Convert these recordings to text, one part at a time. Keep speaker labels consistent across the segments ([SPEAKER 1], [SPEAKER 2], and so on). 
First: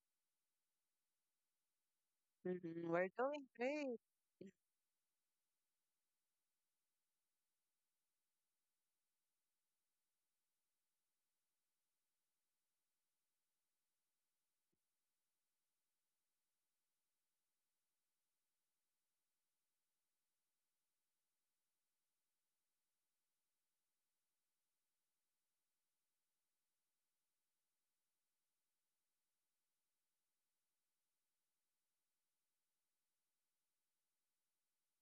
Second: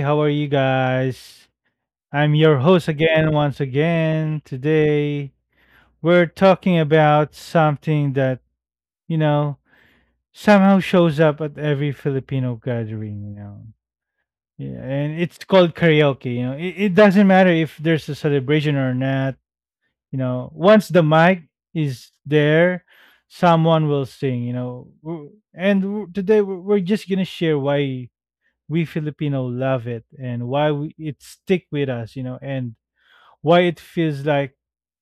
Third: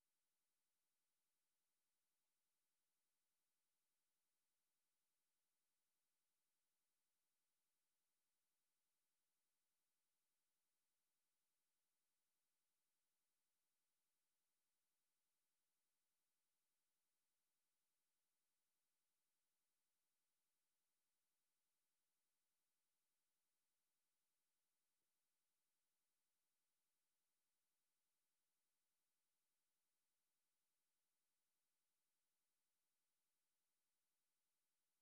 [SPEAKER 1] How are you guys? I'm your
[SPEAKER 2] Mhm,
[SPEAKER 1] host
[SPEAKER 2] we're
[SPEAKER 1] again,
[SPEAKER 2] doing
[SPEAKER 1] once
[SPEAKER 2] great.
[SPEAKER 1] again. Today, we're talking about something that, you know, somehow shows up at every Filipino gathering. Yeah, and it's called karaoke. It doesn't matter if there's a celebration or not. Once the mic is there, someone will sing. And today, we're just going to share why we Filipino love it and why we, it stick with us, and why it feels like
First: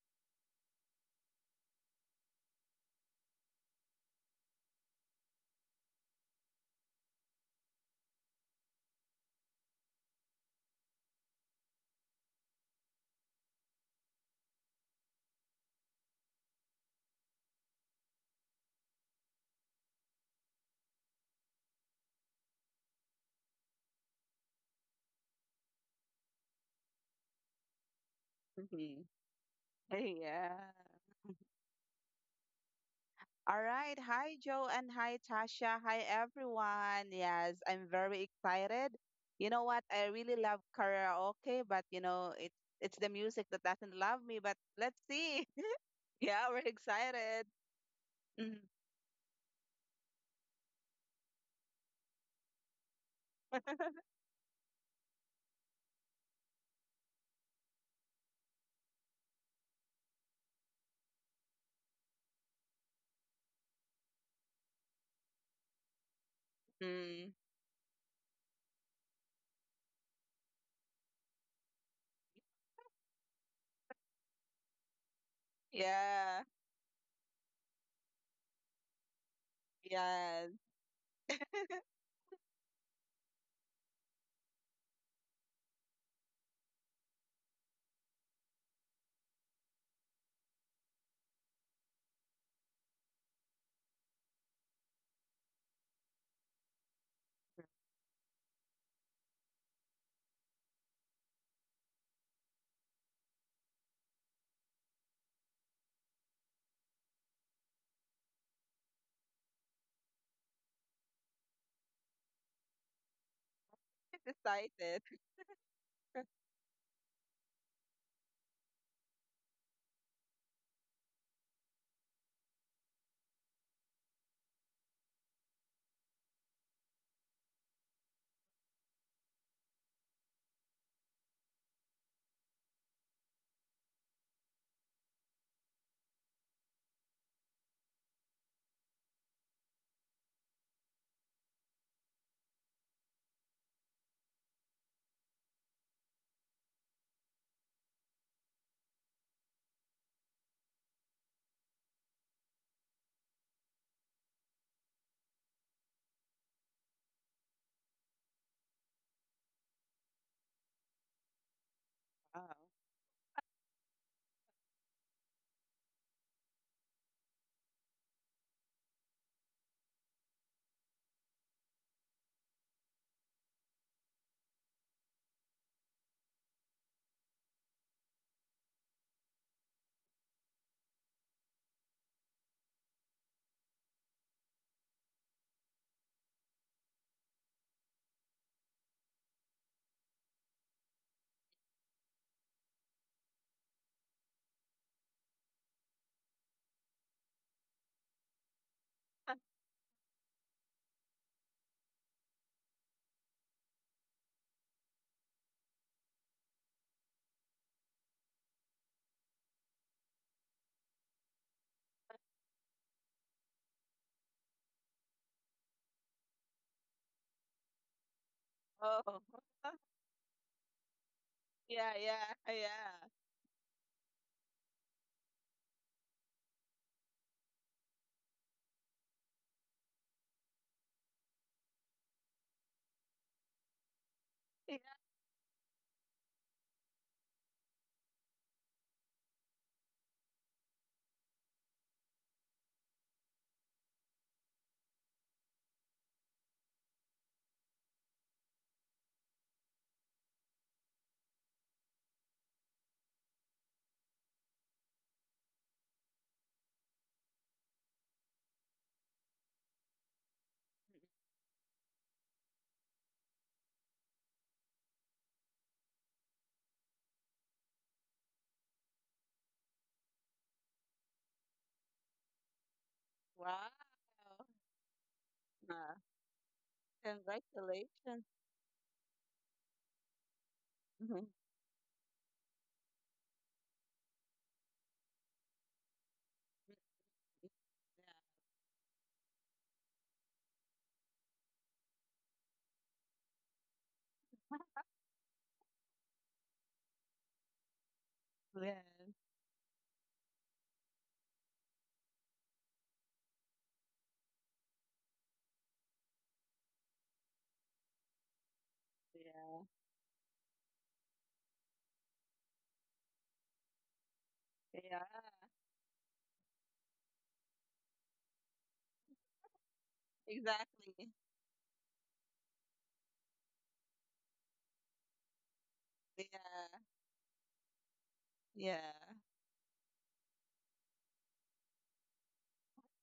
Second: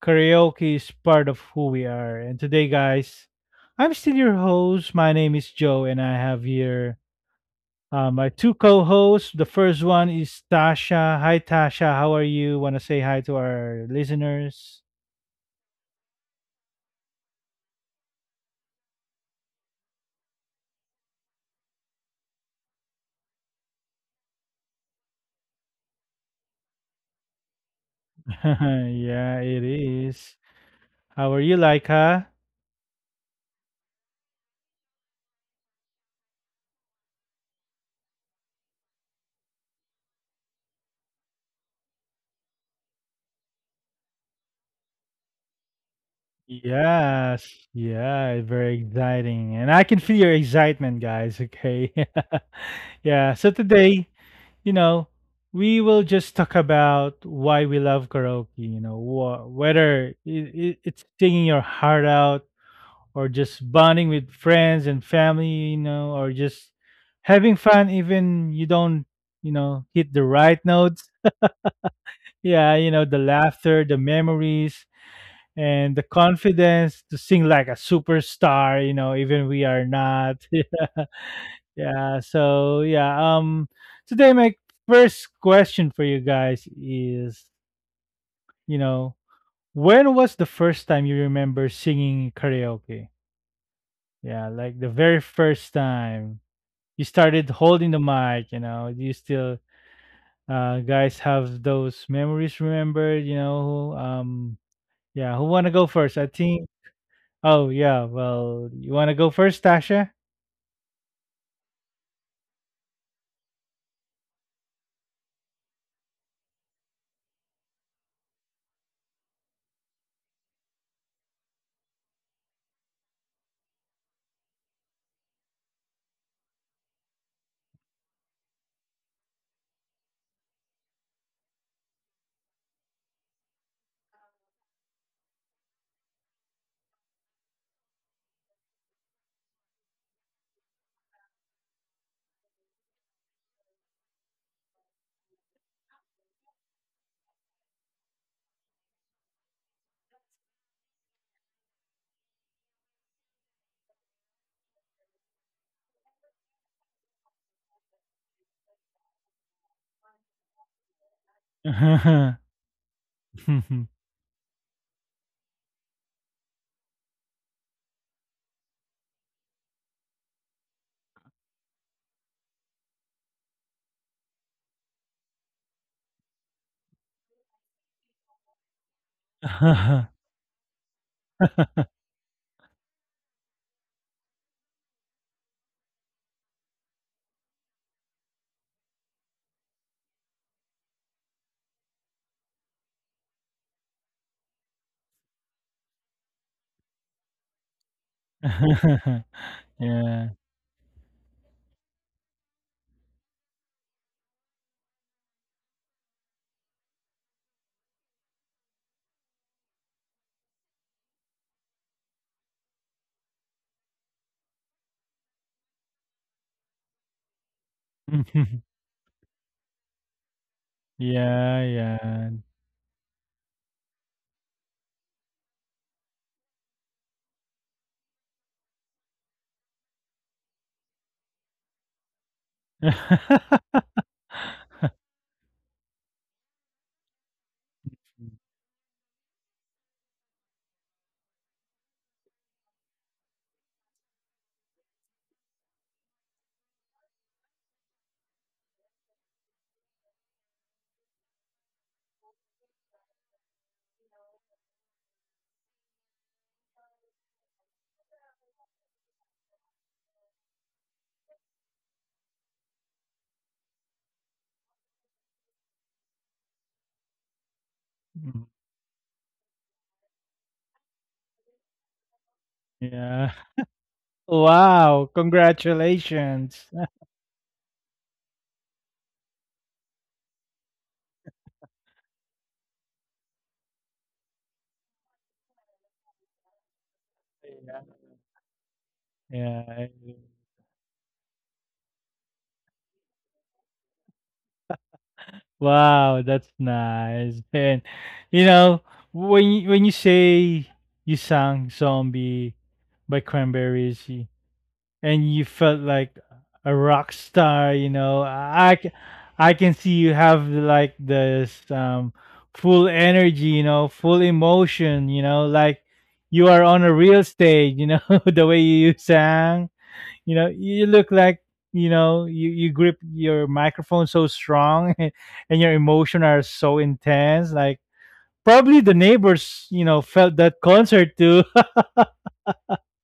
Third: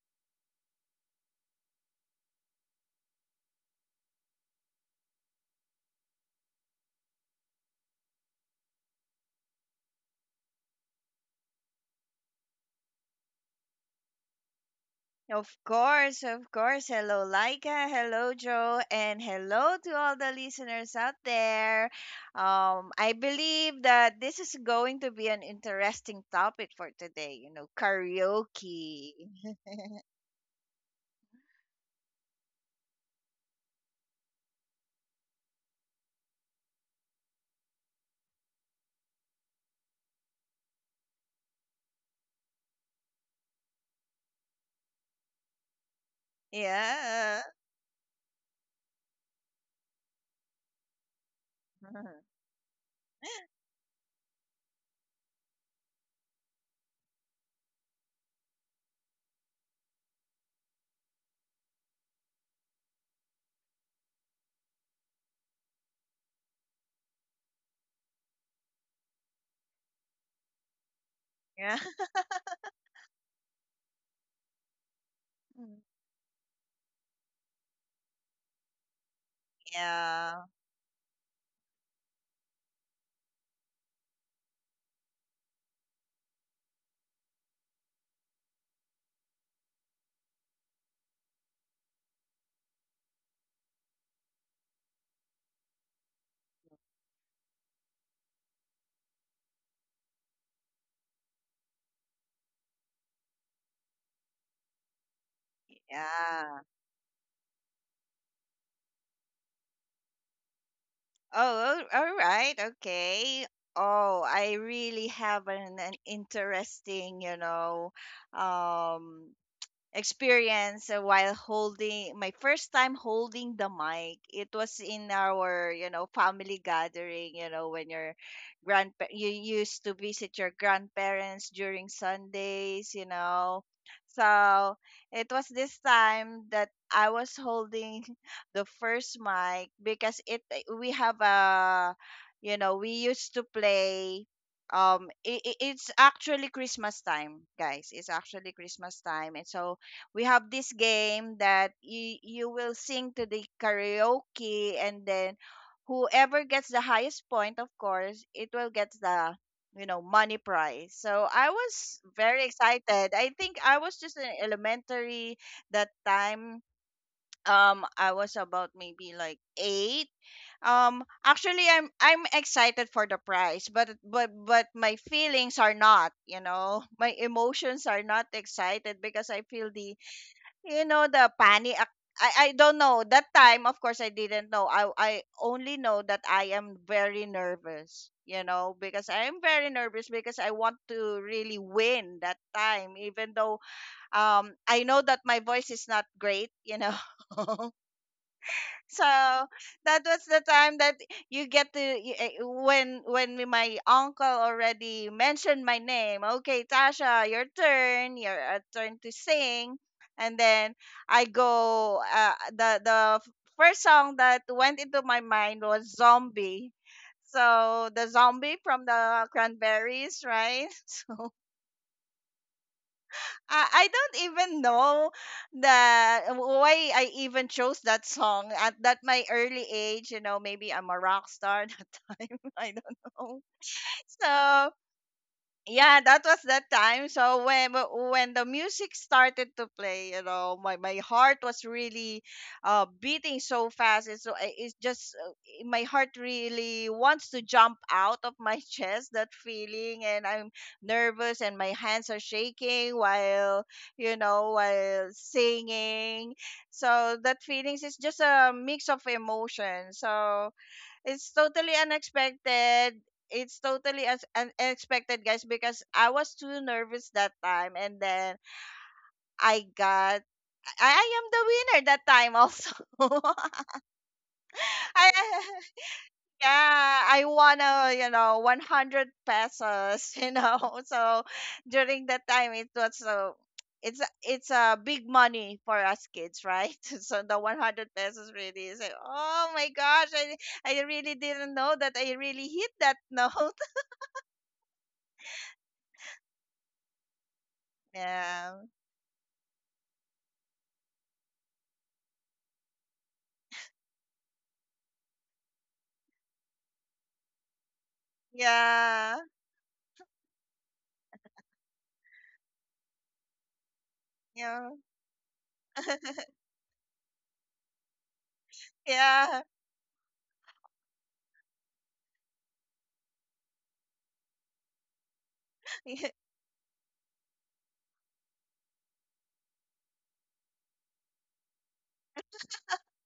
[SPEAKER 1] karaoke is part of who we are. And today, guys, I'm still your host. My name is Joe, and I have here my two co-hosts. The first one is Tasha. Hi, Tasha. How are you? Want to say hi to our listeners?
[SPEAKER 3] Of course, of course. Hello, Laika. Hello, Joe. And hello to all the listeners out there. I believe that this is going to be an interesting topic for today.
[SPEAKER 2] Mhm.
[SPEAKER 3] Karaoke.
[SPEAKER 1] Yeah, it is.
[SPEAKER 2] Yeah.
[SPEAKER 1] How are you, Laika?
[SPEAKER 2] All right. Hi, Joe, and hi, Tasha. Hi, everyone. Yes, I'm very excited. You know what? I really love karaoke, but you know, it's the music that doesn't love me. But let's see. Yeah, we're
[SPEAKER 3] Yeah.
[SPEAKER 2] excited.
[SPEAKER 1] Yes. Yeah, very exciting. And I can feel your excitement, guys, okay? Yeah, so today, you know, we will just talk about why we love karaoke, whether it's singing your heart out or just bonding with friends and family, or just
[SPEAKER 2] Hmm.
[SPEAKER 1] having fun even you don't, hit the right notes.
[SPEAKER 3] Yeah.
[SPEAKER 1] Yeah, the laughter, the memories, and the
[SPEAKER 2] Yeah.
[SPEAKER 1] confidence to sing like a superstar, even we are not.
[SPEAKER 2] Yes.
[SPEAKER 3] Yeah.
[SPEAKER 1] Yeah. Yeah. So yeah. Today my first question for you guys is, you know, when was the first time you remember singing karaoke? Yeah, like the very first time you started holding the mic, do you still guys have those memories remembered? Yeah, who wanna go first? I think
[SPEAKER 3] Yeah.
[SPEAKER 1] Oh, yeah. Well, you want to go first, Tasha?
[SPEAKER 3] Oh, all right. Okay. Oh, I
[SPEAKER 2] Excited.
[SPEAKER 3] really have an interesting, um, experience while holding my first time holding the mic. It was in our family gathering, when your grandpa, you used to visit your grandparents during Sundays so it was this time that I was holding the first mic, because it we have a, we used to play, it's actually Christmas time, guys. It's actually Christmas time. And so we have this game that you will sing to the karaoke, and then whoever gets the highest point, of course, it will get the, money prize. So I was very
[SPEAKER 2] Wow.
[SPEAKER 3] excited. I think I was just in elementary that time. I was about maybe like 8. Actually, I'm excited for the prize, but but my feelings are not, my emotions are not excited, because I feel the, the panic. Ac I don't know. That time, of course, I didn't know. I only know that I am very nervous, you know, because I am very nervous because I want to really win that time, even though I know that my voice is not great, you know. So
[SPEAKER 1] Yeah.
[SPEAKER 3] that was the time that you get to y- eh, when my uncle already mentioned my name. Okay, Tasha, your turn. Your turn to sing. And then I go, first song that went into my mind was Zombie. So the Zombie
[SPEAKER 2] Oh.
[SPEAKER 3] from the Cranberries, right?
[SPEAKER 1] Yeah,
[SPEAKER 3] So
[SPEAKER 2] Yeah. Yeah.
[SPEAKER 1] yeah.
[SPEAKER 2] Yeah.
[SPEAKER 3] I don't even know that why I even chose that song at that my early age. You know, maybe I'm a rock star that time. I don't know.
[SPEAKER 2] Yeah.
[SPEAKER 3] So yeah, that was that time. So when when the music started to play, you know, my heart was really beating so fast. It's so it's just my heart really wants to jump out of my chest. That feeling. And I'm nervous, and my hands are shaking while, while singing. So that feelings is just a mix of emotions. So it's totally unexpected. It's totally unexpected, guys, because I was too nervous that time, and then I got, I am the winner that time also.
[SPEAKER 1] Yeah.
[SPEAKER 2] Wow.
[SPEAKER 1] Wow,
[SPEAKER 3] I,
[SPEAKER 2] Uh,
[SPEAKER 1] congratulations.
[SPEAKER 3] yeah, I won a, you
[SPEAKER 2] Congratulations.
[SPEAKER 3] know, 100 pesos, you know. So during that time, it was so, it's a big money for us kids, right? So the 100 pesos really is like, oh my
[SPEAKER 1] Yeah.
[SPEAKER 3] gosh, I really didn't know that I really hit that. No.
[SPEAKER 1] Wow, that's nice. And you
[SPEAKER 3] Yeah,
[SPEAKER 1] know,
[SPEAKER 2] Yes,
[SPEAKER 1] when you say you sang "Zombie" by Cranberries, and you felt like a rock star,
[SPEAKER 3] yeah,
[SPEAKER 1] I
[SPEAKER 2] yeah,
[SPEAKER 1] can see you have like this full energy, full
[SPEAKER 3] yeah,
[SPEAKER 1] emotion,
[SPEAKER 2] yeah,
[SPEAKER 1] like you are on a real stage, the way you
[SPEAKER 3] yeah.
[SPEAKER 1] sang. You know, you look
[SPEAKER 2] exactly.
[SPEAKER 1] like you grip your microphone so strong, and your emotion are so
[SPEAKER 2] Yeah,
[SPEAKER 1] intense. Like
[SPEAKER 2] yeah,
[SPEAKER 1] probably the neighbors, felt that concert too.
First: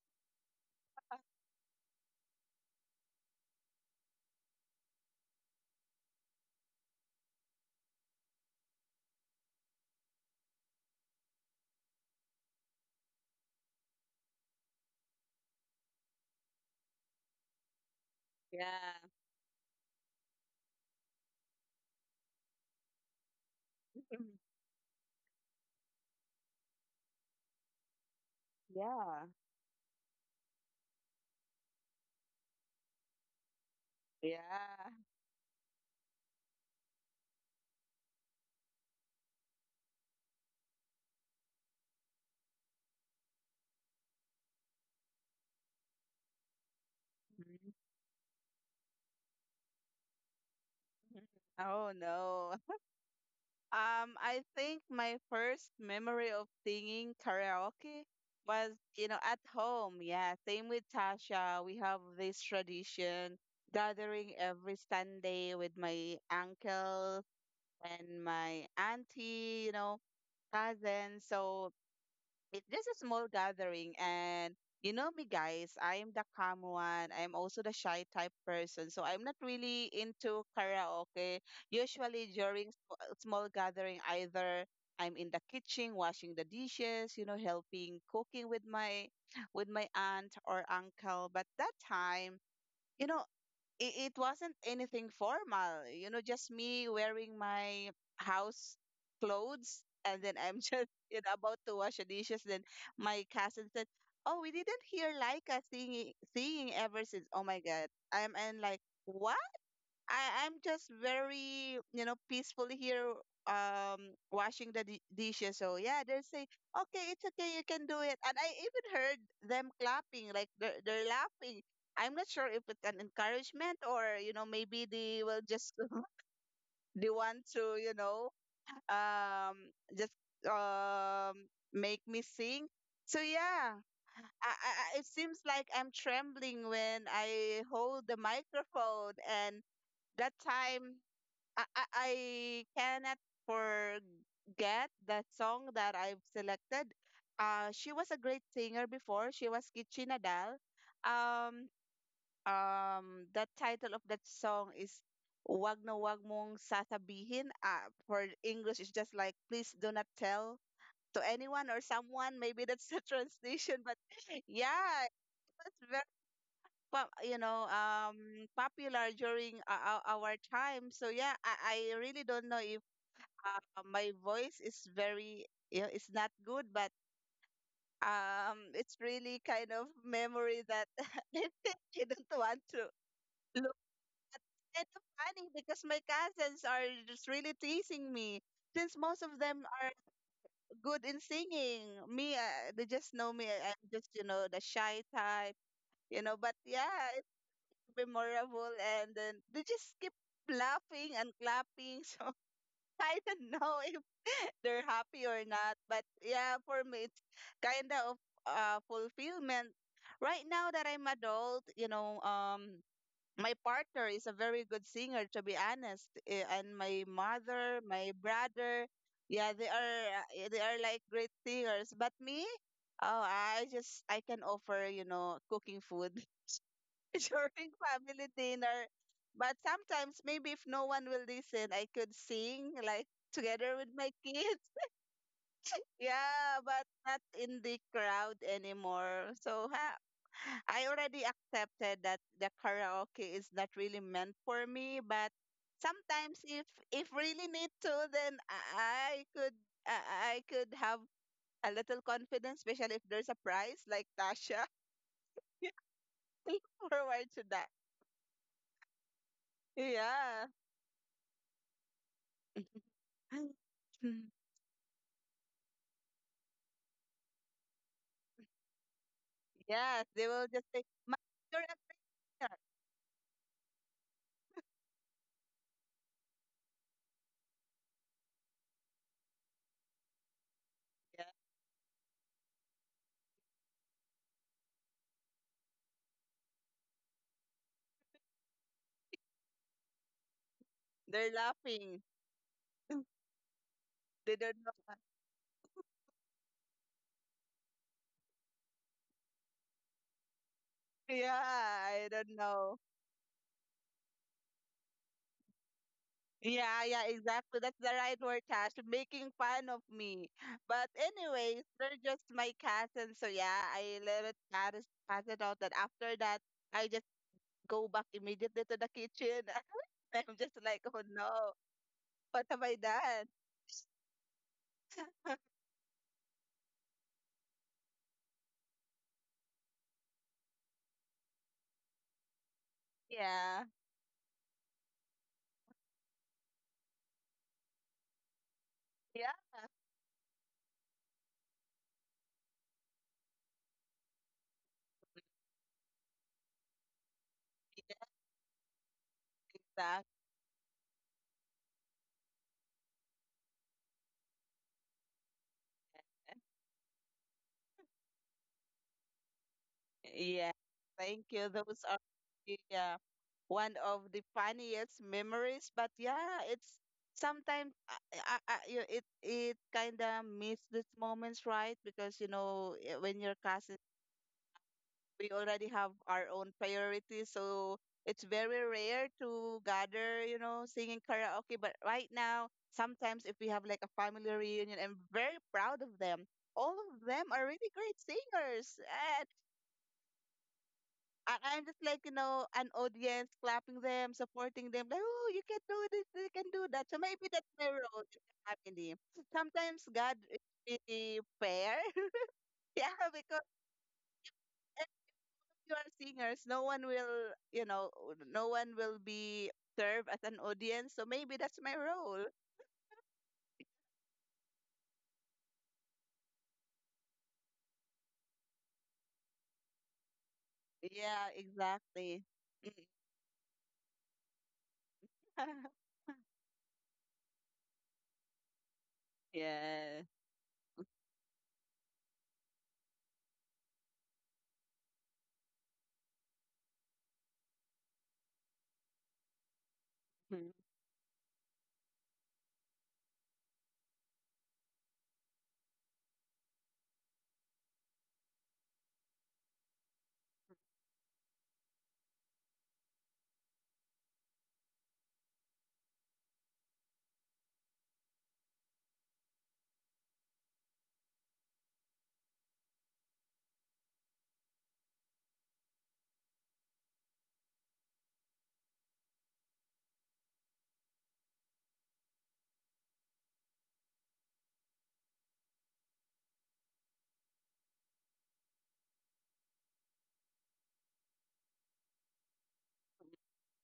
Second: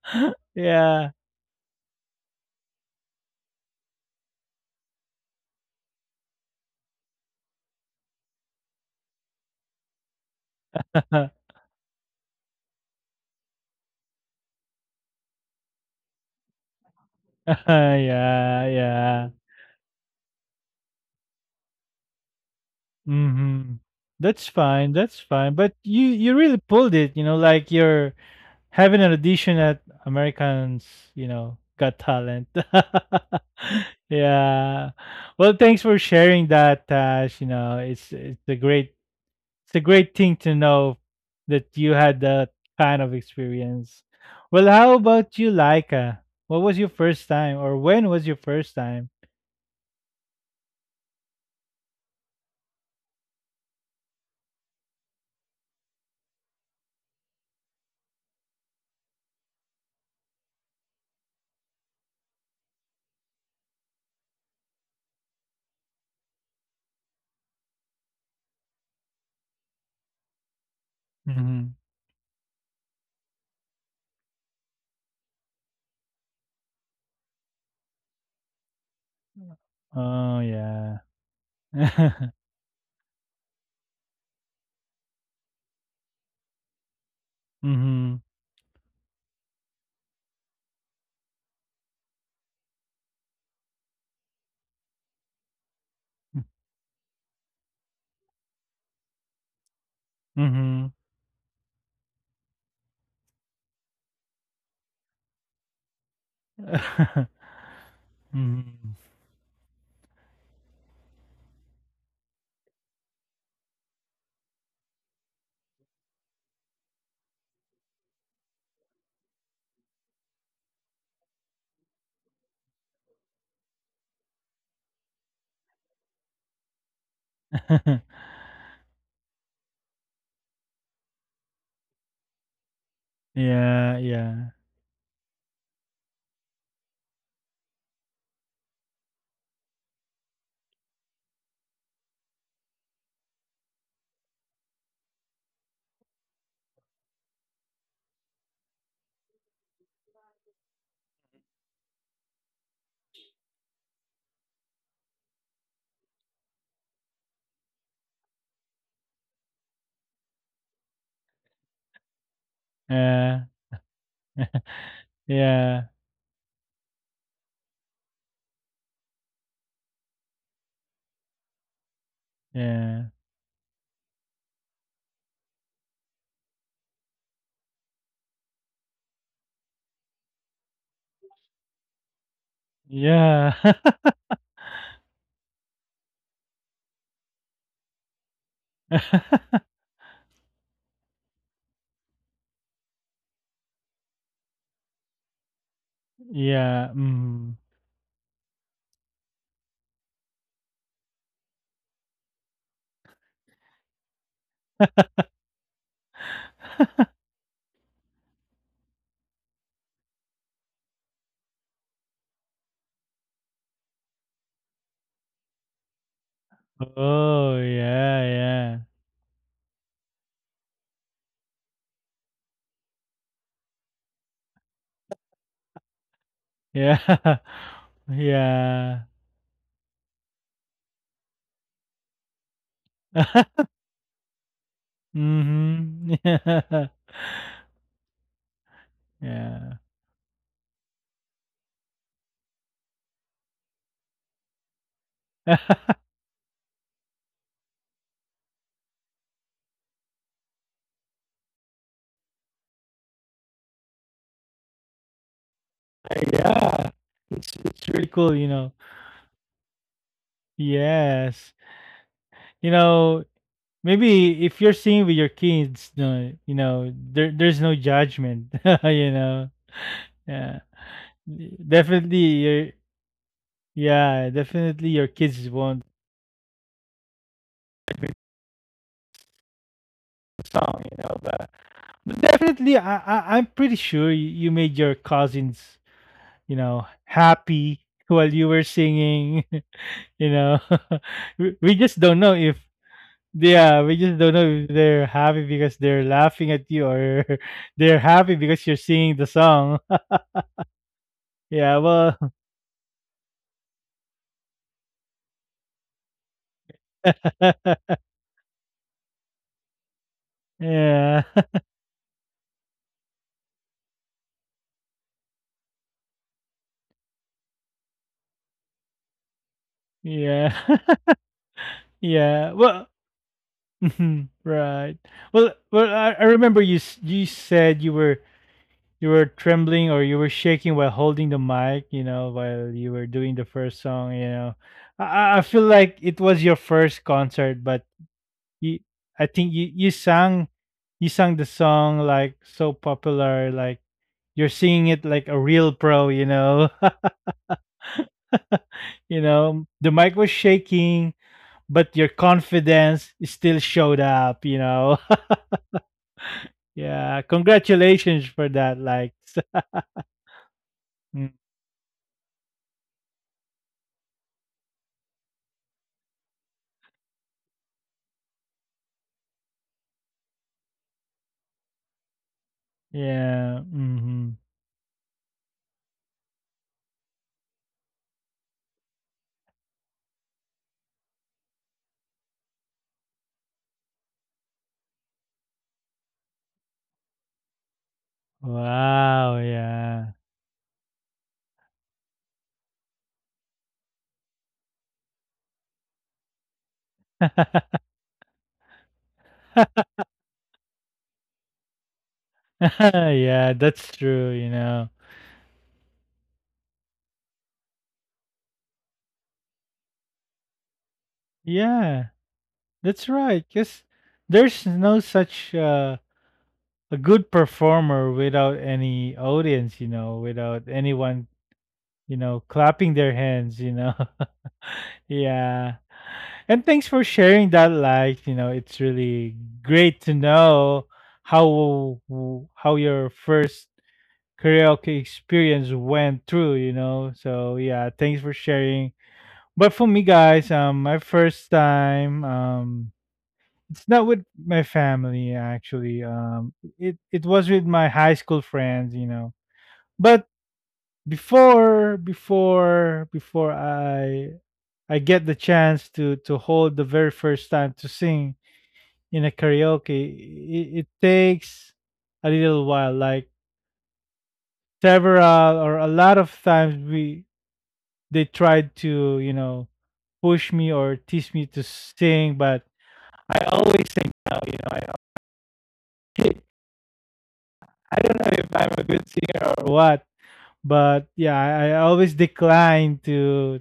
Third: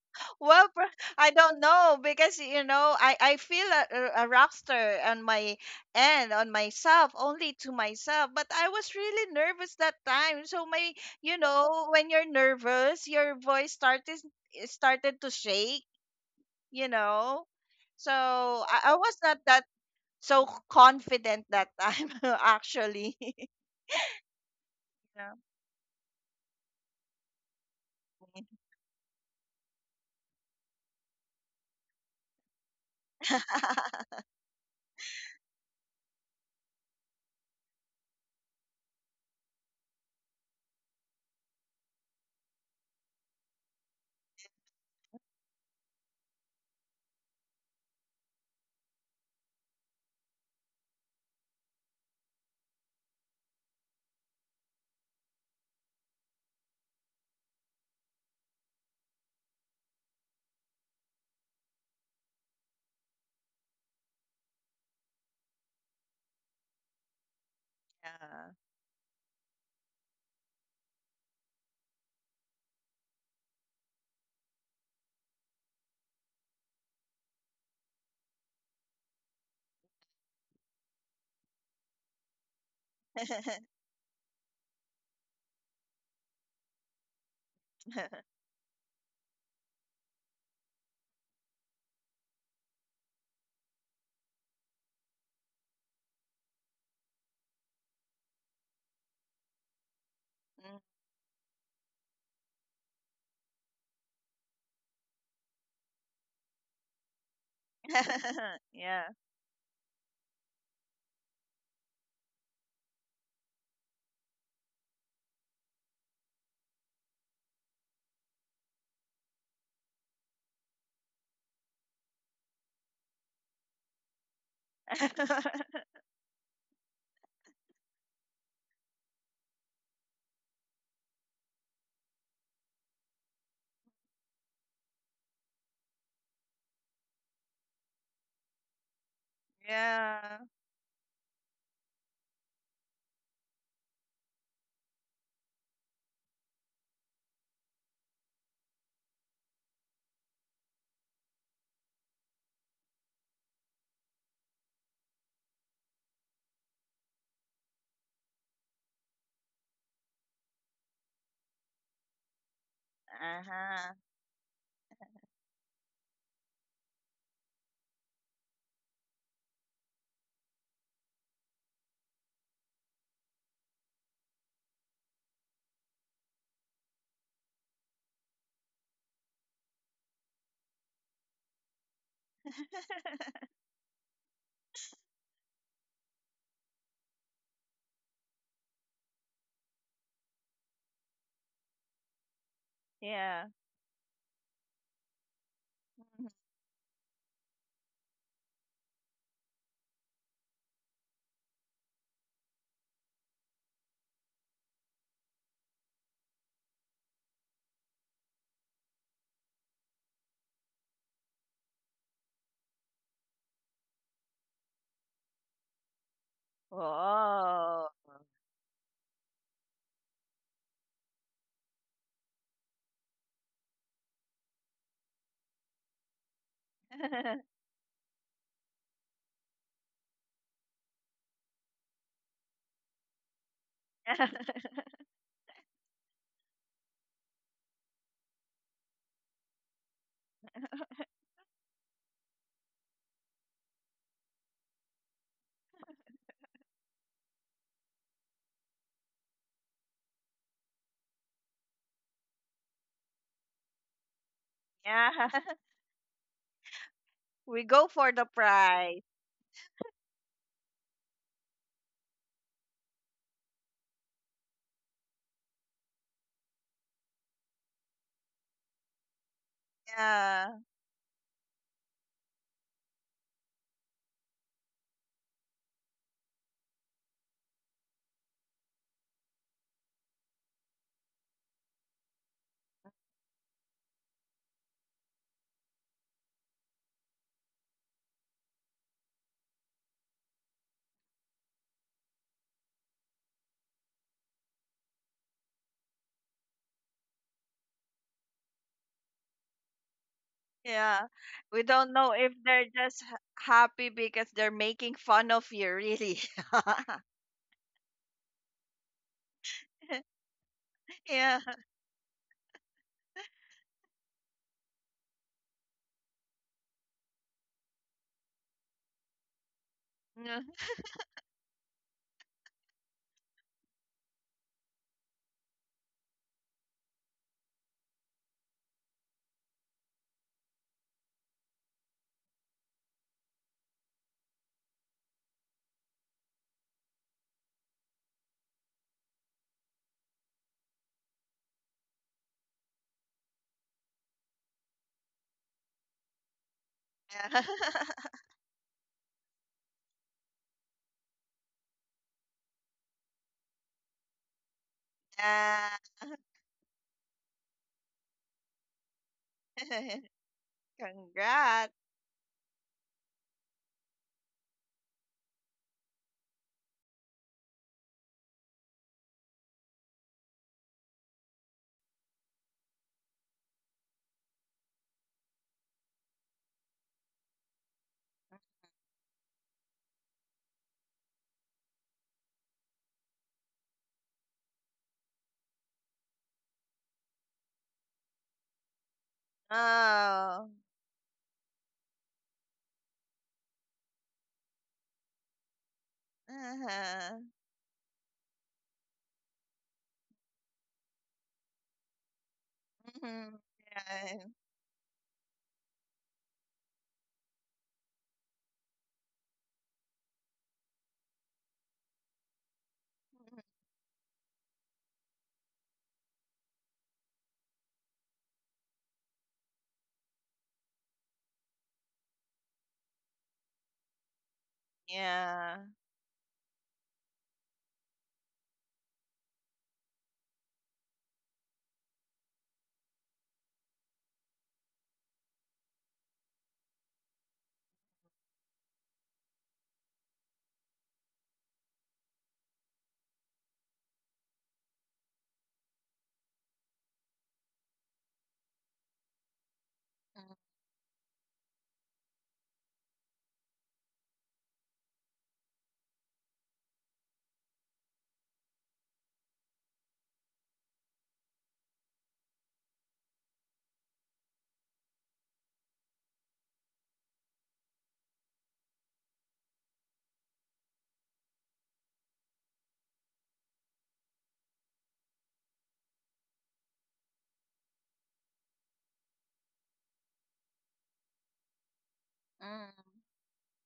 [SPEAKER 3] Well,
[SPEAKER 1] Yeah.
[SPEAKER 3] I don't know, because you know I feel a, a rock star on my end, on myself, only to myself. But I was really nervous that time. So my,
[SPEAKER 1] Yeah,
[SPEAKER 3] you know, when you're nervous, your voice started to shake. You know, so I,
[SPEAKER 2] yeah,
[SPEAKER 3] I was
[SPEAKER 1] yeah.
[SPEAKER 3] not that so confident that time actually. You
[SPEAKER 1] Hmm.
[SPEAKER 2] mhm.
[SPEAKER 1] That's fine. That's
[SPEAKER 3] know?
[SPEAKER 1] fine. But you really pulled it. You know, like your. Having an
[SPEAKER 2] Yeah,
[SPEAKER 1] audition at Americans, Got Talent. Yeah.
[SPEAKER 2] yeah.
[SPEAKER 1] Well, thanks for sharing that, Tash. You know, it's a great thing to know that you had that kind of experience. Well, how about you, Laika? What was your first time,
[SPEAKER 2] Mhm.
[SPEAKER 1] or when was your first time?
[SPEAKER 2] Oh no. I think my first memory of singing karaoke was at home. Yeah, same with Tasha. We have this tradition gathering every Sunday with my uncles and
[SPEAKER 3] Yeah.
[SPEAKER 2] my auntie cousins. So
[SPEAKER 1] Hmm.
[SPEAKER 2] it's just a small gathering, and you know me, guys. I'm the calm one, I'm also the shy type person, so I'm not really
[SPEAKER 1] Oh
[SPEAKER 2] into
[SPEAKER 1] yeah.
[SPEAKER 2] karaoke. Usually during small gathering, either I'm in the kitchen washing the dishes, helping
[SPEAKER 1] Mm-hmm.
[SPEAKER 2] cooking with my aunt or uncle. But that time, you know, it wasn't anything formal, just me wearing my house clothes. And then I'm
[SPEAKER 1] Mm-hmm.
[SPEAKER 2] just, about to wash the dishes. Then my cousin said, "Oh, we didn't hear Laika singing ever since. Oh my God." I'm and like,
[SPEAKER 1] Mm-hmm.
[SPEAKER 3] Yeah.
[SPEAKER 2] what? I'm just very, peaceful here, washing the di dishes. So yeah, they say, okay, it's okay, you can do it. And I even heard them clapping, like they're laughing. I'm not sure if it's an encouragement or, maybe they will just they want to, just um make me sing. So yeah.
[SPEAKER 1] Yeah,
[SPEAKER 2] I,
[SPEAKER 1] yeah.
[SPEAKER 2] I, I- it seems like I'm trembling when I hold the microphone, and that
[SPEAKER 3] Yeah.
[SPEAKER 2] time I cannot forget that song that I've selected. She was a great singer before. She was Kitchi Nadal. Um, the title of that song is Wag na Wag Mong Sasabihin. For English, it's just like "Please Do Not Tell to Anyone or Someone." Maybe that's the
[SPEAKER 1] Uh,
[SPEAKER 2] translation,
[SPEAKER 3] Uh-huh.
[SPEAKER 2] but yeah, it was
[SPEAKER 1] Yeah,
[SPEAKER 2] very pop, you know, um, popular during our time. So yeah, I really don't know if
[SPEAKER 1] yeah,
[SPEAKER 2] my voice is very yeah, it's not good, but it's really kind of memory that I think I don't want to
[SPEAKER 1] yeah.
[SPEAKER 2] look kind of funny because my cousins are just really teasing me, since most of them are good in singing. Me, they just know
[SPEAKER 3] Yeah.
[SPEAKER 2] me, I'm just the shy type, you know. But
[SPEAKER 1] Yeah,
[SPEAKER 2] yeah, it's
[SPEAKER 1] mhm.
[SPEAKER 2] memorable, and then they just keep laughing and clapping. So I don't know if they're happy or not, but yeah, for me, it's kind of fulfillment. Right now that I'm adult, my partner is a very good singer, to be honest, eh, and my
[SPEAKER 1] Oh,
[SPEAKER 2] mother,
[SPEAKER 3] Whoa.
[SPEAKER 2] my
[SPEAKER 1] yeah, yeah,
[SPEAKER 2] brother, yeah, they are like great singers. But me, oh, I can offer, cooking food.
[SPEAKER 1] yeah,
[SPEAKER 2] During family dinner.
[SPEAKER 1] yeah.
[SPEAKER 2] But sometimes, maybe if no one will listen, I could sing like together with my kids.
[SPEAKER 1] Mhm,
[SPEAKER 2] Yeah, but
[SPEAKER 1] yeah,
[SPEAKER 2] not in the crowd anymore. So
[SPEAKER 1] yeah.
[SPEAKER 2] ha, I already accepted that the karaoke is not really meant for me. But sometimes, if really need to, then I I could have a little confidence, especially if there's a prize like Tasha.
[SPEAKER 3] Yeah.
[SPEAKER 2] Look
[SPEAKER 1] Yeah,
[SPEAKER 2] forward to
[SPEAKER 1] it's
[SPEAKER 3] We
[SPEAKER 2] that.
[SPEAKER 3] go
[SPEAKER 1] it's really
[SPEAKER 3] for the
[SPEAKER 1] cool.
[SPEAKER 3] prize.
[SPEAKER 2] Yeah.
[SPEAKER 1] Yes. You know,
[SPEAKER 2] Mm.
[SPEAKER 1] maybe if you're seeing with your kids, no, there's no judgment, you know.
[SPEAKER 2] Yes, they will
[SPEAKER 3] Yeah.
[SPEAKER 1] Yeah.
[SPEAKER 2] just say, "Ma, you're a
[SPEAKER 1] Definitely
[SPEAKER 2] winner."
[SPEAKER 1] your yeah, definitely your kids won't
[SPEAKER 2] Yeah,
[SPEAKER 1] song. But definitely, I'm pretty sure you made your cousins, happy while you were singing. you know,
[SPEAKER 2] they're
[SPEAKER 1] we,
[SPEAKER 2] laughing.
[SPEAKER 1] we just don't know if yeah, we
[SPEAKER 2] They
[SPEAKER 1] just
[SPEAKER 2] don't
[SPEAKER 1] don't
[SPEAKER 2] know.
[SPEAKER 1] know if they're happy because they're laughing at you or they're happy because you're singing the song.
[SPEAKER 3] Yeah.
[SPEAKER 2] Yeah,
[SPEAKER 3] We don't
[SPEAKER 1] Yeah,
[SPEAKER 2] I
[SPEAKER 3] know if
[SPEAKER 2] don't
[SPEAKER 1] well,
[SPEAKER 3] they're
[SPEAKER 2] know.
[SPEAKER 3] just happy because they're making fun of you, really.
[SPEAKER 2] Yeah, yeah, exactly. That's the right word, Cash. Making fun of me. But
[SPEAKER 3] Yeah.
[SPEAKER 1] yeah,
[SPEAKER 2] anyways, they're just my cousins. So yeah, I let it pass it pass it out. That after that, I just go back immediately to the kitchen. I'm
[SPEAKER 3] Mm.
[SPEAKER 2] just
[SPEAKER 1] yeah,
[SPEAKER 2] like, oh no, what
[SPEAKER 1] yeah.
[SPEAKER 2] have I
[SPEAKER 1] Well,
[SPEAKER 2] done?
[SPEAKER 1] right. Well, I remember you you said you were trembling or you were shaking while holding the mic, while you were doing the
[SPEAKER 2] Yeah,
[SPEAKER 1] first song. I feel like it was your first concert, but you, I
[SPEAKER 2] yeah,
[SPEAKER 1] think you sang the song like so popular, like you're singing it like a real pro,
[SPEAKER 3] Yeah.
[SPEAKER 2] yeah,
[SPEAKER 1] the
[SPEAKER 2] exactly.
[SPEAKER 1] mic was shaking, but your confidence still showed up,
[SPEAKER 3] Yeah.
[SPEAKER 1] Yeah, congratulations for that. Like,
[SPEAKER 2] Yeah, thank
[SPEAKER 1] mm,
[SPEAKER 2] you.
[SPEAKER 3] Congrats.
[SPEAKER 2] Those are, yeah, one of the funniest memories. But yeah, it's sometimes I, you- it kind of miss these moments, right? Because when your
[SPEAKER 1] yeah.
[SPEAKER 2] cousin,
[SPEAKER 1] Mhm.
[SPEAKER 2] we already have our own priorities, so it's very rare to gather, singing karaoke. But right now, sometimes if we have like a family reunion, I'm very proud of them. All of them are really great singers.
[SPEAKER 1] Wow, yeah.
[SPEAKER 3] Oh.
[SPEAKER 2] I'm just like, an audience clapping them, supporting them, like, oh, you can do this, you can do that. So
[SPEAKER 3] Uh-huh.
[SPEAKER 2] maybe that's my role in the family. Sometimes God is really fair. Yeah,
[SPEAKER 3] Mhm.
[SPEAKER 2] because
[SPEAKER 1] Yeah, that's
[SPEAKER 3] Yeah.
[SPEAKER 1] true,
[SPEAKER 2] if you are singers, no one will, be served as an audience. So maybe that's my
[SPEAKER 1] Yeah,
[SPEAKER 2] role.
[SPEAKER 1] that's
[SPEAKER 3] Mm-hmm.
[SPEAKER 1] right. Cause there's no such a good performer without any audience, without anyone,
[SPEAKER 2] Yeah, exactly.
[SPEAKER 1] clapping their hands,
[SPEAKER 3] Yeah.
[SPEAKER 1] Yeah. And thanks for sharing that life, It's really great
[SPEAKER 2] Yeah.
[SPEAKER 1] to know how how your first karaoke experience went through, So, yeah, thanks for sharing. But for me,
[SPEAKER 2] Mhm.
[SPEAKER 1] guys, my first time, it's not with my family actually. It was with my high school friends, But, before, before, before I, I get the chance to hold the very first time to sing in a karaoke, it takes a little while, like several or a lot of times we they tried to push me or teach me to sing, but or what. But yeah, I always
[SPEAKER 3] Mm,
[SPEAKER 1] decline to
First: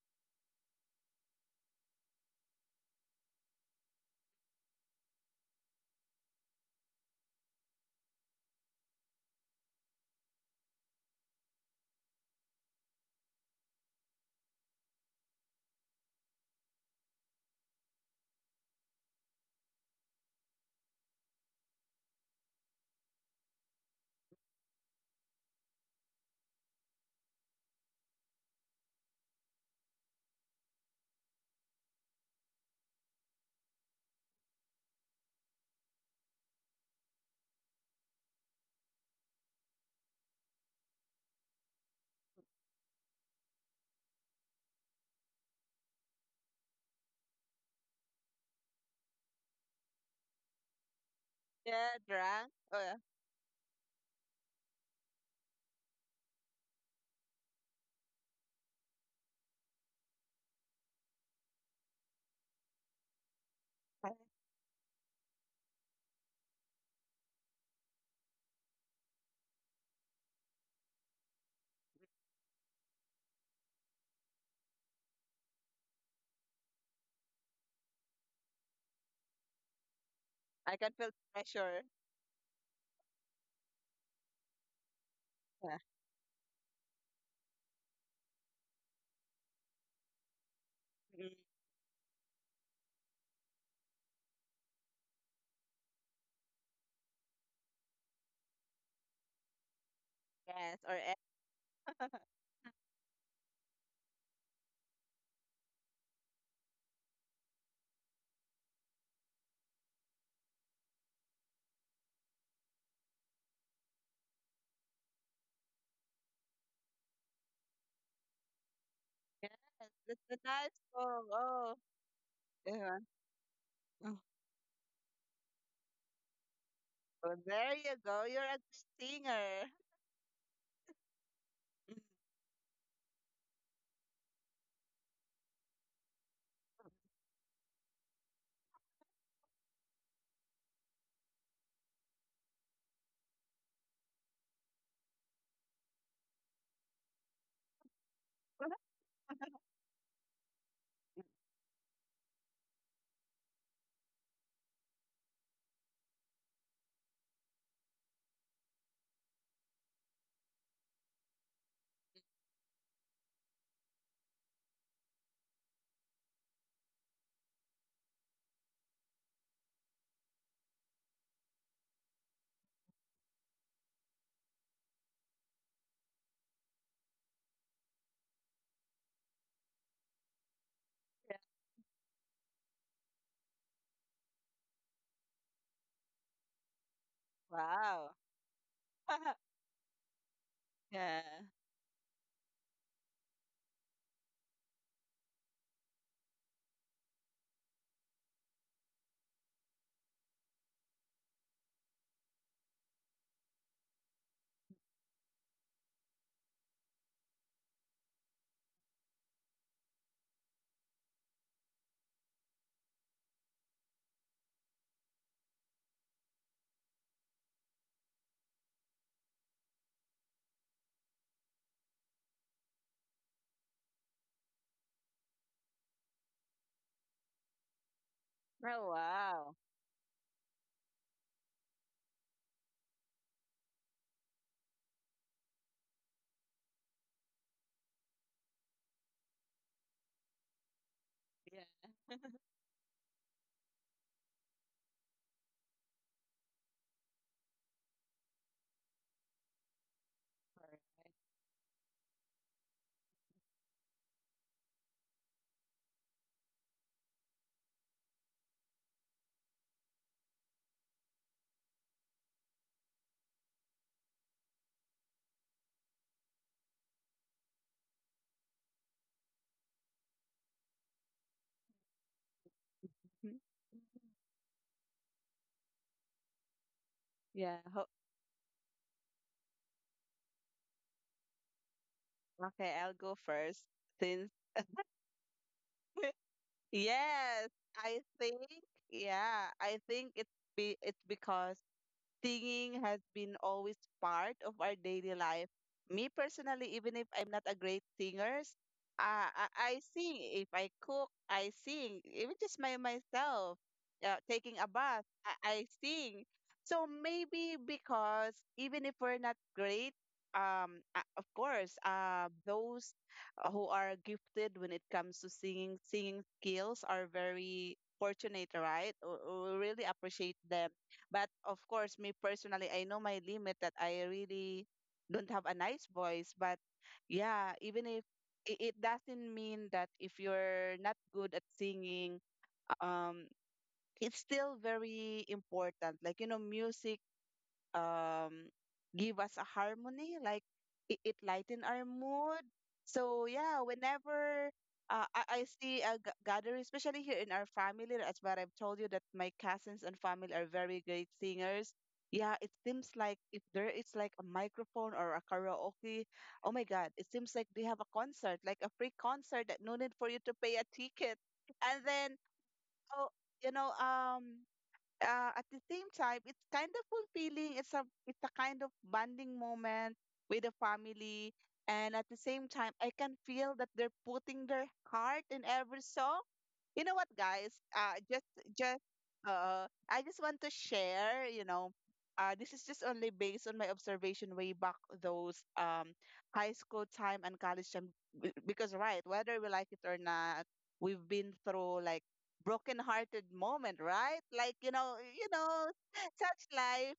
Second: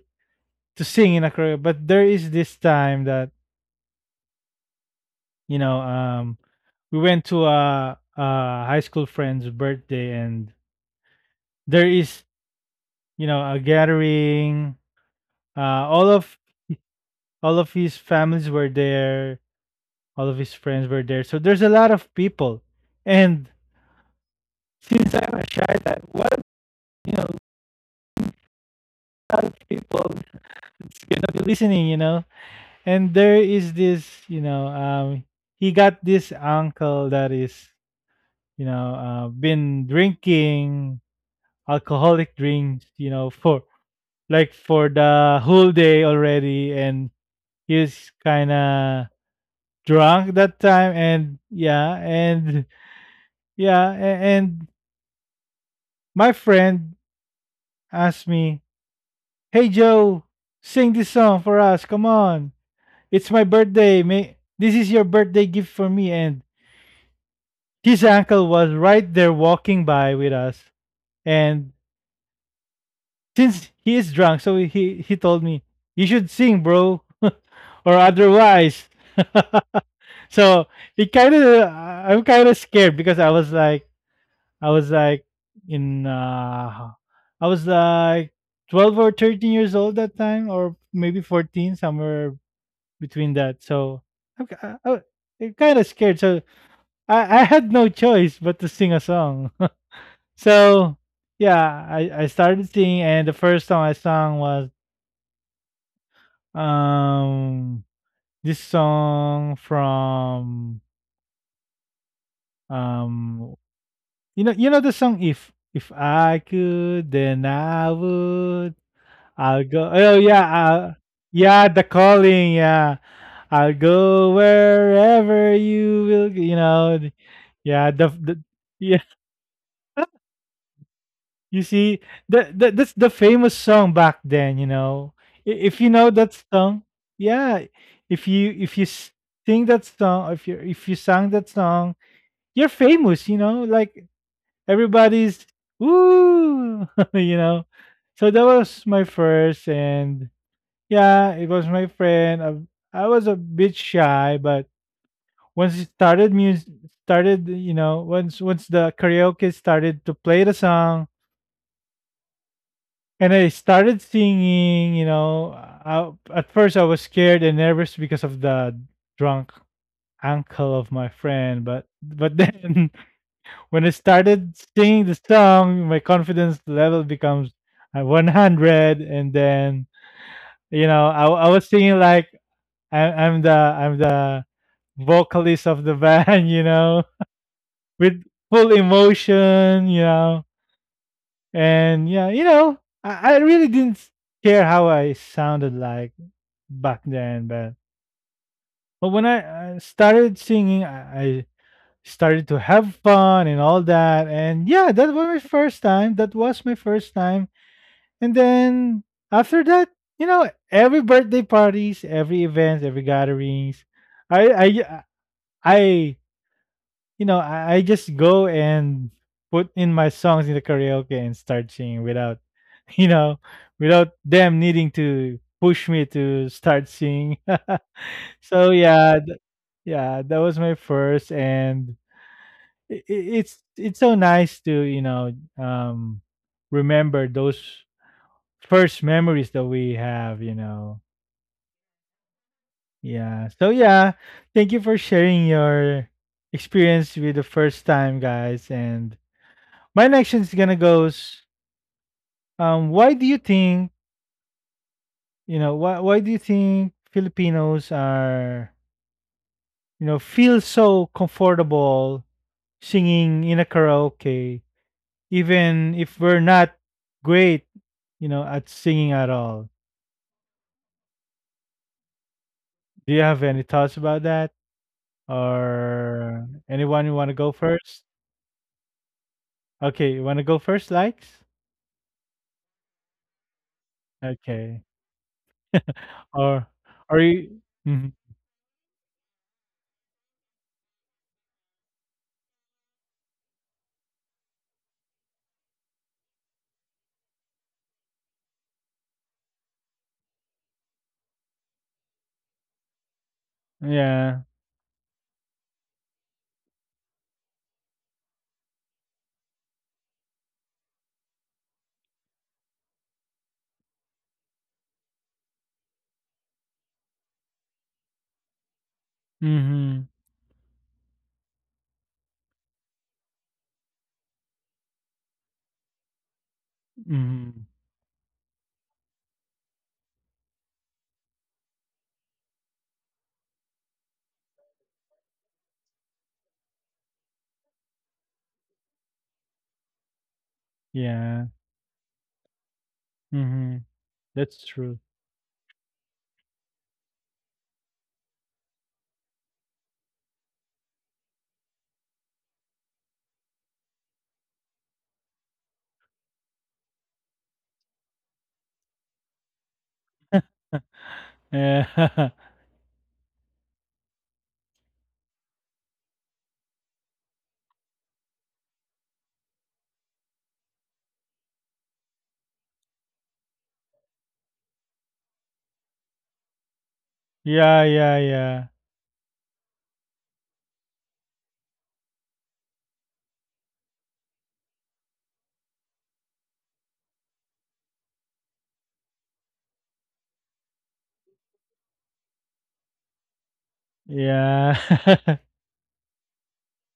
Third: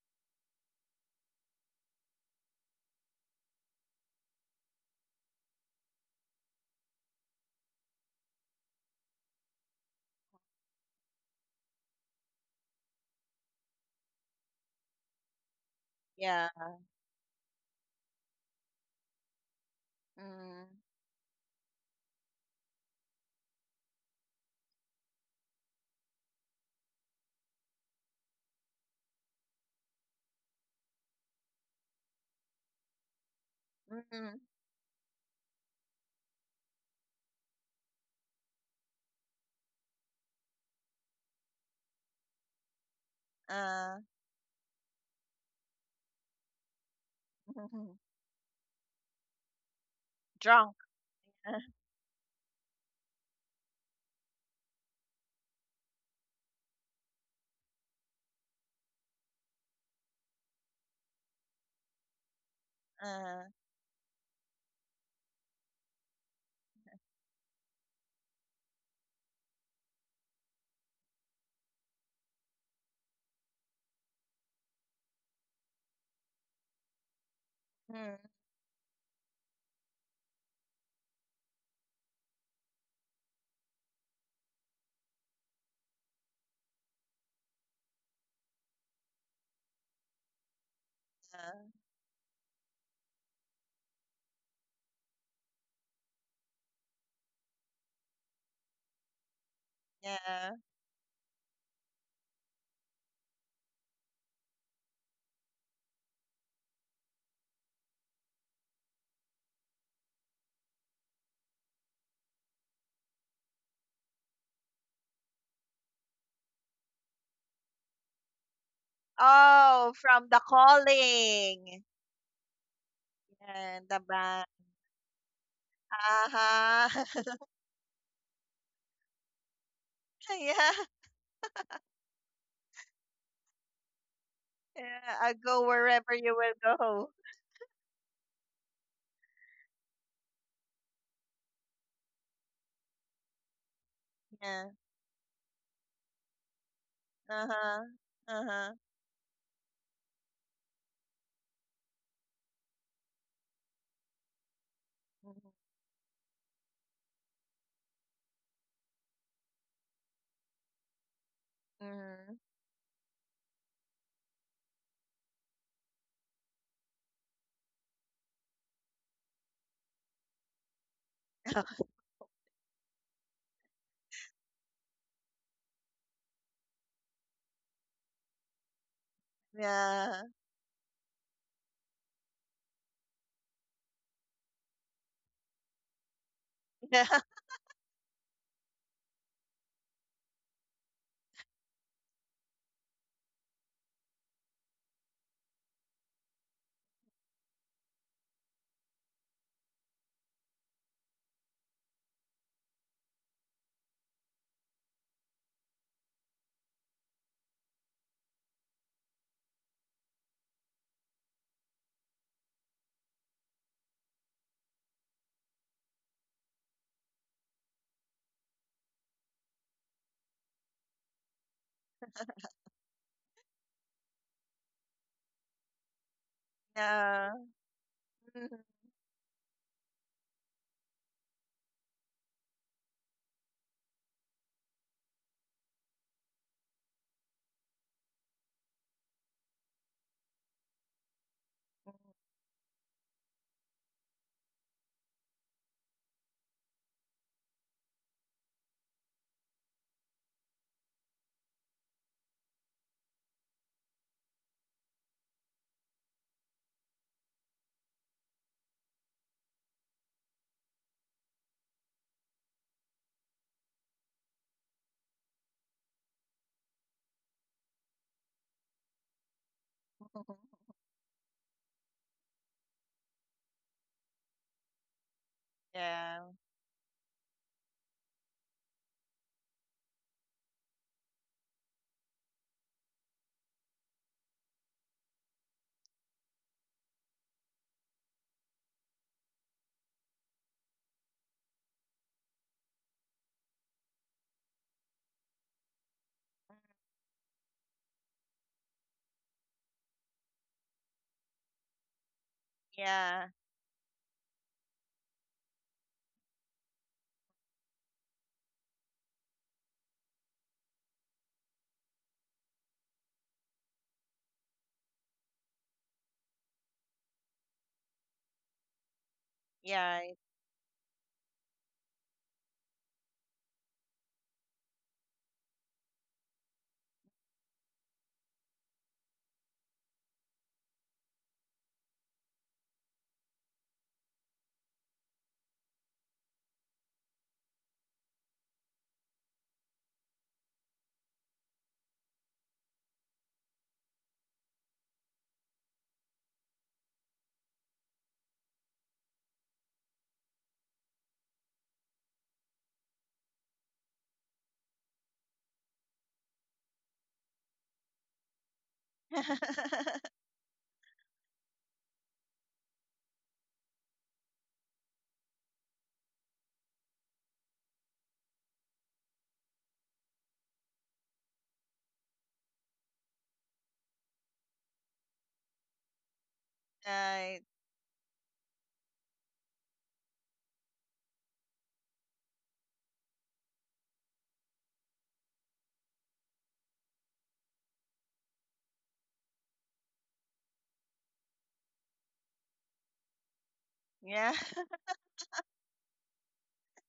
[SPEAKER 1] sing in a career. But there is this time that you know, um, we went to a high school friend's birthday, and there is a gathering. All of
[SPEAKER 3] yeah.
[SPEAKER 1] all of his families were there. All of his
[SPEAKER 3] Mm,
[SPEAKER 1] friends were there. So there's a lot of people, and since I'm a shy type, what you know, a lot of people is gonna be listening. And there is this
[SPEAKER 3] mm,
[SPEAKER 1] he got this uncle that is been drinking alcoholic drinks for
[SPEAKER 3] uh,
[SPEAKER 1] like for the whole day already, and he's kind of drunk that
[SPEAKER 3] drunk.
[SPEAKER 1] time. And yeah
[SPEAKER 2] Yeah, drunk.
[SPEAKER 1] and
[SPEAKER 2] Oh, yeah.
[SPEAKER 1] yeah a- and my friend asked me, "Hey, Joe, sing this song for us, come on, it's my
[SPEAKER 3] Uh,
[SPEAKER 1] birthday, may this is your birthday gift for me." And his uncle was right there walking by with us. And since he is drunk, so he told me, "You should sing, bro, or
[SPEAKER 3] mm,
[SPEAKER 1] otherwise." So
[SPEAKER 2] I can feel
[SPEAKER 1] it kind of,
[SPEAKER 2] pressure.
[SPEAKER 1] I'm kind of scared because I was like
[SPEAKER 2] Yeah.
[SPEAKER 1] in, uh, I was like 12 or 13 years old that time, or maybe
[SPEAKER 2] Mm.
[SPEAKER 1] 14,
[SPEAKER 3] uh,
[SPEAKER 1] somewhere between that. So I'm, I am kind of scared. So I had no choice but to sing a song.
[SPEAKER 3] yeah.
[SPEAKER 2] Yes, or
[SPEAKER 1] So
[SPEAKER 2] e-
[SPEAKER 1] yeah, I, I started singing and the first song I sang was um this song from um you know the song, if I could then I would,
[SPEAKER 2] Yes,
[SPEAKER 1] I'll go
[SPEAKER 3] Oh,
[SPEAKER 1] oh
[SPEAKER 2] that's
[SPEAKER 3] from
[SPEAKER 2] the
[SPEAKER 1] yeah
[SPEAKER 3] the
[SPEAKER 2] nice
[SPEAKER 1] I'll,
[SPEAKER 2] song.
[SPEAKER 1] yeah
[SPEAKER 2] Oh,
[SPEAKER 1] the
[SPEAKER 3] Calling.
[SPEAKER 1] calling yeah,
[SPEAKER 2] yeah.
[SPEAKER 1] I'll
[SPEAKER 3] Yeah, the
[SPEAKER 2] Oh,
[SPEAKER 1] go
[SPEAKER 3] band.
[SPEAKER 1] wherever you will
[SPEAKER 3] Aha.
[SPEAKER 2] well, there
[SPEAKER 1] yeah
[SPEAKER 2] you go. You're a good
[SPEAKER 1] the
[SPEAKER 2] singer.
[SPEAKER 3] Yeah.
[SPEAKER 1] you see, that's the famous song back then,
[SPEAKER 3] Yeah. I
[SPEAKER 1] I-
[SPEAKER 3] go
[SPEAKER 1] If you know
[SPEAKER 3] wherever
[SPEAKER 1] that
[SPEAKER 3] you will
[SPEAKER 1] song,
[SPEAKER 3] go.
[SPEAKER 1] yeah, if you sing that song, if you sang that song, you're famous, Like
[SPEAKER 3] Yeah.
[SPEAKER 1] everybody's ooh, you
[SPEAKER 3] Uh
[SPEAKER 1] know.
[SPEAKER 3] huh.
[SPEAKER 1] So that
[SPEAKER 3] Uh huh.
[SPEAKER 1] was my first, and yeah, it was my friend. I was a bit shy, but once it started music, started once the karaoke started to play the song.
[SPEAKER 3] Mm.
[SPEAKER 1] And I started singing, at first, I was scared and nervous because of the drunk uncle of my friend. But but then, when I started singing the song, my confidence level becomes at 100. And then,
[SPEAKER 3] Yeah.
[SPEAKER 2] Yeah.
[SPEAKER 1] I was singing like I'm the vocalist of the band,
[SPEAKER 3] Yeah.
[SPEAKER 2] Wow.
[SPEAKER 1] with full emotion,
[SPEAKER 2] Yeah.
[SPEAKER 1] And yeah, I really didn't care how I sounded like back then. But when I started singing, I started to have fun and all that. And yeah, that was my first time. That was my first time. And then after that, every birthday parties, every events, every gatherings, I I I you know I just go and put in my songs in the karaoke and start singing without you know without them needing to push me to start singing.
[SPEAKER 3] Yeah.
[SPEAKER 1] So
[SPEAKER 2] Oh,
[SPEAKER 1] yeah.
[SPEAKER 2] wow.
[SPEAKER 1] Yeah, that was my first, and I it's so nice to um, remember those first memories that we have.
[SPEAKER 2] Yeah.
[SPEAKER 1] Yeah. So yeah, thank you for sharing your experience with the first time, guys. And my next is gonna
[SPEAKER 2] Correct.
[SPEAKER 1] goes. Why do you think you know why do you think Filipinos are feel so comfortable singing in a karaoke? Even if we're not great, at singing at all. Do you
[SPEAKER 2] Mhm.
[SPEAKER 1] have any thoughts about that?
[SPEAKER 3] Yeah.
[SPEAKER 1] Or anyone you want to go
[SPEAKER 2] Yeah. Ho-
[SPEAKER 1] first? Okay, you want to go first, likes?
[SPEAKER 2] okay, I'll go first since
[SPEAKER 1] Okay. Or are
[SPEAKER 2] yes,
[SPEAKER 1] you?
[SPEAKER 2] I
[SPEAKER 1] Hmm.
[SPEAKER 2] think yeah, I think it's be it's because singing has been always part of our daily life. Me personally, even if I'm not a great singer, uh, I, I sing. If I cook, I sing. Even just my
[SPEAKER 3] Yeah.
[SPEAKER 2] myself,
[SPEAKER 1] Yeah.
[SPEAKER 2] taking a bath, I sing. So maybe because even if we're not great, of course, those who are gifted when it comes to singing skills are very fortunate, right? We really
[SPEAKER 1] Mm-hmm.
[SPEAKER 3] Yeah.
[SPEAKER 2] appreciate them, but of course, me personally, I know my limit that I really don't have a nice voice. But yeah,
[SPEAKER 1] Mm-hmm.
[SPEAKER 2] even if it doesn't mean that if you're not good at singing, um, it's still very important. Like, music um give us a harmony, like it
[SPEAKER 1] Yeah.
[SPEAKER 2] lighten our mood. So yeah,
[SPEAKER 1] Mm-hmm.
[SPEAKER 2] whenever
[SPEAKER 1] That's true.
[SPEAKER 2] I see a gathering, especially here in our family, as what I've told you, that my cousins and family are very great singers. Yeah, it seems like if there is like a microphone or a karaoke, oh my god, it seems like they have a concert, like a free concert that no need for you to pay a ticket. And then,
[SPEAKER 1] Yeah.
[SPEAKER 2] oh, you know um at the same time, it's kind of fulfilling. It's a kind of bonding moment with the family, and at the same time, I can feel that they're putting their heart in every song. You know what,
[SPEAKER 3] Right.
[SPEAKER 2] guys?
[SPEAKER 1] Yeah. Yeah.
[SPEAKER 2] Just I just want to share. This is just only based on my observation way back those high school time and college time, because right, whether we like it or not, we've been through like broken-hearted moment, right?
[SPEAKER 3] Yeah.
[SPEAKER 2] Like,
[SPEAKER 1] Yeah.
[SPEAKER 2] such life.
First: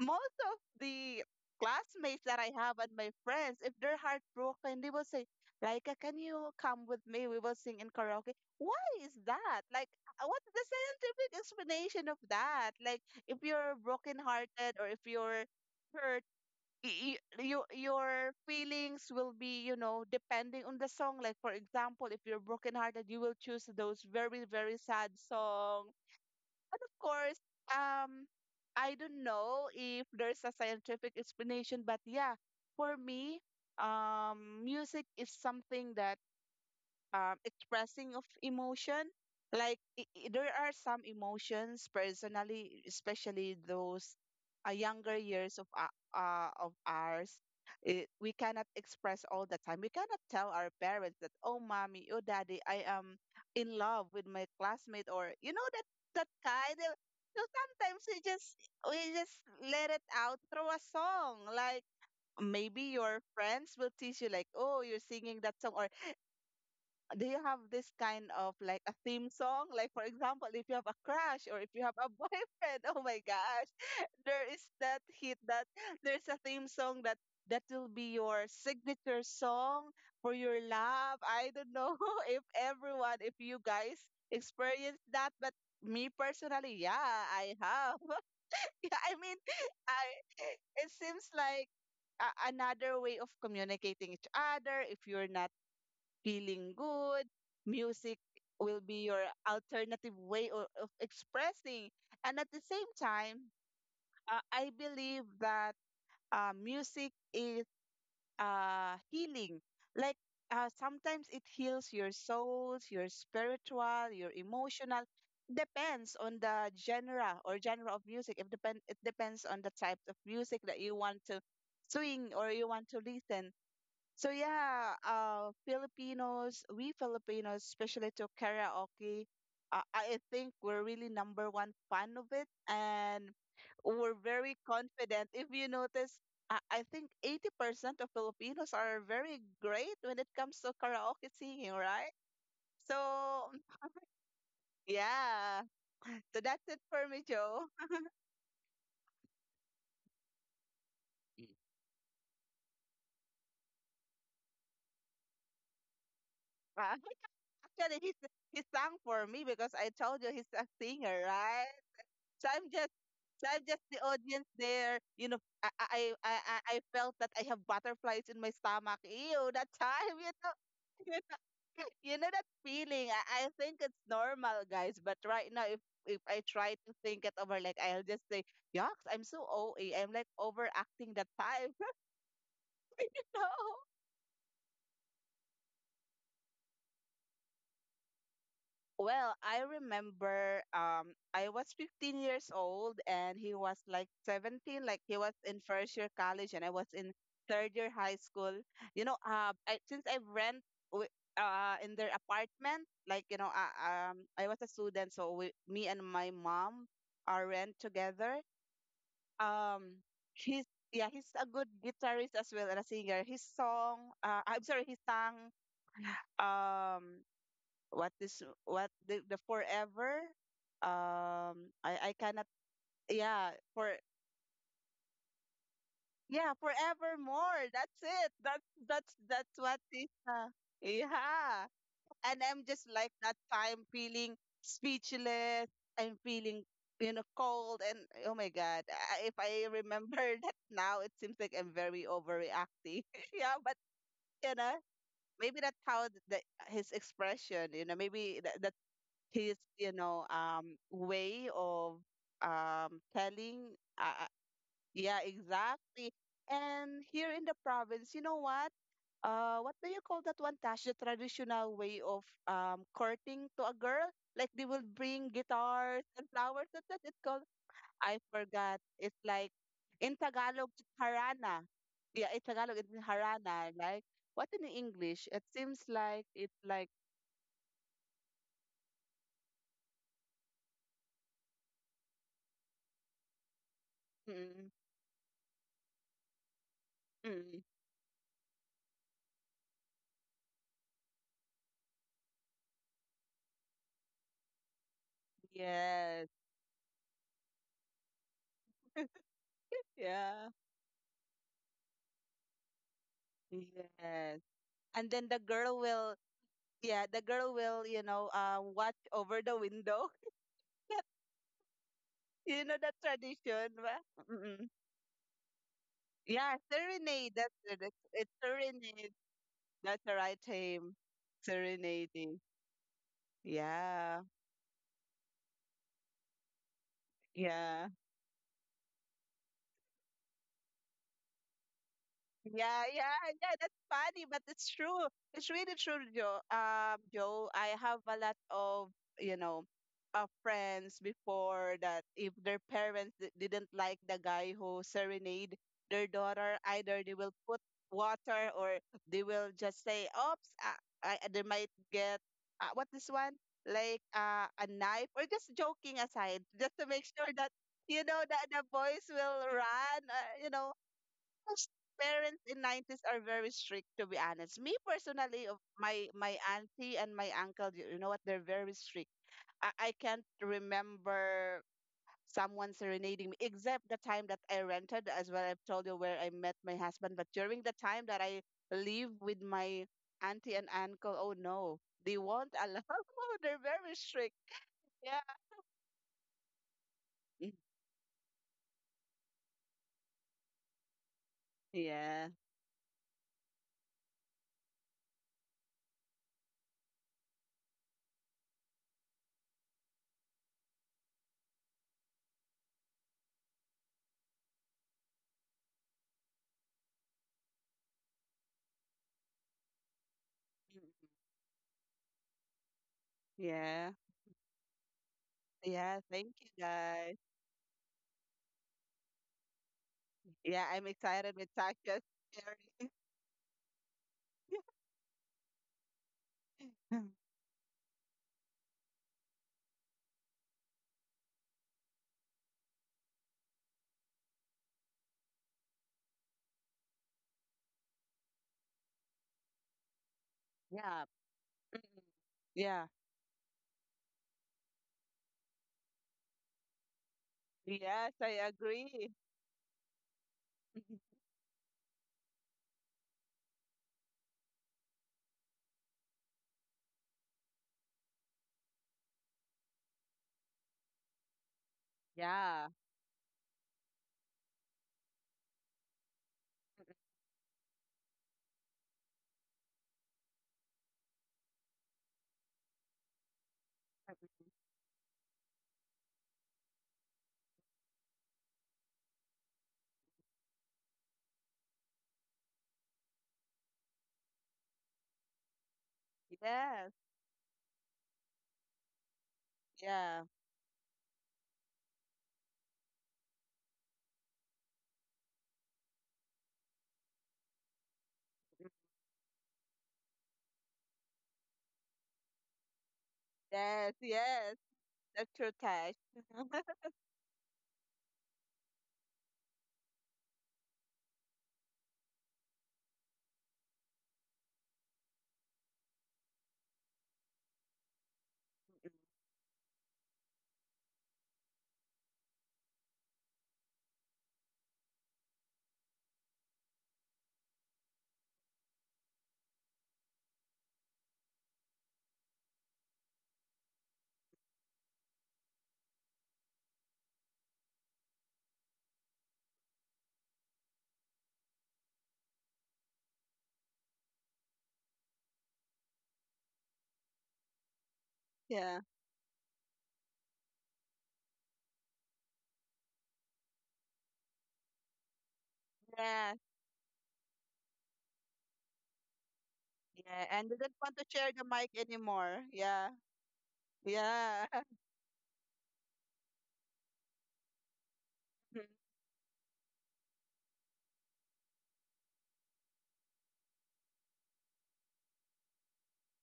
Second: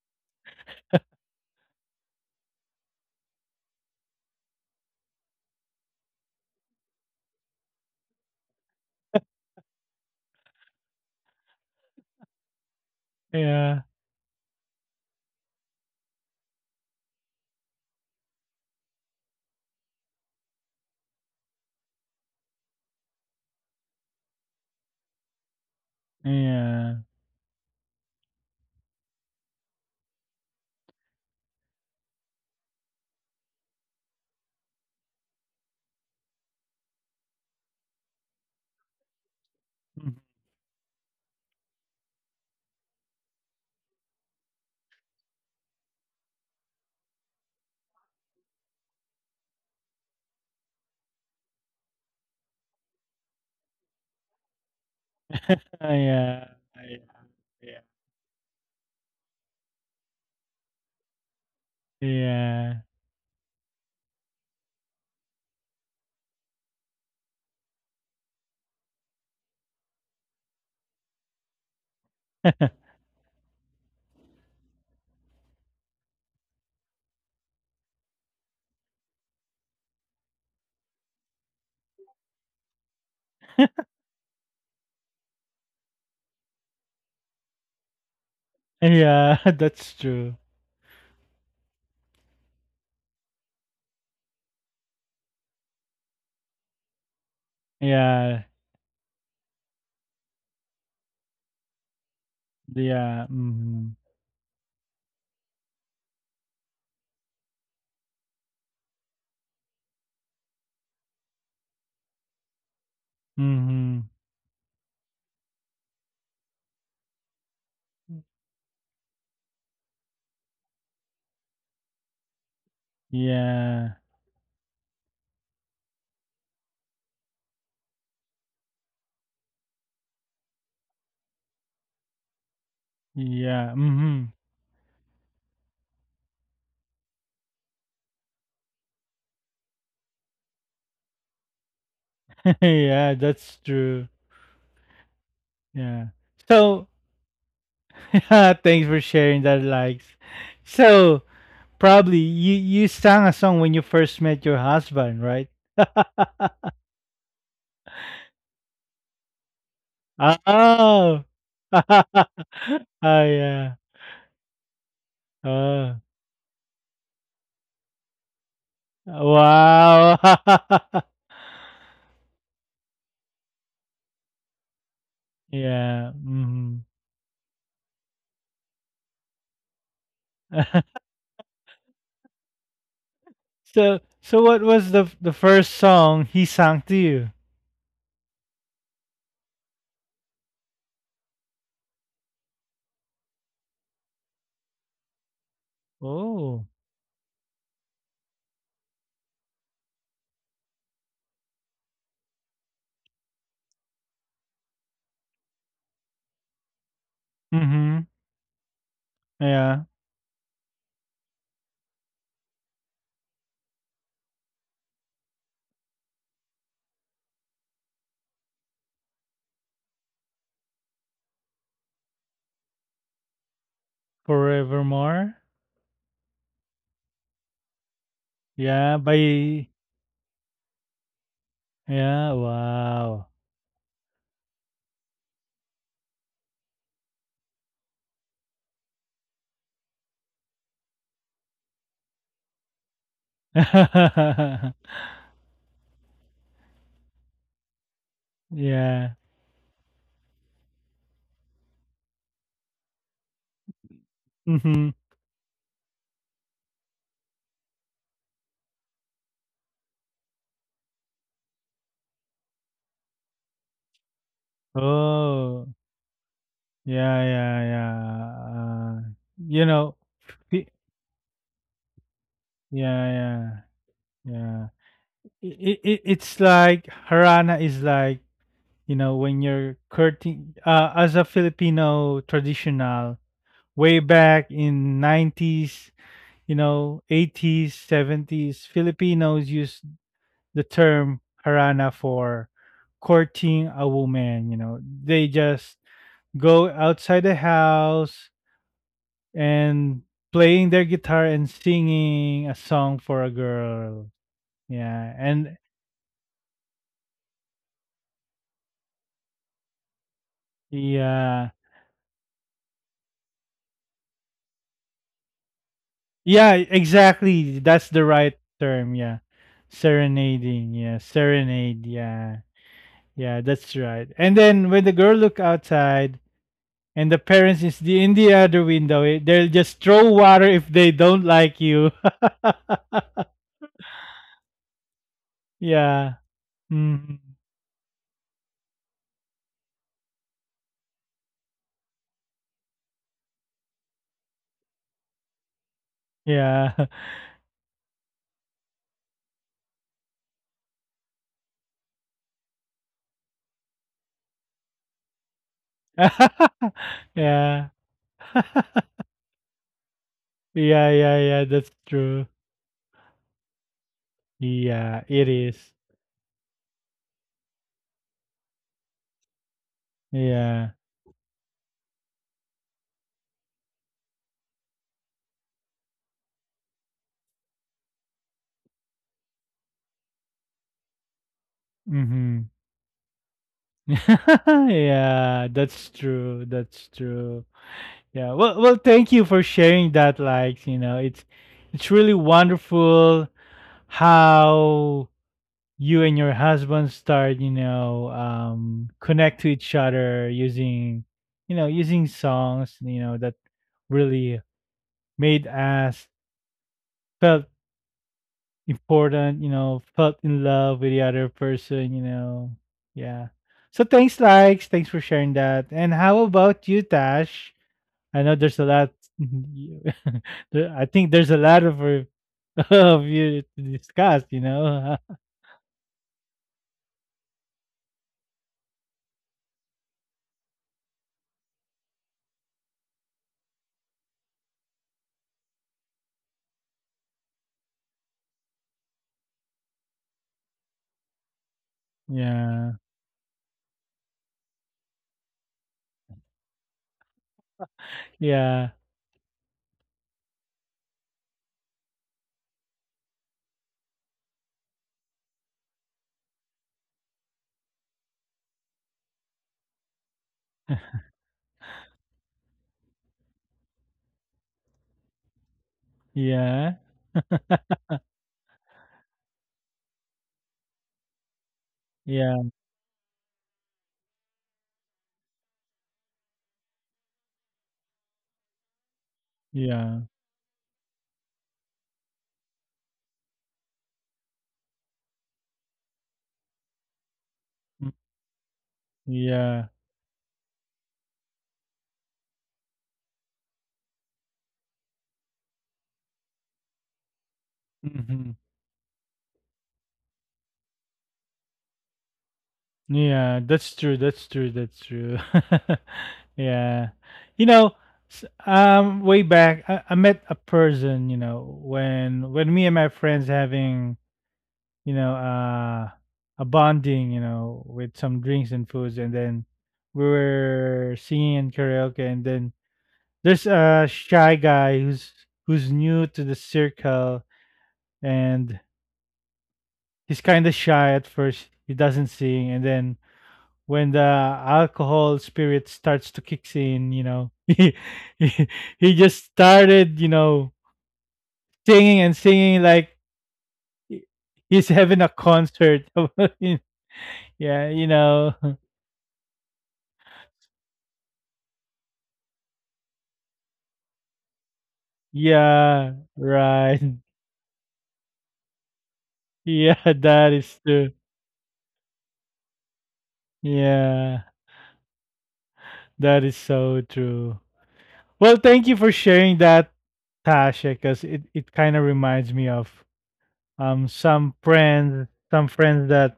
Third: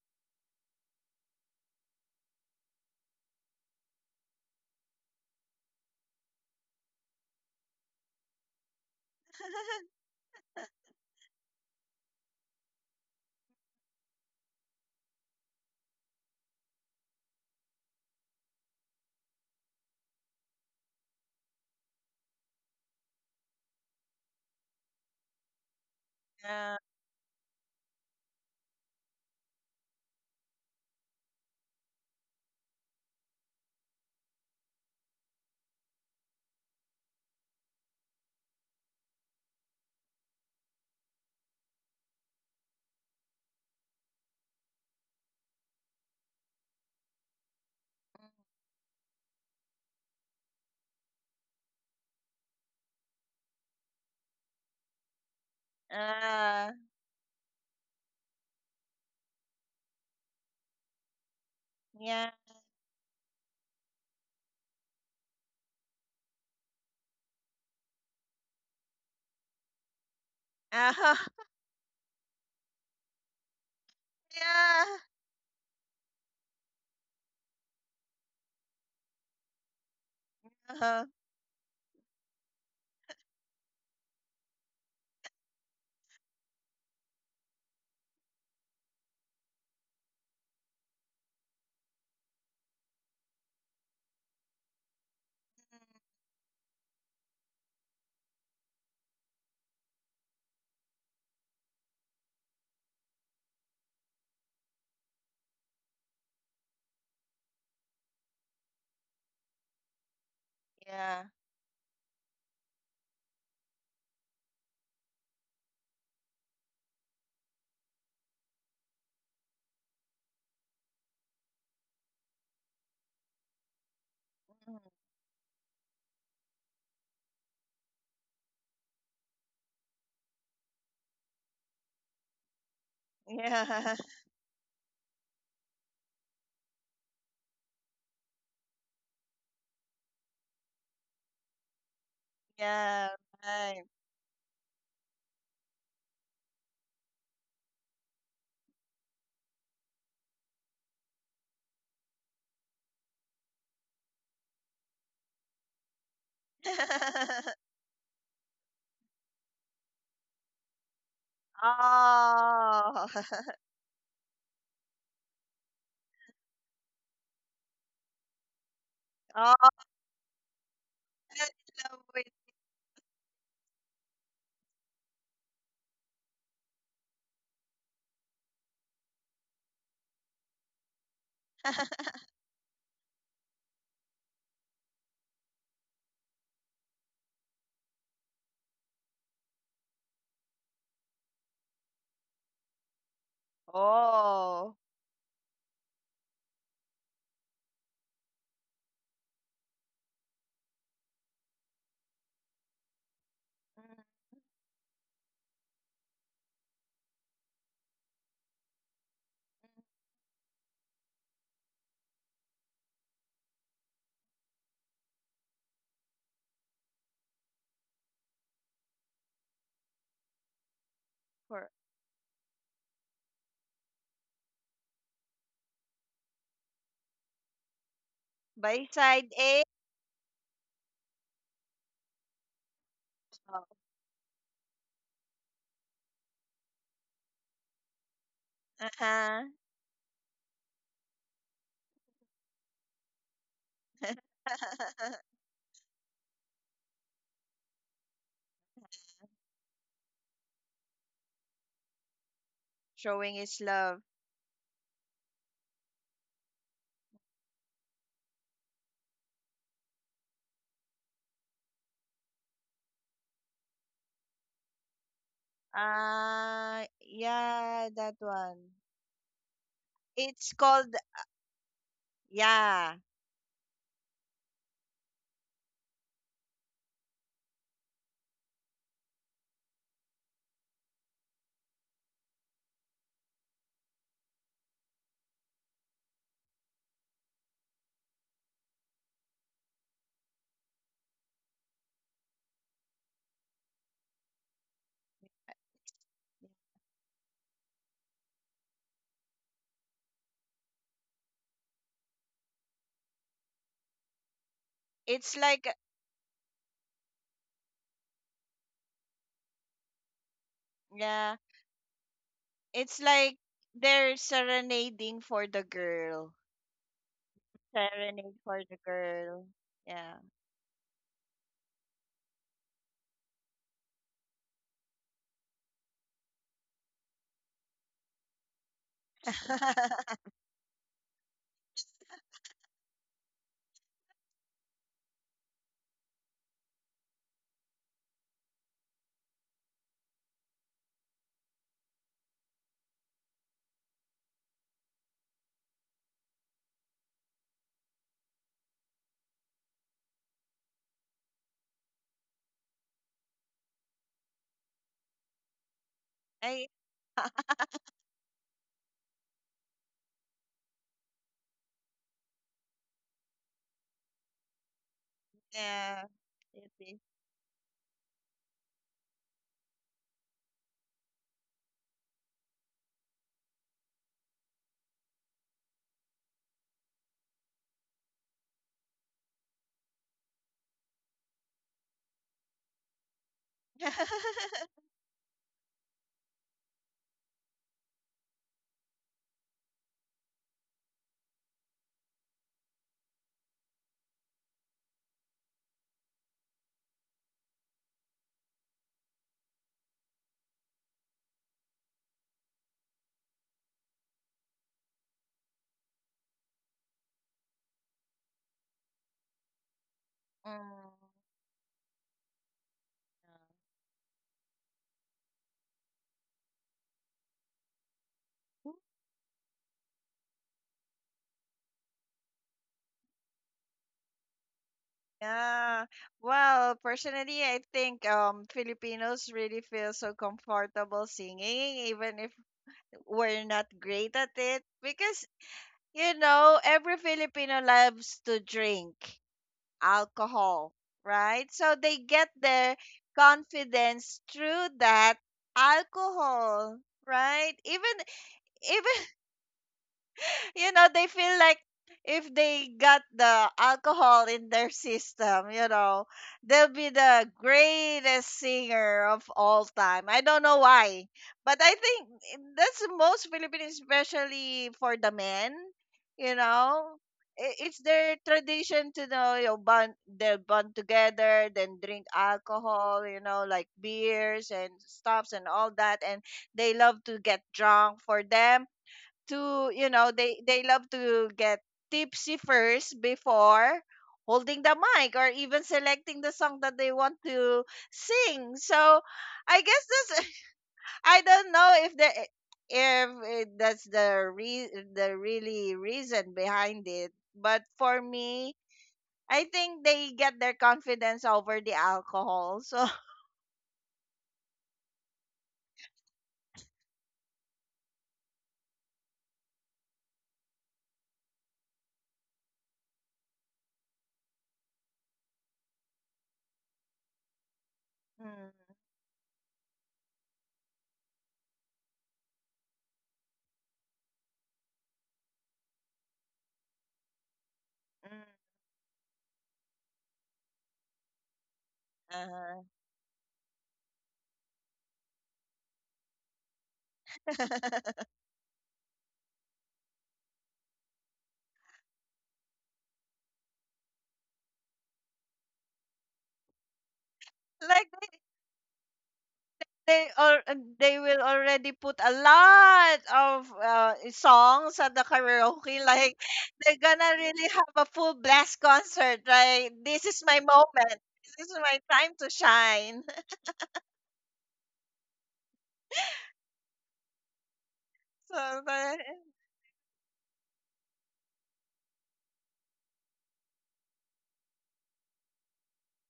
[SPEAKER 2] Most of the classmates that I have and my friends, if they're heartbroken, they will say, "Laika, can you come with me? We will sing in karaoke." Why is that? Like, what's the scientific explanation of that? Like, if
[SPEAKER 1] Yeah.
[SPEAKER 2] you're
[SPEAKER 1] Yeah.
[SPEAKER 2] broken-hearted or if you're hurt, your feelings will be, depending on the song. Like for example, if you're brokenhearted, you will choose those very very sad song,
[SPEAKER 3] Yeah.
[SPEAKER 2] and of
[SPEAKER 1] Yeah.
[SPEAKER 2] course, um I don't know if there's a scientific explanation, but yeah, for me, music is something that, expressing of emotion. Like there are some emotions, personally, especially those younger years of ours, we cannot express all the time. We cannot tell our parents that, oh, mommy, oh, daddy, I am in love with my classmate, or that
[SPEAKER 1] Yeah.
[SPEAKER 2] that
[SPEAKER 1] Yeah.
[SPEAKER 3] Ah,
[SPEAKER 2] kind of. So
[SPEAKER 1] Yeah.
[SPEAKER 2] sometimes we just let it out through a song, like
[SPEAKER 3] yeah.
[SPEAKER 2] maybe your friends will teach you, like, oh, you're singing that song, or do you have this kind of like a theme song? Like for example, if you have a
[SPEAKER 3] Oh,
[SPEAKER 2] crush or if you have a
[SPEAKER 1] Yeah.
[SPEAKER 2] boyfriend, oh my gosh, there is
[SPEAKER 3] yeah.
[SPEAKER 2] that hit that there's a theme song that will be your signature song for your
[SPEAKER 3] Oh,
[SPEAKER 2] love. I don't know if you guys experience that, but me personally, yeah, I have. Yeah, I
[SPEAKER 1] Yeah,
[SPEAKER 2] mean,
[SPEAKER 1] that's
[SPEAKER 2] I
[SPEAKER 1] true.
[SPEAKER 2] it seems like another way of communicating each other if you're not feeling good. Music
[SPEAKER 1] Yeah,
[SPEAKER 2] will be your alternative way of expressing. And at the same
[SPEAKER 1] yeah,
[SPEAKER 2] time,
[SPEAKER 1] mm-hmm,
[SPEAKER 2] I believe that music is healing. Like
[SPEAKER 3] yeah.
[SPEAKER 2] sometimes it heals your souls, your
[SPEAKER 1] mm-hmm,
[SPEAKER 2] spiritual, your emotional. Depends on the genre or genre of music. It depend. It depends on the type of music that you want to swing or you want to listen.
[SPEAKER 1] yeah,
[SPEAKER 2] So
[SPEAKER 3] Mm,
[SPEAKER 2] yeah, we Filipinos, especially to karaoke, I think we're really number one fan of it, and
[SPEAKER 1] yeah,
[SPEAKER 3] yeah.
[SPEAKER 2] we're
[SPEAKER 1] mm-hmm.
[SPEAKER 2] very confident. If you notice, I think 80% of Filipinos are very great when it comes to karaoke singing, right? So
[SPEAKER 1] Yeah,
[SPEAKER 3] Yeah.
[SPEAKER 1] that's
[SPEAKER 3] Right.
[SPEAKER 1] true.
[SPEAKER 2] yeah,
[SPEAKER 1] Yeah.
[SPEAKER 2] so that's it
[SPEAKER 1] So,
[SPEAKER 2] for me, Joe.
[SPEAKER 1] yeah, thanks for sharing that, likes. So,
[SPEAKER 2] Mm.
[SPEAKER 1] probably you sang a song when you first met your husband, right?
[SPEAKER 2] Uh, Actually, he sang for me because I told you
[SPEAKER 1] Ah,
[SPEAKER 2] he's a
[SPEAKER 1] oh,
[SPEAKER 2] singer, right? So I'm just
[SPEAKER 3] Oh.
[SPEAKER 1] oh
[SPEAKER 2] so I'm
[SPEAKER 1] yeah.
[SPEAKER 2] just the audience there. You know, I
[SPEAKER 1] Oh,
[SPEAKER 2] I I I I felt that I have butterflies in my stomach. Ew,
[SPEAKER 3] Oh,
[SPEAKER 2] that
[SPEAKER 3] I
[SPEAKER 1] wow.
[SPEAKER 2] time, you know,
[SPEAKER 3] love
[SPEAKER 2] you
[SPEAKER 3] it.
[SPEAKER 2] know that feeling. I think it's normal, guys. But right now, if
[SPEAKER 1] Yeah.
[SPEAKER 2] if I try
[SPEAKER 1] Mm-hmm.
[SPEAKER 2] to think it over, like I'll just say, "Yucks, I'm so OA. I'm like overacting that time." No.
[SPEAKER 1] So what was the first song he sang to you?
[SPEAKER 2] Well, I remember I was 15 years old and he was like
[SPEAKER 3] Oh.
[SPEAKER 2] 17, like he was in first year college and
[SPEAKER 1] Oh.
[SPEAKER 2] I was in third year high school. You know, since I rent in their apartment, like you know,
[SPEAKER 3] Mm,
[SPEAKER 2] I was a student so me and my mom are rent
[SPEAKER 1] Mm-hmm.
[SPEAKER 2] together.
[SPEAKER 1] Yeah.
[SPEAKER 2] Um he's, yeah, he's a good guitarist as well and a singer. His song, I'm sorry, he sang um what the forever um
[SPEAKER 3] for
[SPEAKER 2] I cannot, yeah, for
[SPEAKER 1] Forevermore.
[SPEAKER 2] yeah, forevermore. That's it. that's
[SPEAKER 3] by
[SPEAKER 1] Yeah.
[SPEAKER 2] that's
[SPEAKER 3] side
[SPEAKER 2] that's
[SPEAKER 3] A.
[SPEAKER 1] By.
[SPEAKER 2] what is, yeah.
[SPEAKER 1] Yeah.
[SPEAKER 2] And I'm just, like,
[SPEAKER 1] Wow.
[SPEAKER 2] that
[SPEAKER 3] Oh.
[SPEAKER 2] time feeling speechless, I'm feeling, cold, and oh my god, if
[SPEAKER 3] Uh-huh.
[SPEAKER 2] I remember that now it seems like I'm very overreacting. Yeah, but you
[SPEAKER 1] yeah.
[SPEAKER 2] know, maybe that's how his expression, you know, maybe that his, way of
[SPEAKER 3] Showing his
[SPEAKER 2] telling,
[SPEAKER 3] love.
[SPEAKER 2] uh, uh,
[SPEAKER 1] Mm-hmm.
[SPEAKER 2] yeah, exactly. And here in the province, you know what, what do you call that one, Tash, the traditional way of courting to a girl, like they will bring
[SPEAKER 1] Oh.
[SPEAKER 2] guitars and flowers, and
[SPEAKER 3] Ah,
[SPEAKER 2] that it's
[SPEAKER 1] Yeah.
[SPEAKER 2] called,
[SPEAKER 1] Yeah.
[SPEAKER 3] yeah,
[SPEAKER 2] I
[SPEAKER 3] that
[SPEAKER 1] Yeah.
[SPEAKER 3] one.
[SPEAKER 2] forgot, it's like
[SPEAKER 1] You know.
[SPEAKER 2] in
[SPEAKER 3] It's
[SPEAKER 1] Fe-
[SPEAKER 2] Tagalog it's
[SPEAKER 3] called,
[SPEAKER 2] harana, yeah, in Tagalog it's
[SPEAKER 3] yeah.
[SPEAKER 1] Yeah. Yeah.
[SPEAKER 2] harana, like, what
[SPEAKER 1] Yeah.
[SPEAKER 2] in English it
[SPEAKER 1] It,
[SPEAKER 2] seems
[SPEAKER 1] it,
[SPEAKER 2] like,
[SPEAKER 1] it's
[SPEAKER 2] it's
[SPEAKER 1] like
[SPEAKER 2] like.
[SPEAKER 1] Harana is like, you know, when you're courting as a Filipino traditional way back
[SPEAKER 2] Mm,
[SPEAKER 1] in 90's, you know,
[SPEAKER 2] mm,
[SPEAKER 1] 80's, 70's filipinos used the term harana for courting a woman. You know, they just
[SPEAKER 2] yes,
[SPEAKER 1] go outside the house and
[SPEAKER 2] yeah.
[SPEAKER 1] playing their guitar and singing a song for a girl,
[SPEAKER 2] Yes. And
[SPEAKER 1] yeah.
[SPEAKER 2] then the
[SPEAKER 3] It's
[SPEAKER 1] And
[SPEAKER 2] girl
[SPEAKER 3] like,
[SPEAKER 2] will, yeah, the girl will, you know, watch over the window.
[SPEAKER 3] yeah.
[SPEAKER 1] yeah,
[SPEAKER 2] You know that
[SPEAKER 3] It's like
[SPEAKER 2] tradition, ba?
[SPEAKER 3] they're
[SPEAKER 2] Mm-mm.
[SPEAKER 3] serenading for the girl.
[SPEAKER 1] yeah,
[SPEAKER 2] Yeah, serenade. That's
[SPEAKER 1] exactly,
[SPEAKER 2] it.
[SPEAKER 1] that's
[SPEAKER 2] It's,
[SPEAKER 1] the
[SPEAKER 2] it's
[SPEAKER 1] right
[SPEAKER 3] Serenade for the
[SPEAKER 1] term.
[SPEAKER 2] serenade.
[SPEAKER 1] Yeah,
[SPEAKER 3] girl.
[SPEAKER 2] That's the
[SPEAKER 3] Yeah.
[SPEAKER 2] right
[SPEAKER 1] serenading,
[SPEAKER 2] name.
[SPEAKER 1] yeah, serenade,
[SPEAKER 2] Serenading.
[SPEAKER 1] yeah. Yeah, that's right.
[SPEAKER 2] Yeah.
[SPEAKER 1] And then when the girl look outside and the parents is
[SPEAKER 2] Yeah.
[SPEAKER 1] the, in the other window, eh, they'll just throw water if they don't like you.
[SPEAKER 2] Yeah, yeah, yeah. That's funny, but it's true. It's really true,
[SPEAKER 1] yeah.
[SPEAKER 2] Joe.
[SPEAKER 1] Mhm.
[SPEAKER 2] Joe, I have a lot of, you know, friends before that if their parents didn't like the guy who serenade their daughter,
[SPEAKER 1] Yeah.
[SPEAKER 2] either they will put water, or they will just say, "Oops," they might get, what this one, like, a knife, or just joking aside, just
[SPEAKER 3] I,
[SPEAKER 2] to make sure that
[SPEAKER 1] yeah.
[SPEAKER 2] that the boys will run. Uh, you know,
[SPEAKER 1] yeah, yeah, yeah,
[SPEAKER 2] because
[SPEAKER 1] that's true.
[SPEAKER 2] parents in 90s are very strict, to be honest. Me
[SPEAKER 1] Yeah, it
[SPEAKER 2] personally, of
[SPEAKER 1] is.
[SPEAKER 2] my
[SPEAKER 3] yeah.
[SPEAKER 2] my auntie
[SPEAKER 3] You.
[SPEAKER 2] and my uncle, you know what, they're very strict. I can't
[SPEAKER 1] Yeah.
[SPEAKER 2] remember someone serenading me except the time that I rented as well. I've told you where I met my husband, but during the time that I live with my auntie and uncle, oh no, they
[SPEAKER 1] Mhm.
[SPEAKER 2] won't allow. Oh, they're very strict. Yeah.
[SPEAKER 1] yeah, that's true. That's true.
[SPEAKER 2] Mm.
[SPEAKER 1] Yeah. Well, thank you for sharing that like, you know. It's really
[SPEAKER 2] Yeah.
[SPEAKER 1] wonderful how you and your husband start, you know, connect to each other using, you know, using songs, you know, that really made us felt important, you know, felt in love with
[SPEAKER 3] Mm.
[SPEAKER 1] the
[SPEAKER 2] Mm.
[SPEAKER 1] other person, you know. Yeah.
[SPEAKER 3] Yeah.
[SPEAKER 1] So
[SPEAKER 2] Yeah.
[SPEAKER 1] thanks, likes. Thanks for sharing that. And
[SPEAKER 2] Yeah.
[SPEAKER 1] how
[SPEAKER 2] Thank you,
[SPEAKER 1] about you,
[SPEAKER 2] guys.
[SPEAKER 1] Tash? I know there's a lot. you-
[SPEAKER 2] Yeah,
[SPEAKER 1] there-
[SPEAKER 2] I'm
[SPEAKER 1] I think there's
[SPEAKER 2] excited
[SPEAKER 1] a
[SPEAKER 2] with
[SPEAKER 1] lot of,
[SPEAKER 2] Tasha's story.
[SPEAKER 1] of you to discuss, you know.
[SPEAKER 3] Yeah. Well, personally, I think Filipinos really feel so comfortable singing, even if we're not great at it, because you know every Filipino loves to drink alcohol,
[SPEAKER 2] Yeah.
[SPEAKER 3] right?
[SPEAKER 2] Mm.
[SPEAKER 3] So they get
[SPEAKER 1] yeah.
[SPEAKER 3] their
[SPEAKER 2] Yeah.
[SPEAKER 3] confidence through that alcohol, right? Even
[SPEAKER 2] Yes, I
[SPEAKER 1] Yeah.
[SPEAKER 3] even
[SPEAKER 2] agree.
[SPEAKER 3] you know, they feel like if they got the alcohol in their system, you know, they'll be the greatest singer of all time. I don't know why, but I think
[SPEAKER 2] Yeah.
[SPEAKER 3] that's most Philippines, especially for the men, you
[SPEAKER 1] Yeah,
[SPEAKER 3] know. It's their tradition to know, you know, bond they'll bond together, then drink
[SPEAKER 1] yeah,
[SPEAKER 3] alcohol, you know, like beers and stuffs and all that, and they love to get drunk for them to,
[SPEAKER 1] yeah,
[SPEAKER 3] you know, they love to get tipsy first before holding the mic or even selecting the song
[SPEAKER 2] Yes,
[SPEAKER 3] that they want to
[SPEAKER 1] mm,
[SPEAKER 3] sing. So
[SPEAKER 1] yeah,
[SPEAKER 3] I guess
[SPEAKER 2] yeah.
[SPEAKER 3] this I don't know if the, if it, that's the the really reason behind it, but for
[SPEAKER 1] mhm,
[SPEAKER 3] me, I think they get their confidence over the alcohol, so
[SPEAKER 1] yeah. That's
[SPEAKER 2] Yes,
[SPEAKER 1] true. That's
[SPEAKER 2] yes.
[SPEAKER 1] true. That's true.
[SPEAKER 2] That's your touch.
[SPEAKER 1] yeah, you know, s- way back, I met a person. You know, when me and my friends having, you know, a bonding, you know, with some drinks and
[SPEAKER 3] Mm,
[SPEAKER 1] foods, and then we were singing in karaoke, and then there's a shy guy who's new to the circle,
[SPEAKER 3] mm.
[SPEAKER 1] and he's kind of shy at first. He doesn't sing, and
[SPEAKER 3] Uh,
[SPEAKER 1] then when the alcohol spirit starts to kick in, you know, he he just started, you know, singing and singing like he's having a concert. yeah, you
[SPEAKER 3] like
[SPEAKER 1] know.
[SPEAKER 2] Yeah.
[SPEAKER 3] they all they will already put a lot of songs at the karaoke
[SPEAKER 1] Yeah,
[SPEAKER 3] like
[SPEAKER 2] Yes.
[SPEAKER 1] right.
[SPEAKER 3] they're gonna really have a full blast concert, right?
[SPEAKER 1] Yeah,
[SPEAKER 3] This
[SPEAKER 2] Yeah.
[SPEAKER 3] is
[SPEAKER 1] that
[SPEAKER 2] And
[SPEAKER 3] my
[SPEAKER 2] did
[SPEAKER 1] is
[SPEAKER 2] not want
[SPEAKER 1] true.
[SPEAKER 2] to
[SPEAKER 3] moment.
[SPEAKER 2] share the
[SPEAKER 3] This
[SPEAKER 2] mic
[SPEAKER 3] is my time to
[SPEAKER 2] anymore. Yeah.
[SPEAKER 3] shine.
[SPEAKER 1] Yeah,
[SPEAKER 2] Yeah.
[SPEAKER 1] that is so true. Well, thank
[SPEAKER 3] So
[SPEAKER 1] you for
[SPEAKER 3] the-
[SPEAKER 1] sharing that, Tasha, because it kind of reminds me of some friends, some friends that,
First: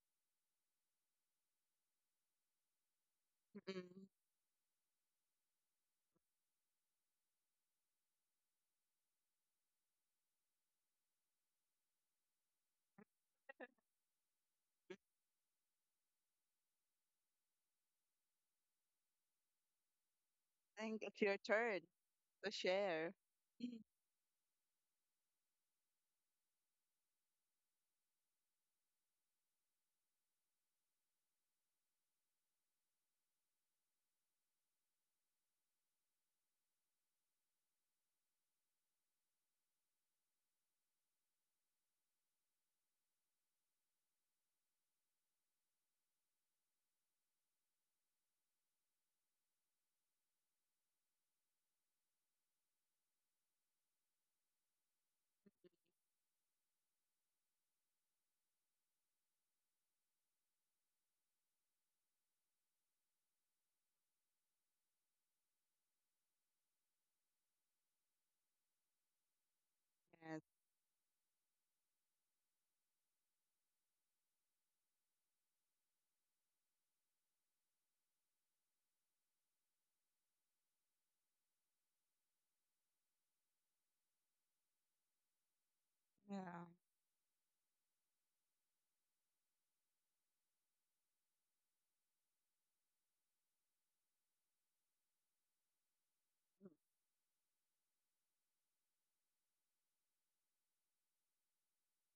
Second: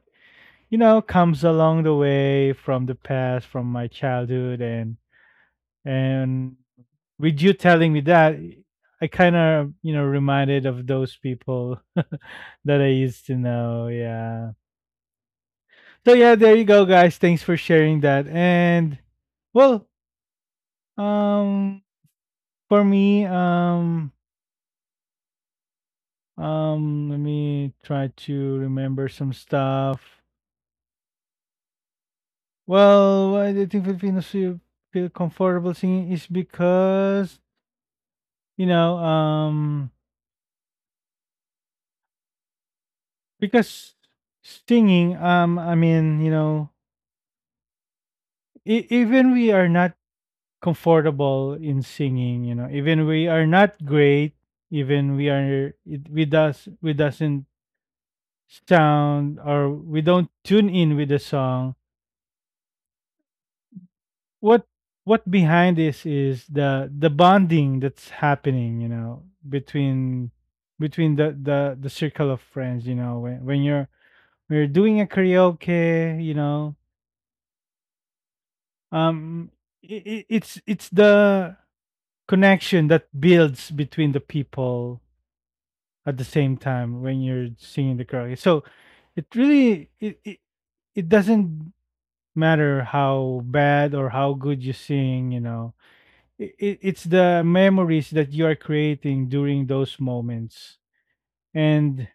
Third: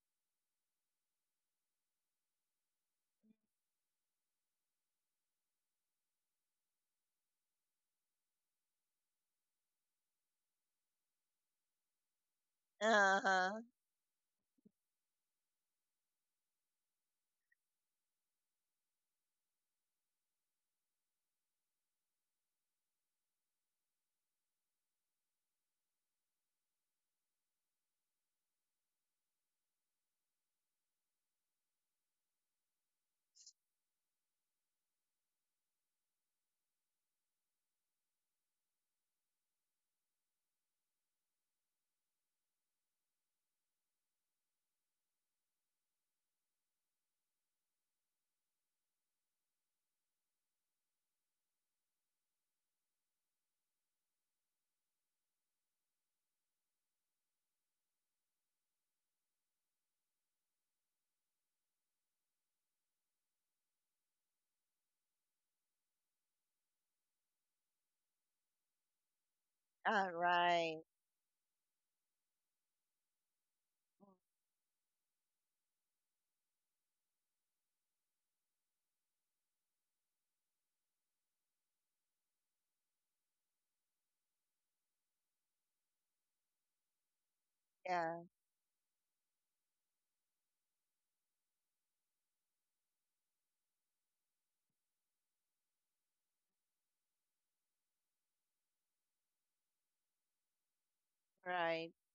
[SPEAKER 1] you know, comes along the way from the past from
[SPEAKER 2] Mm,
[SPEAKER 1] my
[SPEAKER 2] mm.
[SPEAKER 1] childhood, and with you telling me that, I kind of, you know, reminded of those people. That I used to
[SPEAKER 3] uh-huh,
[SPEAKER 1] know, yeah. So yeah, there you go guys, thanks for sharing that. And well,
[SPEAKER 2] I think it's your turn
[SPEAKER 1] um
[SPEAKER 2] to
[SPEAKER 1] for
[SPEAKER 2] share.
[SPEAKER 1] me, let me try to remember some stuff. Well, why do you think Filipinos feel feel comfortable singing is because, you know, because singing, I mean, you know, e- even we are not comfortable in singing, you know, even we are not great, even we are it, we does we doesn't sound or we don't tune in with the song. what what behind this is the bonding that's happening, you know,
[SPEAKER 3] all
[SPEAKER 1] between
[SPEAKER 2] Yes.
[SPEAKER 3] right,
[SPEAKER 1] between the circle of friends, you know, when when you're doing a karaoke, you know, um it, it's the connection that builds between the people at the same
[SPEAKER 2] Yeah.
[SPEAKER 1] time when you're singing the
[SPEAKER 3] yeah,
[SPEAKER 1] karaoke. So it really it, it, it doesn't matter how bad or how good you sing, you know. I- I- it's the memories that you are creating during those moments,
[SPEAKER 3] right,
[SPEAKER 1] and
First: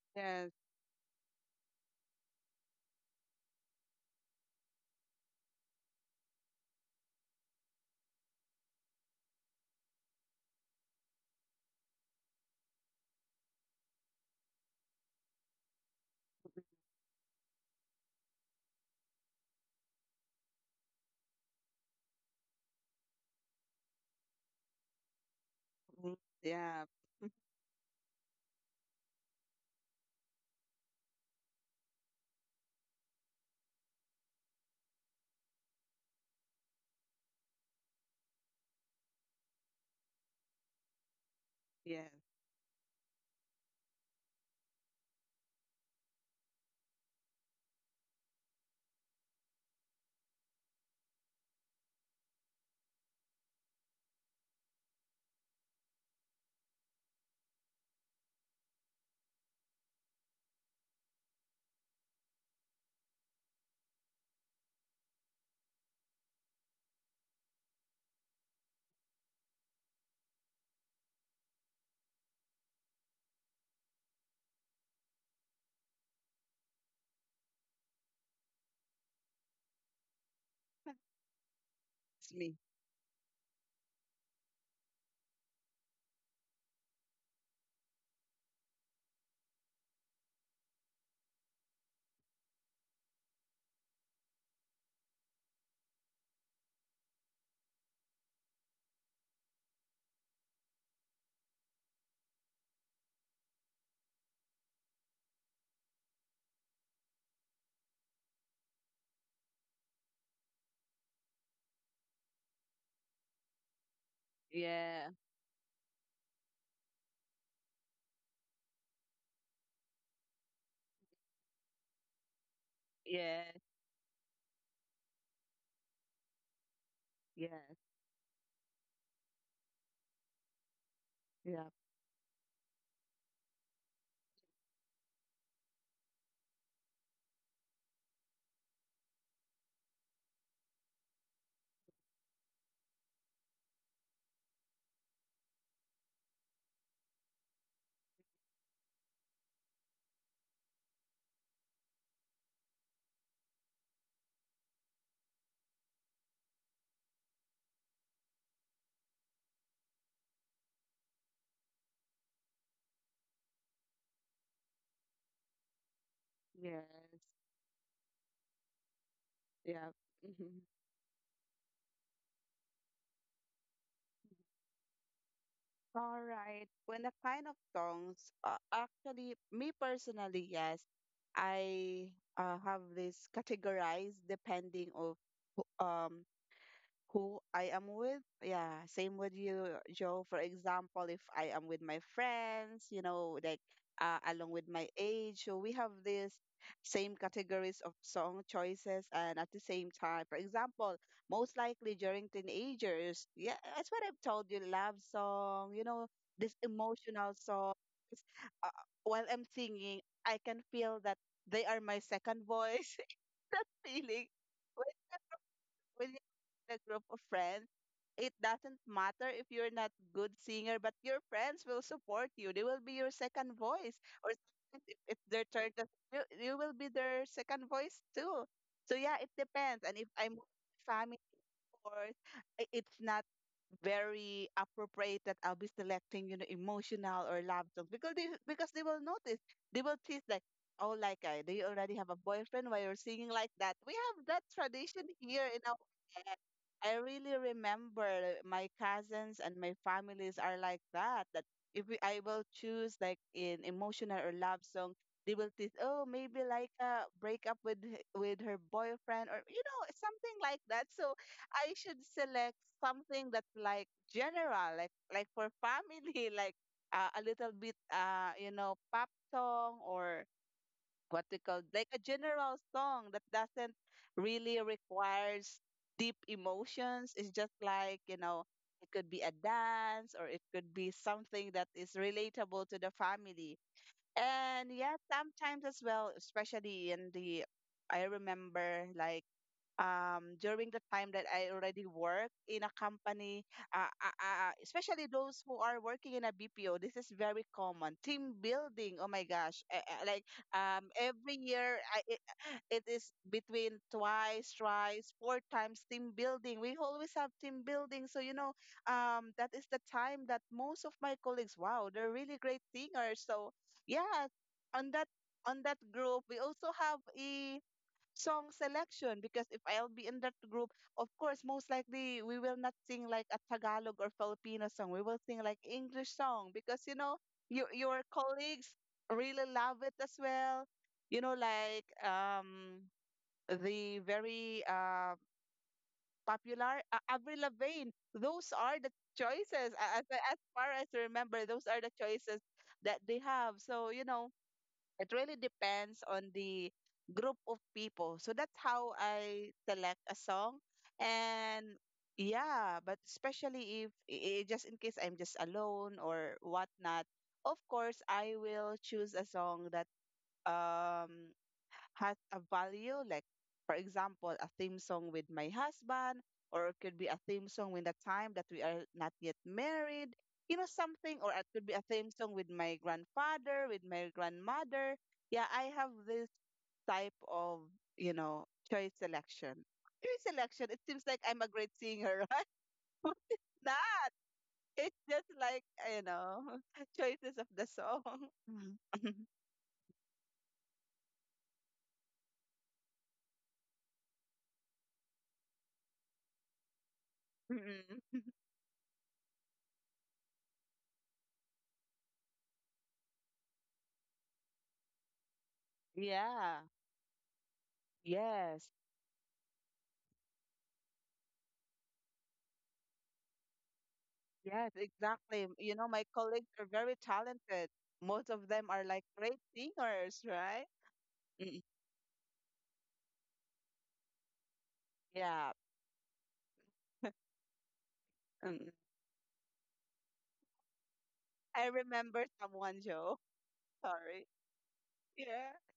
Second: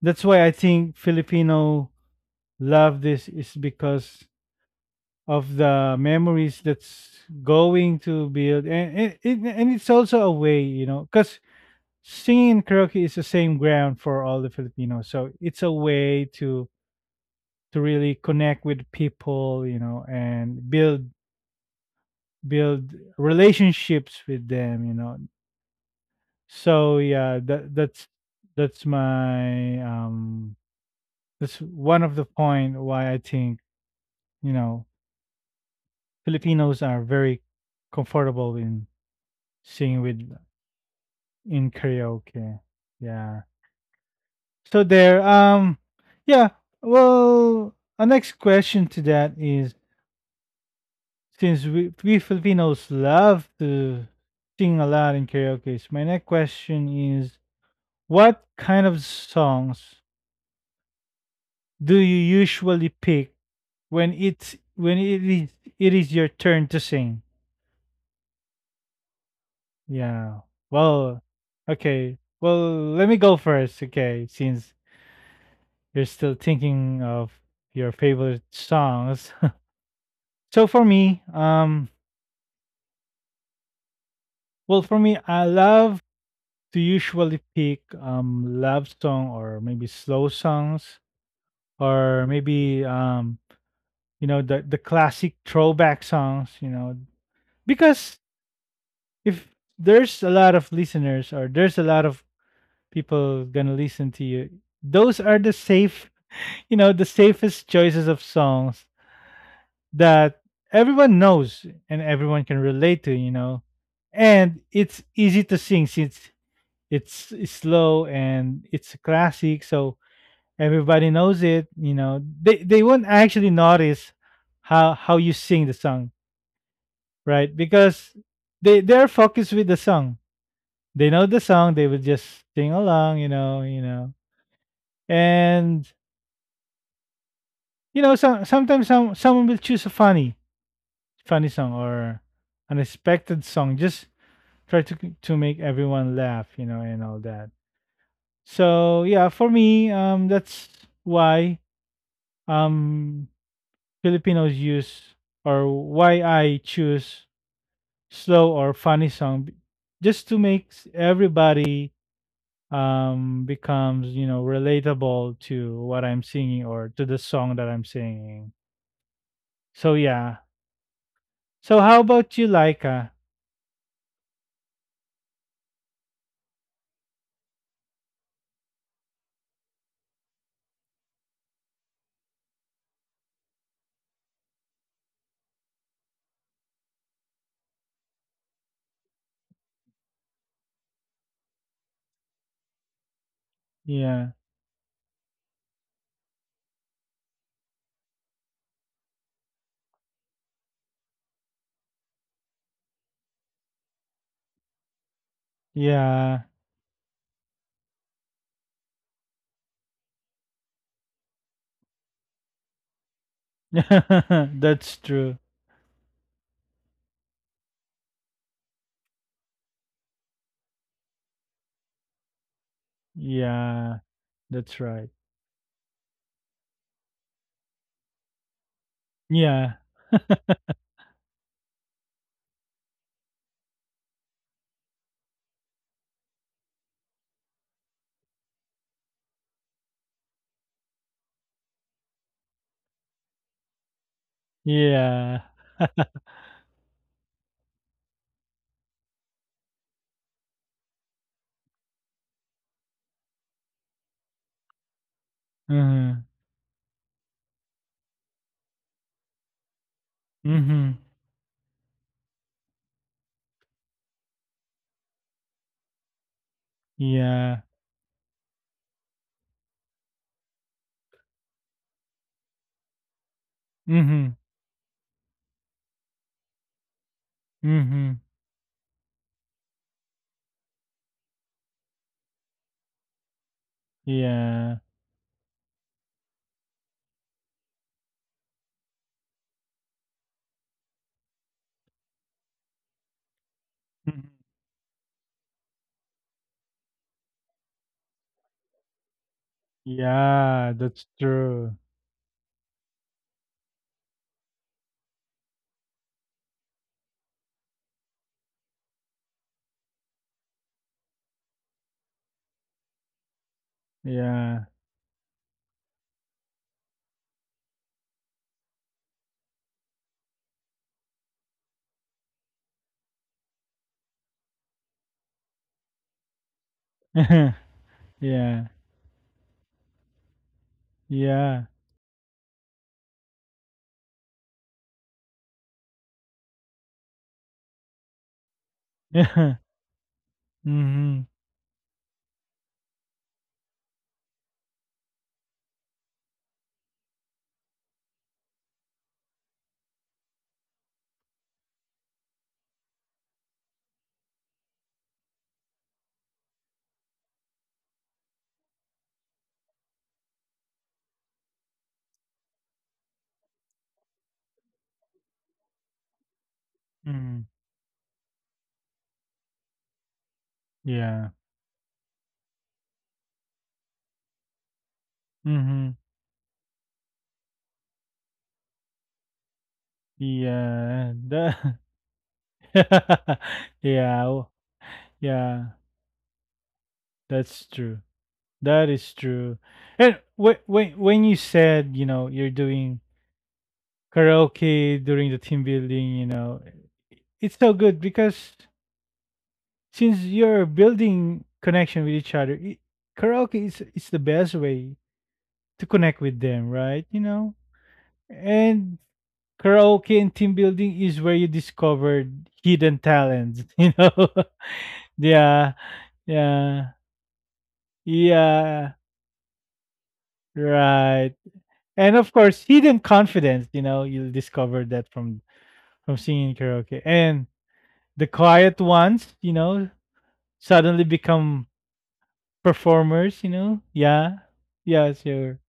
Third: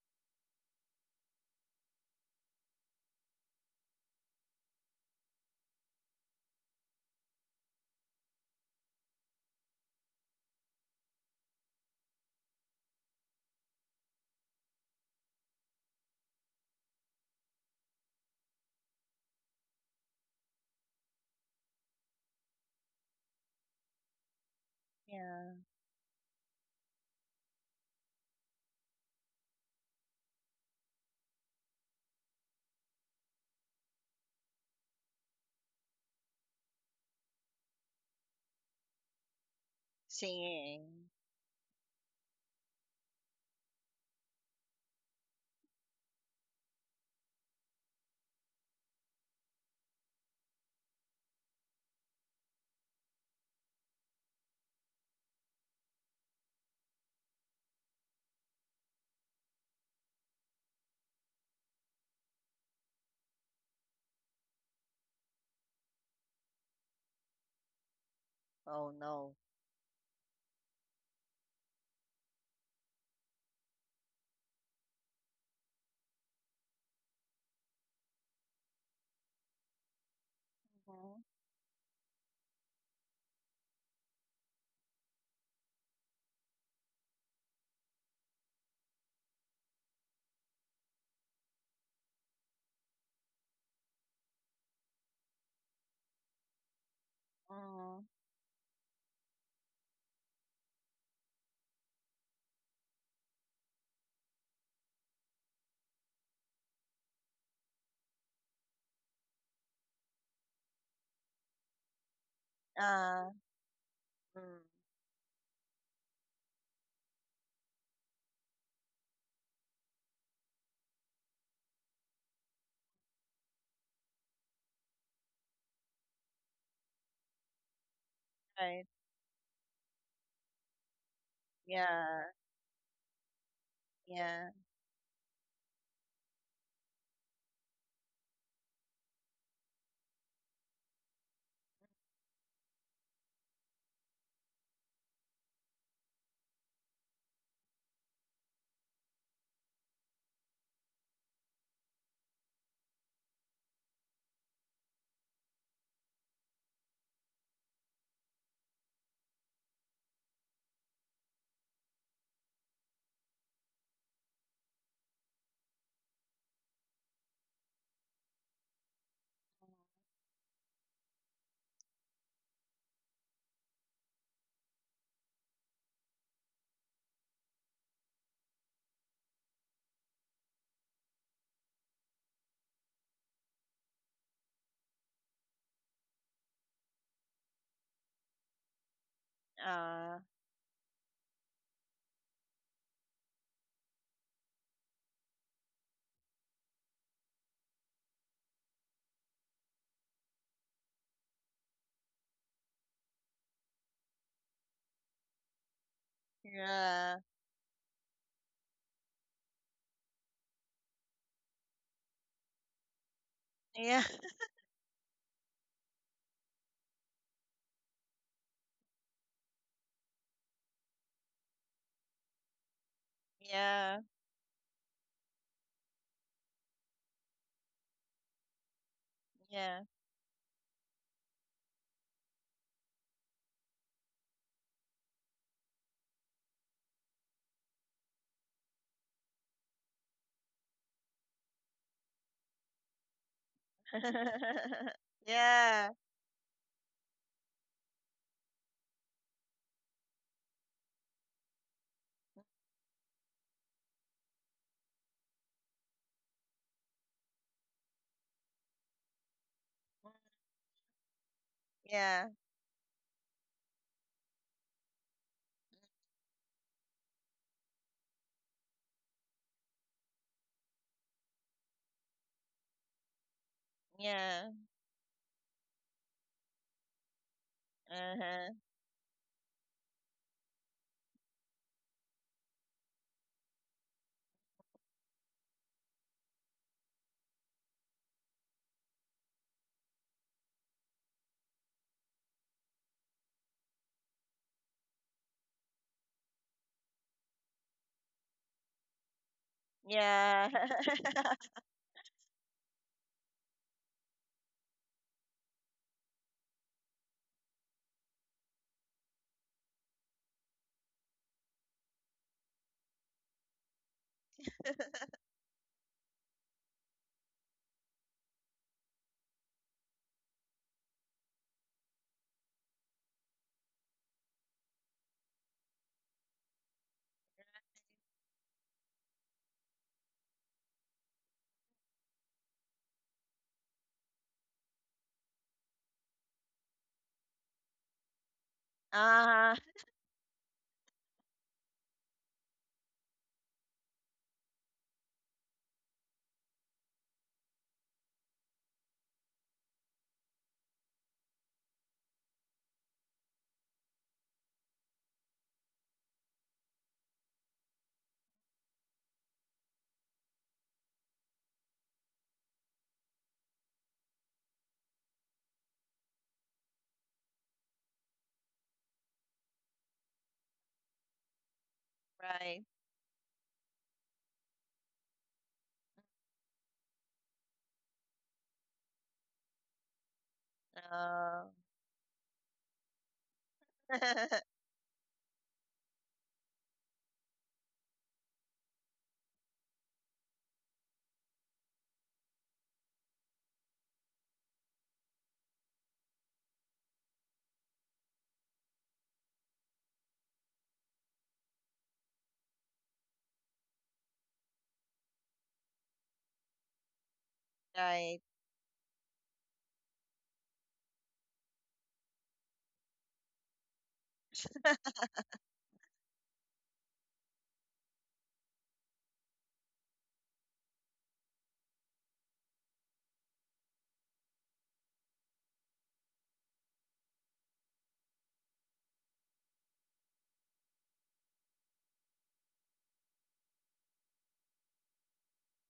[SPEAKER 1] that's why I
[SPEAKER 2] Yes.
[SPEAKER 1] think filipino love this is because of the memories that's going to build. And it, and it's also a way, you know, because singing and karaoke is the same ground for all the filipinos, so it's a way to really connect with people, you know, and build build relationships with them, you know.
[SPEAKER 3] yeah,
[SPEAKER 2] Mm. Yeah.
[SPEAKER 1] So yeah, that's my that's one of the point why I think, you know, Filipinos are very comfortable in singing with
[SPEAKER 3] singing,
[SPEAKER 1] in
[SPEAKER 2] Yes.
[SPEAKER 1] karaoke. Yeah. So there, yeah, well, our next question to that is, since we Filipinos love to sing a lot in karaoke, my next question is what kind of songs do you usually pick when it is your turn to sing.
[SPEAKER 3] oh no,
[SPEAKER 1] Yeah. Well, okay, let me go first, okay, since you're still thinking of your favorite songs. So for
[SPEAKER 3] mm-hmm.
[SPEAKER 1] me,
[SPEAKER 2] It's me.
[SPEAKER 1] for me I love to usually pick love song or maybe slow songs or maybe you know the classic throwback songs, you know,
[SPEAKER 3] Mm-hmm.
[SPEAKER 1] because if there's a lot of listeners or there's a lot of people gonna listen to you, those are the safe, you know, the safest choices of songs that everyone knows and everyone can relate to,
[SPEAKER 3] Uh,
[SPEAKER 1] you know.
[SPEAKER 3] mm,
[SPEAKER 1] And it's
[SPEAKER 2] Yeah.
[SPEAKER 1] easy to sing since it's slow and it's a classic, so everybody knows it, you know. They won't actually
[SPEAKER 2] Yes.
[SPEAKER 1] notice how you sing the song, right?
[SPEAKER 2] Yes.
[SPEAKER 1] Because they
[SPEAKER 3] right,
[SPEAKER 1] they're focused with the song, they know the
[SPEAKER 2] Yes.
[SPEAKER 1] song, they will
[SPEAKER 3] yeah,
[SPEAKER 1] just sing along, you know, you know.
[SPEAKER 3] yeah,
[SPEAKER 1] And you know, sometimes someone will choose a funny funny song or unexpected song. Just try to make everyone laugh, you know, and all that. So yeah, for me, that's why um Filipinos use or why I choose slow or funny song, b- just to make s- everybody becomes, you know, relatable to what I'm singing
[SPEAKER 2] Yeah.
[SPEAKER 1] or to the song that I'm singing.
[SPEAKER 2] Yes.
[SPEAKER 1] So
[SPEAKER 2] Yeah.
[SPEAKER 1] yeah. So how about you, Laika?
[SPEAKER 2] All right. When the kind of songs, actually, me personally, yes, I, have this categorized depending of who- um who I am with. Yeah, same with you, Joe.
[SPEAKER 3] uh,
[SPEAKER 2] For example, if I am with my friends, you know, like,
[SPEAKER 1] Yeah.
[SPEAKER 2] along with my age, so we have this same categories of song choices, and at the same time, for example, most likely during teenagers, yeah, that's what I've told you, love song, you know,
[SPEAKER 1] Yeah.
[SPEAKER 2] this
[SPEAKER 3] yeah,
[SPEAKER 2] emotional song. uh, while I'm singing, I can feel that they are my second voice. That
[SPEAKER 3] yeah.
[SPEAKER 2] feeling
[SPEAKER 1] That's true.
[SPEAKER 2] when you're in a group of friends, it doesn't matter if you're not good singer, but your friends will support you. They will be your second voice.
[SPEAKER 1] Yeah.
[SPEAKER 3] Yeah.
[SPEAKER 2] Or
[SPEAKER 1] That's
[SPEAKER 2] sometimes
[SPEAKER 1] right.
[SPEAKER 2] if it's their turn, you will be their second voice too. So yeah, it
[SPEAKER 1] Yeah.
[SPEAKER 2] depends.
[SPEAKER 3] Yeah.
[SPEAKER 2] And if I'm with family, course, it's not very appropriate that I'll be selecting, you know, emotional or love songs, because they will notice, they will tease like, oh, like, do you already have a boyfriend while you're singing like that? We have that tradition
[SPEAKER 1] Yeah.
[SPEAKER 2] here in our.
[SPEAKER 3] Yeah.
[SPEAKER 2] eh, I really remember my cousins and my families are like that. That if we, I will choose like in emotional or love song, they will tease, oh,
[SPEAKER 1] Mhm.
[SPEAKER 2] maybe like a break up with with her boyfriend, or you know something like that.
[SPEAKER 1] Mhm.
[SPEAKER 2] So I should
[SPEAKER 3] Yeah.
[SPEAKER 2] select something that's like general, like, for family, like, a little
[SPEAKER 1] Yeah.
[SPEAKER 2] bit, you know, pop song, or what we call, like, a general song that doesn't
[SPEAKER 1] Mhm.
[SPEAKER 3] Yeah.
[SPEAKER 2] really requires deep emotions. It's just like, you
[SPEAKER 1] Mhm.
[SPEAKER 2] know,
[SPEAKER 3] Uh-huh.
[SPEAKER 2] it could be a dance, or it could be something that is relatable to the family. And
[SPEAKER 1] Yeah.
[SPEAKER 2] yeah, sometimes as well, especially I remember, like, during the time that I already work in a company,
[SPEAKER 1] Mhm.
[SPEAKER 2] especially those who are working in a BPO, this is very common. Team building, oh my gosh, like,
[SPEAKER 3] Yeah.
[SPEAKER 1] Yeah, that's
[SPEAKER 2] every year,
[SPEAKER 1] true.
[SPEAKER 2] it is between twice, thrice, four times team building. We always have team building, so you know, that is the time that most of my colleagues, wow, they're really great singers. So yeah,
[SPEAKER 1] Yeah.
[SPEAKER 2] on that on that group, we also have a song selection, because if I'll be in that group, of course, most likely we will not sing like a Tagalog or Filipino song. We will sing like English song because you know your your
[SPEAKER 1] Yeah.
[SPEAKER 2] colleagues really love it as well. You know,
[SPEAKER 1] Yeah.
[SPEAKER 2] like, the very popular, Avril Lavigne. Those are the
[SPEAKER 3] Uh-huh.
[SPEAKER 2] choices as far as I
[SPEAKER 1] Mhm.
[SPEAKER 2] remember. Those are the choices that they have. So you know it really depends on the group of people. So that's how I select a song. And yeah, but especially if just in case I'm just alone or whatnot, of course I will choose a song that um has a value, like for example a theme song with my husband, or it could be a theme
[SPEAKER 1] Mhm.
[SPEAKER 2] song with the time that we are not yet married, you know, something, or
[SPEAKER 1] Yeah.
[SPEAKER 2] it could be a theme song with
[SPEAKER 3] Right.
[SPEAKER 2] my grandfather, with my grandmother. Yeah, I have
[SPEAKER 1] Mhm.
[SPEAKER 2] this type of, you know, choice selection, it seems like
[SPEAKER 1] Yeah.
[SPEAKER 2] I'm a
[SPEAKER 3] Oh.
[SPEAKER 2] great
[SPEAKER 1] That-
[SPEAKER 2] singer. Right? Not.
[SPEAKER 1] Yeah. w-
[SPEAKER 2] It's just like,
[SPEAKER 1] Yeah.
[SPEAKER 2] you know, choices of the
[SPEAKER 1] That's true.
[SPEAKER 2] song.
[SPEAKER 1] That is true. And when you said, you know, you're doing karaoke during the team building, you know, it's so good
[SPEAKER 2] Mhm.
[SPEAKER 1] because since you're building connection with each other, I karaoke is the best way to connect with
[SPEAKER 2] Yeah.
[SPEAKER 1] them, right? You know,
[SPEAKER 3] Right.
[SPEAKER 2] Yes.
[SPEAKER 1] and karaoke and team building is where you discovered hidden talents. You know,
[SPEAKER 2] Yes, exactly. You
[SPEAKER 1] yeah,
[SPEAKER 2] know, my colleagues are very
[SPEAKER 1] yeah,
[SPEAKER 2] talented. Most of them are
[SPEAKER 1] yeah,
[SPEAKER 2] like great singers, right?
[SPEAKER 1] right.
[SPEAKER 2] Mm.
[SPEAKER 1] And of course hidden confidence, you know, you'll discover that
[SPEAKER 2] Yeah.
[SPEAKER 1] from singing karaoke. And the
[SPEAKER 2] Mm.
[SPEAKER 1] quiet ones, you know, suddenly
[SPEAKER 2] I
[SPEAKER 1] become
[SPEAKER 2] remember someone, Joe.
[SPEAKER 1] performers, you know,
[SPEAKER 2] Sorry.
[SPEAKER 1] yeah. Yeah,
[SPEAKER 2] Yeah.
[SPEAKER 1] sure.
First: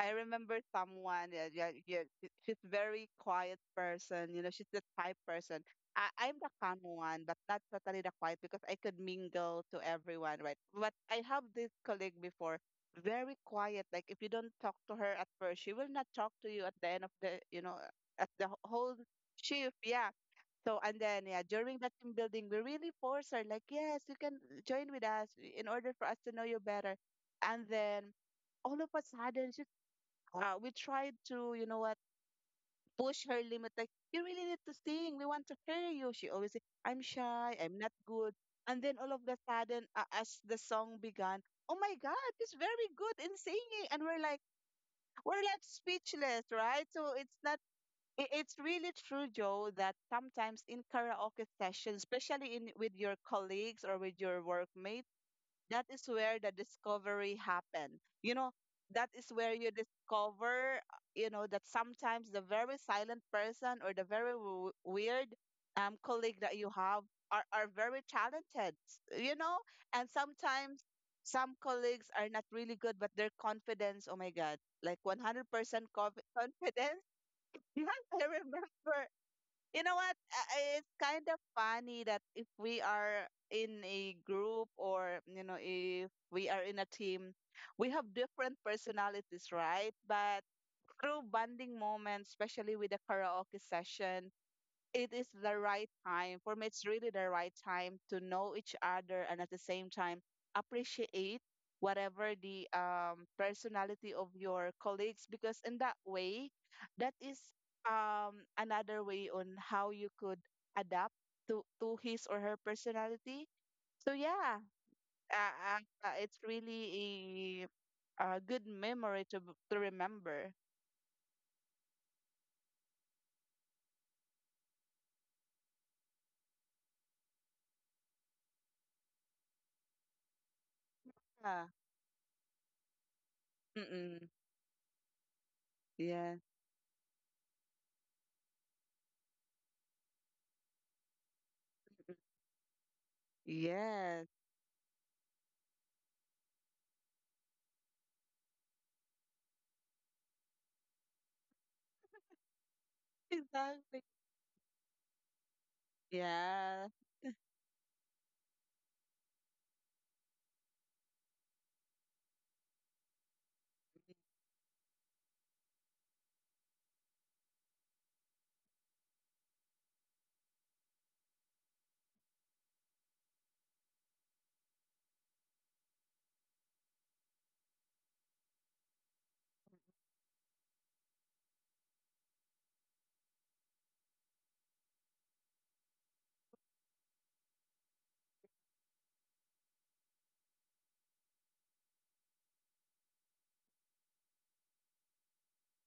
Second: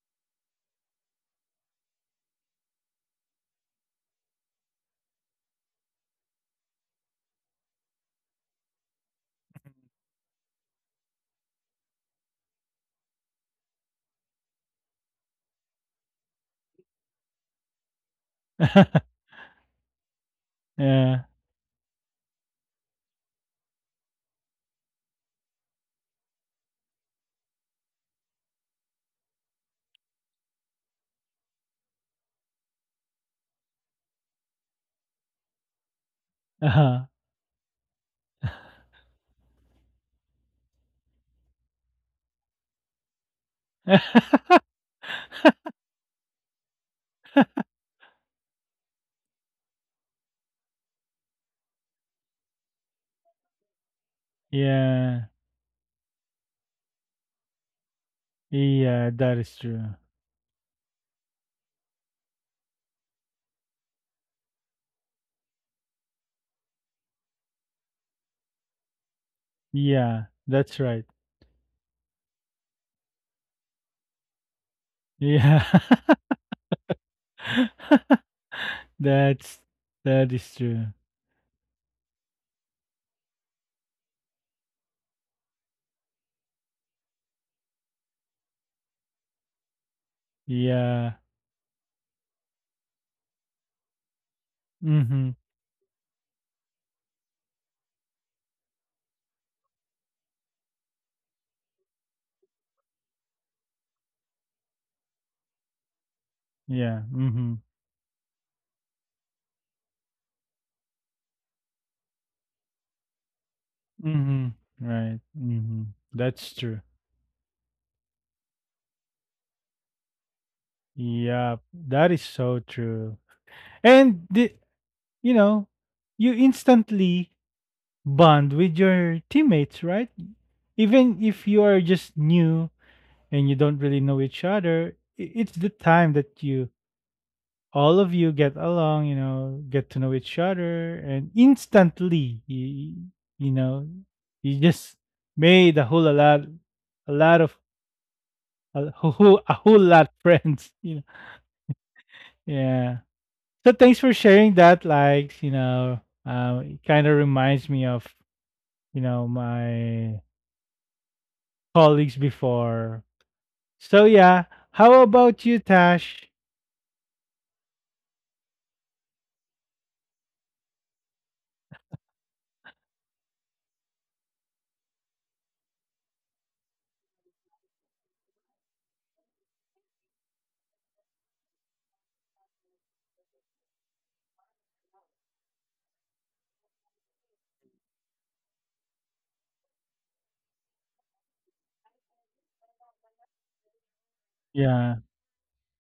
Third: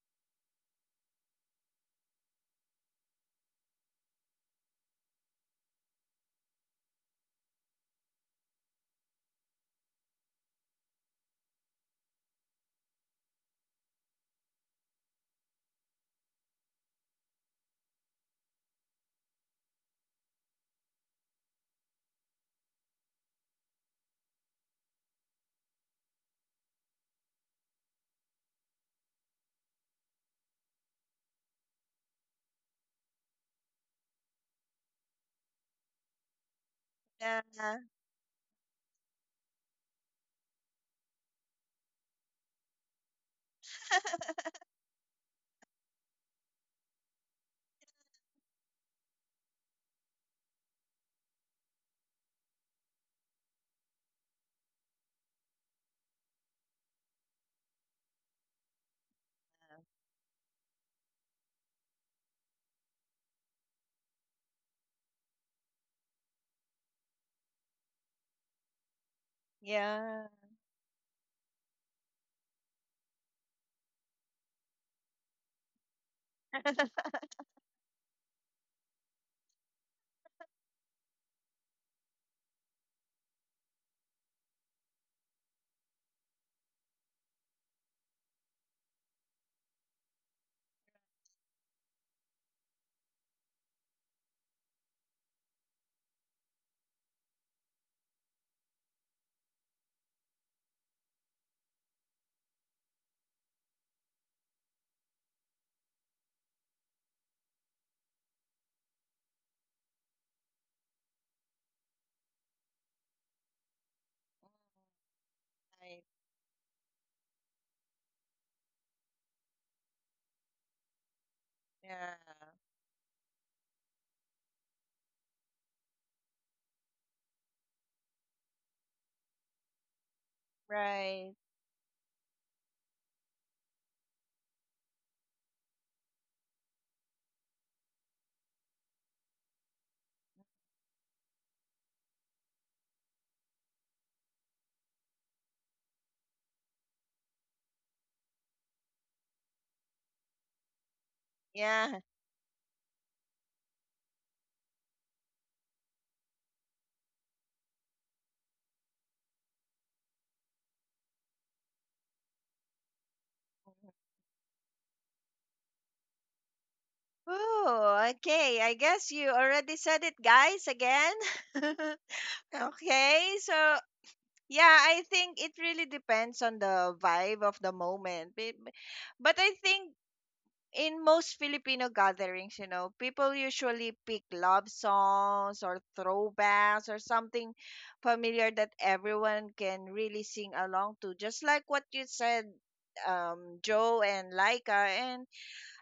[SPEAKER 2] I remember someone, yeah, yeah, yeah, she's very quiet person, you know, she's the type person. I'm the calm one, but not totally the quiet because I could mingle to everyone, right? But I have this colleague before, very quiet. Like if you don't talk to her at first, she will not talk to you at the end of you know, at the whole shift. Yeah. So and
[SPEAKER 1] yeah
[SPEAKER 2] then yeah, during the team building, we really force her, like, yes, you can join with us in order for us to know you better. And then all of a sudden, she's we tried to, you know what, push her limit. Like, you really need to sing. We want to hear you. She always say, I'm
[SPEAKER 1] uh-huh.
[SPEAKER 3] Yeah.
[SPEAKER 2] shy. I'm not good. And then all of the sudden, as the song began, oh my God, she's very good in singing. And we're like, speechless, right? So it's not, I- it's really true, Joe, that sometimes in karaoke sessions, especially in with your colleagues or with your workmates,
[SPEAKER 1] yeah,
[SPEAKER 2] that is where the discovery happen. You know, that
[SPEAKER 1] yeah,
[SPEAKER 2] is
[SPEAKER 1] that
[SPEAKER 2] where
[SPEAKER 1] is
[SPEAKER 2] you
[SPEAKER 1] true.
[SPEAKER 2] discover, you know, that sometimes the very silent person or the very weird colleague that you have are very talented, you know, and
[SPEAKER 1] Yeah,
[SPEAKER 3] Yeah.
[SPEAKER 1] that's
[SPEAKER 2] sometimes
[SPEAKER 1] right.
[SPEAKER 2] some colleagues are not really good, but their confidence, oh my God, like
[SPEAKER 1] Yeah.
[SPEAKER 2] 100% confidence. Yes, I remember.
[SPEAKER 1] That's,
[SPEAKER 2] You know what?
[SPEAKER 1] that is true,
[SPEAKER 2] It's kind of funny that if we are in a group, or, you know, if we are in a team, we have different personalities, right? But
[SPEAKER 1] yeah,
[SPEAKER 2] through bonding moments, especially with the karaoke session, it is
[SPEAKER 1] mm-hmm,
[SPEAKER 2] the right time. For me, it's really the right time to know each other and at the same time appreciate whatever the personality of your colleagues, because in that way,
[SPEAKER 1] yeah,
[SPEAKER 2] that is
[SPEAKER 1] mm-hmm,
[SPEAKER 2] another way on how you could adapt to his or her personality. So
[SPEAKER 1] mm-hmm,
[SPEAKER 2] yeah,
[SPEAKER 1] right,
[SPEAKER 2] uh,
[SPEAKER 1] mm-hmm,
[SPEAKER 3] Right.
[SPEAKER 1] that's true, yeah, mm hmm, yeah, hmm, hmm, right, hmm,
[SPEAKER 2] it's
[SPEAKER 1] thats true.
[SPEAKER 2] really a good memory to to remember.
[SPEAKER 1] Yeah, that is
[SPEAKER 3] Yeah.
[SPEAKER 1] so true. And the, you know, you instantly bond with your teammates, right? Even
[SPEAKER 3] Right.
[SPEAKER 1] if
[SPEAKER 2] Yeah.
[SPEAKER 1] you are just new and you don't really know
[SPEAKER 2] Mm-mm.
[SPEAKER 1] each other, I- it's the time
[SPEAKER 2] Yeah.
[SPEAKER 1] that you all of you get along, you know, get to know each other. And instantly you, you know,
[SPEAKER 2] Yes.
[SPEAKER 1] you just made a whole a lot of a whole lot friends, you know.
[SPEAKER 3] Yeah.
[SPEAKER 1] Yeah. So thanks
[SPEAKER 2] Exactly.
[SPEAKER 1] for sharing that like, you know, it
[SPEAKER 2] Yeah,
[SPEAKER 1] kind of reminds me of, you know, my colleagues before. So yeah, how about you tash?
[SPEAKER 3] Oh, okay. I guess you already said it, guys, again. Okay. So yeah, I think it really depends on the vibe of the moment. But I think in most Filipino gatherings, you know, people usually pick love songs or throwbacks or something familiar that everyone can really sing along to. Just like what you said, Joe and Laika.
[SPEAKER 1] Yeah,
[SPEAKER 3] And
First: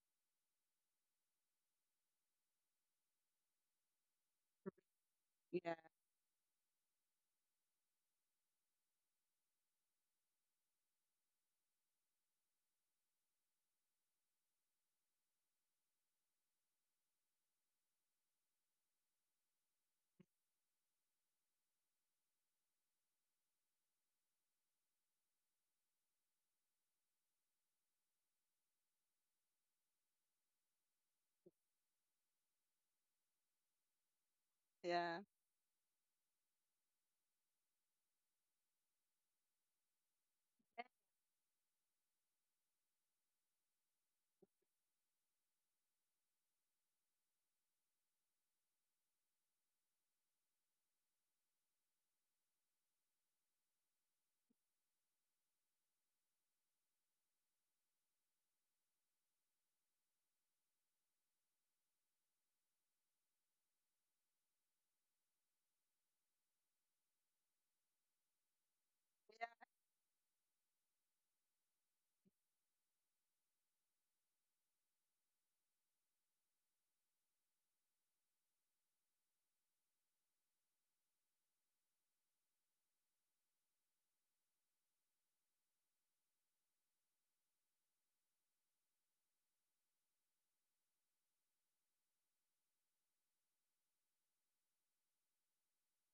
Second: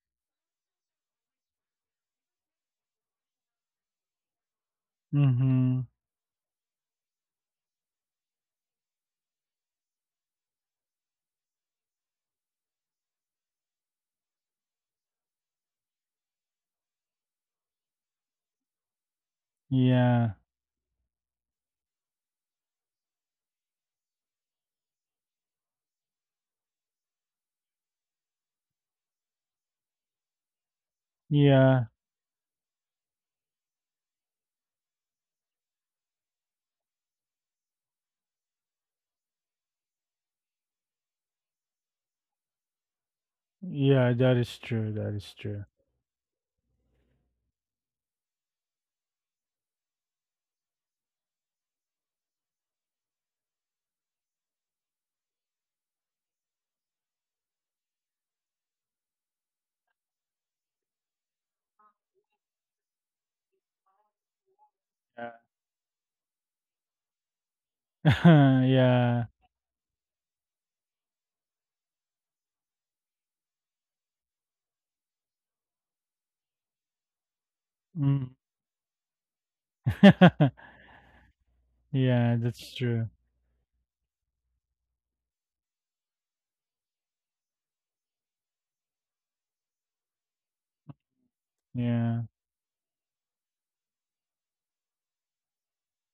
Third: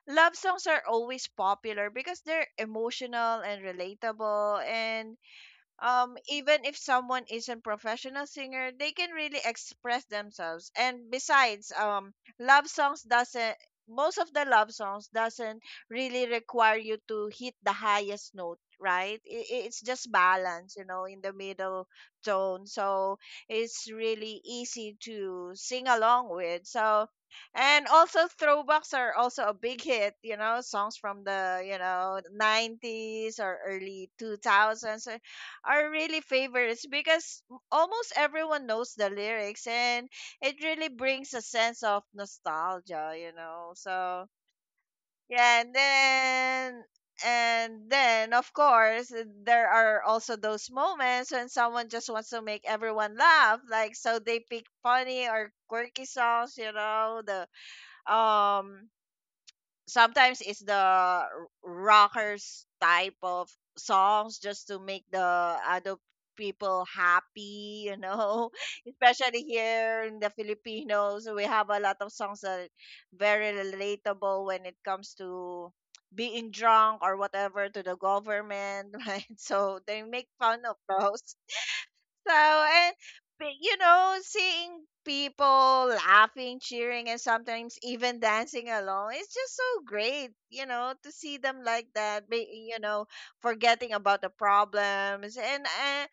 [SPEAKER 3] love songs are always popular because they're emotional and relatable. And
[SPEAKER 2] yeah,
[SPEAKER 1] mm-hmm,
[SPEAKER 3] even if someone isn't professional singer, they can really express themselves. And besides, love songs doesn't, most of the love songs doesn't really require you to hit the highest note, right? It's just
[SPEAKER 1] yeah,
[SPEAKER 3] balance, you know, in the middle tone. So it's really easy to sing along with. So, and also throwbacks are also a big hit, you know, songs from the, you
[SPEAKER 1] yeah,
[SPEAKER 3] know, 90s or early 2000s
[SPEAKER 2] yeah,
[SPEAKER 3] are really favorites, because almost everyone knows the lyrics, and it really brings a sense of nostalgia, you know.
[SPEAKER 1] yeah,
[SPEAKER 3] So
[SPEAKER 1] that is true, that is
[SPEAKER 3] yeah,
[SPEAKER 1] true,
[SPEAKER 3] and then of course there are also those moments when someone just wants to make everyone laugh, like so they pick funny or quirky songs, you know, the um sometimes it's the rockers type of songs, just to make the
[SPEAKER 1] yeah.
[SPEAKER 3] other people happy, you know.
[SPEAKER 1] Yeah.
[SPEAKER 3] Especially here in the Filipinos, we have a lot of songs that very relatable when it comes to being drunk or whatever, to the
[SPEAKER 1] Mm.
[SPEAKER 3] government, right? So they make fun of those. So,
[SPEAKER 1] Yeah, that's
[SPEAKER 3] and
[SPEAKER 1] true,
[SPEAKER 3] but, you know, seeing people laughing, cheering, and sometimes even dancing along, it's just so great, you know, to see them like
[SPEAKER 1] yeah,
[SPEAKER 3] that, you know, forgetting about the problems. And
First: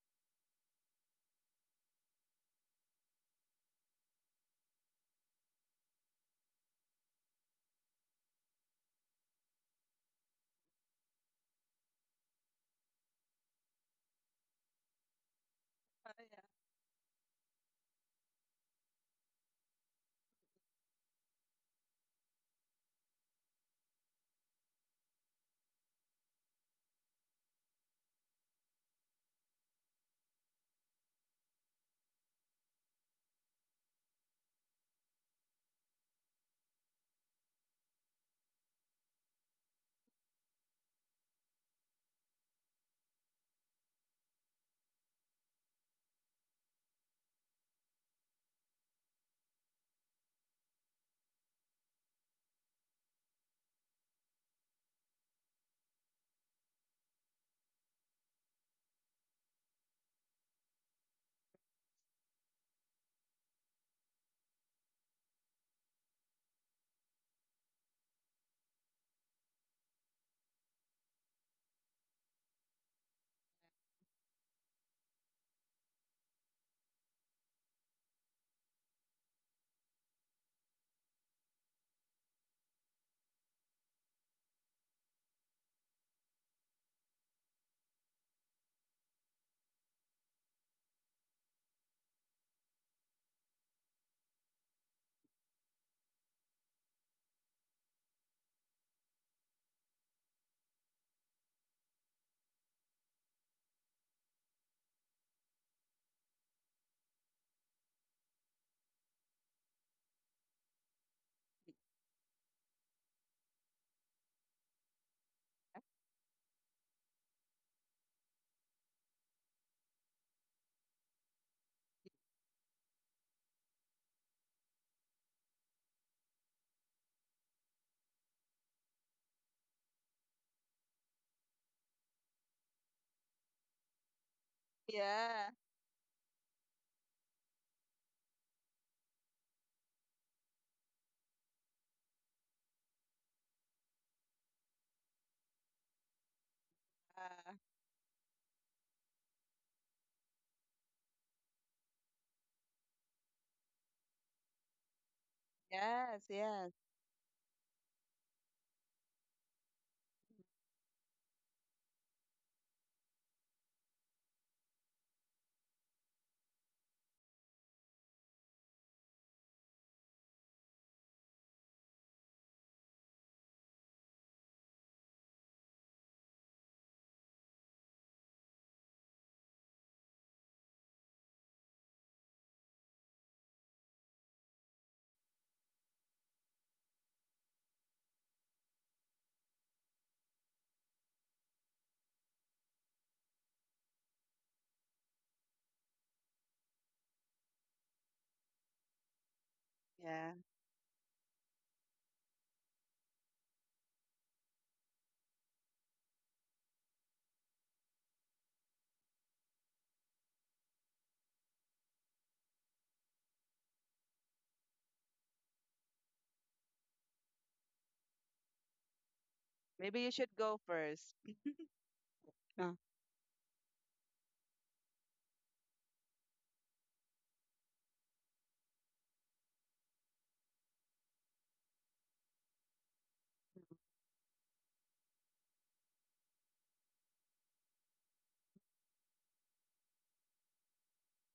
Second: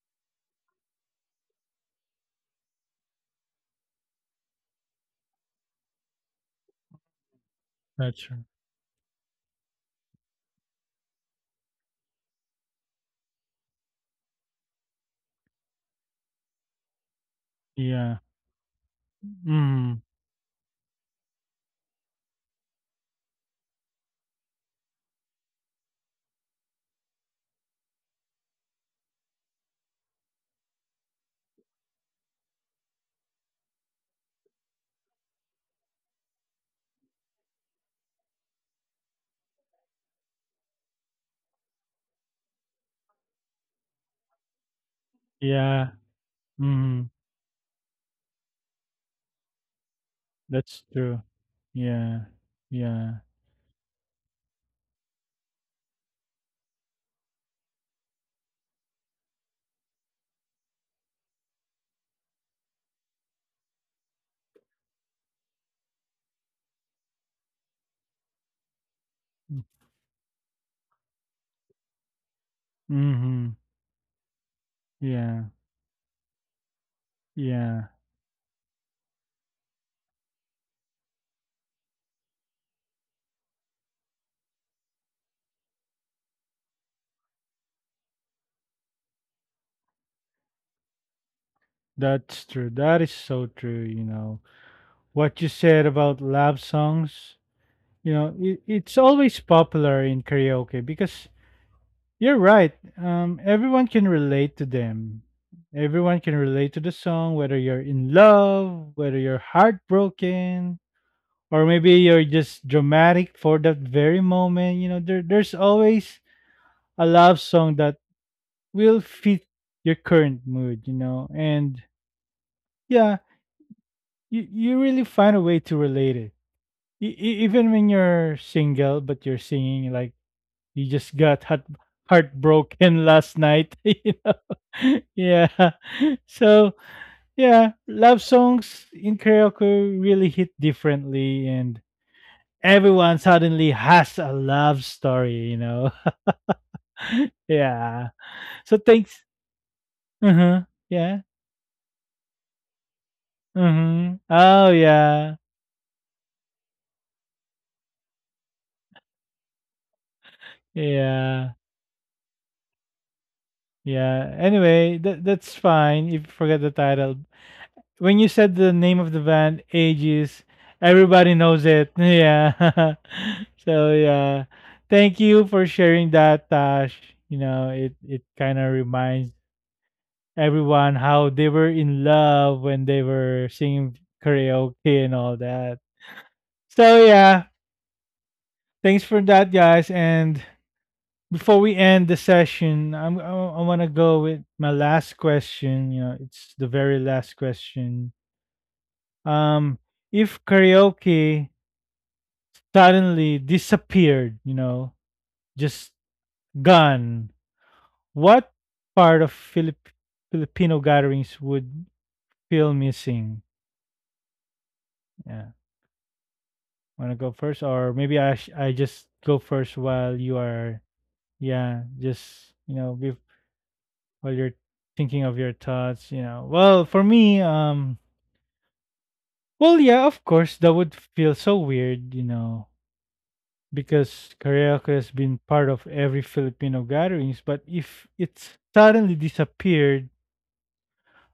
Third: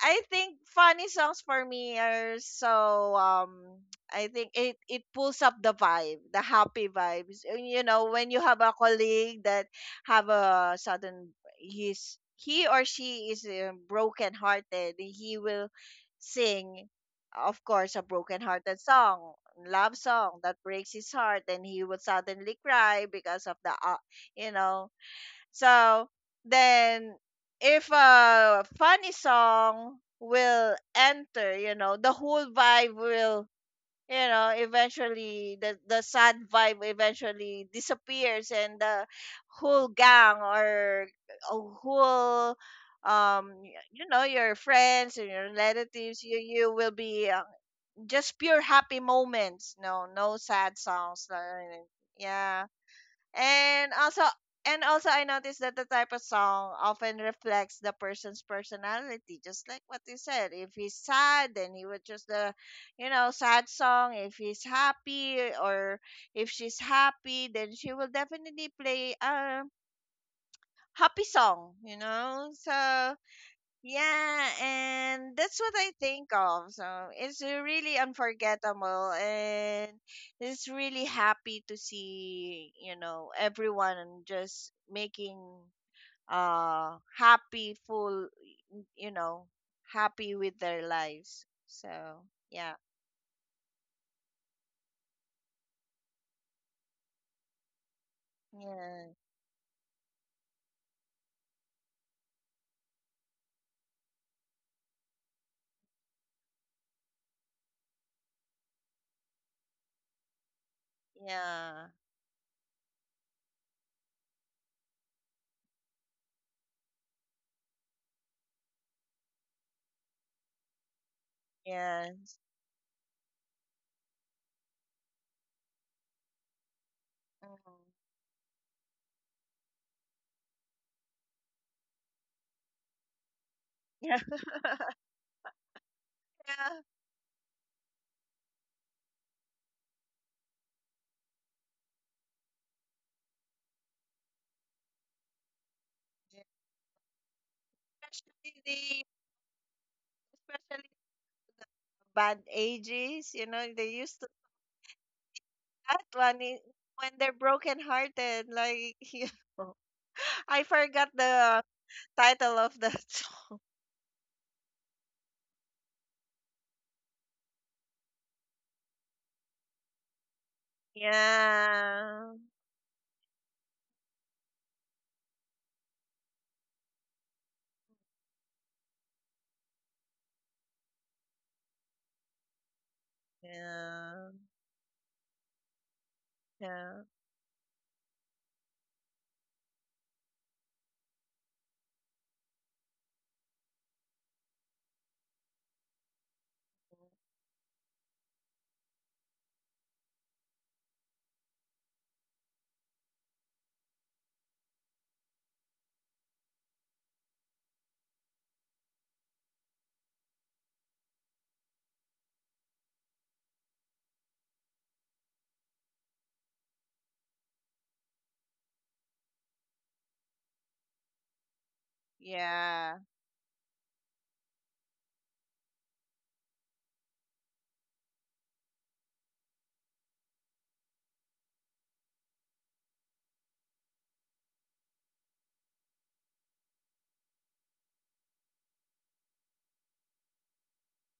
[SPEAKER 3] I think funny songs for me are so I think it it pulls up the vibe, the happy vibes. And, you know,
[SPEAKER 1] that's
[SPEAKER 3] when you
[SPEAKER 1] true,
[SPEAKER 3] have a colleague that have a sudden, he's he or she is broken hearted, he will sing, of course, a
[SPEAKER 1] yeah.
[SPEAKER 3] broken hearted song, love
[SPEAKER 1] Mm.
[SPEAKER 3] song that breaks his heart, and he will suddenly cry because of the you know. So then, if a funny song will enter, you know, the whole vibe will, you know, eventually the sad vibe eventually disappears, and the whole gang or a whole, you know, your friends and your
[SPEAKER 1] Yeah.
[SPEAKER 3] relatives, you will
[SPEAKER 1] Mm.
[SPEAKER 3] be, just pure happy moments. No no sad
[SPEAKER 1] That's true,
[SPEAKER 3] songs. No, no, no.
[SPEAKER 1] yeah,
[SPEAKER 3] Yeah,
[SPEAKER 1] yeah,
[SPEAKER 3] and also and also I noticed that the type of song often reflects the person's personality, just like what you said. If he's sad, then he would choose the, you know, sad song. If he's happy or if she's happy, then she will definitely play a happy song, you know? So
[SPEAKER 1] mm-hmm.
[SPEAKER 3] yeah,
[SPEAKER 1] Yeah,
[SPEAKER 3] and that's what I think of. So it's
[SPEAKER 1] yeah,
[SPEAKER 3] really unforgettable, and it's really happy to see, you know, everyone just making happy, full, you know, happy with their lives. So
[SPEAKER 1] that's true.
[SPEAKER 3] yeah,
[SPEAKER 1] That is so true. You know, what you said about love songs, you know, it, it's
[SPEAKER 3] yeah,
[SPEAKER 1] always popular in karaoke because you're right. Everyone can relate to them. Everyone can relate to the song, whether you're in love, whether you're heartbroken, or maybe
[SPEAKER 3] yeah,
[SPEAKER 1] you're just dramatic for that very moment. You know, there's always a love song that will fit your current mood, you know, and
[SPEAKER 3] yes,
[SPEAKER 1] yeah you really find a way to relate it. E- e- even when
[SPEAKER 3] mhm,
[SPEAKER 1] you're single, but you're singing like you just got heartbroken last night. You
[SPEAKER 3] yeah,
[SPEAKER 1] know, yeah.
[SPEAKER 2] yeah,
[SPEAKER 1] So
[SPEAKER 3] yeah.
[SPEAKER 1] yeah, love songs in karaoke really hit differently, and everyone suddenly has a love story. You know,
[SPEAKER 2] uh,
[SPEAKER 1] yeah.
[SPEAKER 3] Especially
[SPEAKER 1] So
[SPEAKER 3] the,
[SPEAKER 1] thanks. Uh huh.
[SPEAKER 3] especially
[SPEAKER 1] Yeah.
[SPEAKER 3] bad ages. You know, they
[SPEAKER 1] Mm-hmm.
[SPEAKER 3] used to,
[SPEAKER 1] Oh yeah.
[SPEAKER 3] that
[SPEAKER 2] yes,
[SPEAKER 3] one
[SPEAKER 2] yes,
[SPEAKER 3] i- when they're broken-hearted. Like, yeah. I forgot
[SPEAKER 1] Yeah.
[SPEAKER 3] the title of that song.
[SPEAKER 1] Yeah. Anyway, that that's fine if you forget the title. When you said the name of the band, Aegis, everybody knows it.
[SPEAKER 3] Yeah.
[SPEAKER 1] Yeah. so yeah. Thank you for sharing that, Tash. You know, it kind of reminds everyone how they were in love when they were singing
[SPEAKER 3] Yeah.
[SPEAKER 1] karaoke and all that. So
[SPEAKER 3] Yeah.
[SPEAKER 1] yeah, thanks for that, guys. And before we end the session, I'm I want to go with my last question. You know, it's the very last question. Um,
[SPEAKER 2] yeah.
[SPEAKER 1] if karaoke suddenly disappeared, you know, just gone, what part of Filipino gatherings would feel missing? Yeah, want to go first, or maybe I just go first
[SPEAKER 2] Maybe you
[SPEAKER 1] while
[SPEAKER 2] should
[SPEAKER 1] you
[SPEAKER 2] go
[SPEAKER 1] are,
[SPEAKER 2] first.
[SPEAKER 1] yeah, just,
[SPEAKER 2] Uh,
[SPEAKER 1] you know,
[SPEAKER 3] Yeah.
[SPEAKER 1] while you're thinking of your thoughts. You know, well for me well, yeah, of course, that would feel so weird, you know, because karaoke has been part of every Filipino gatherings. But if it suddenly disappeared,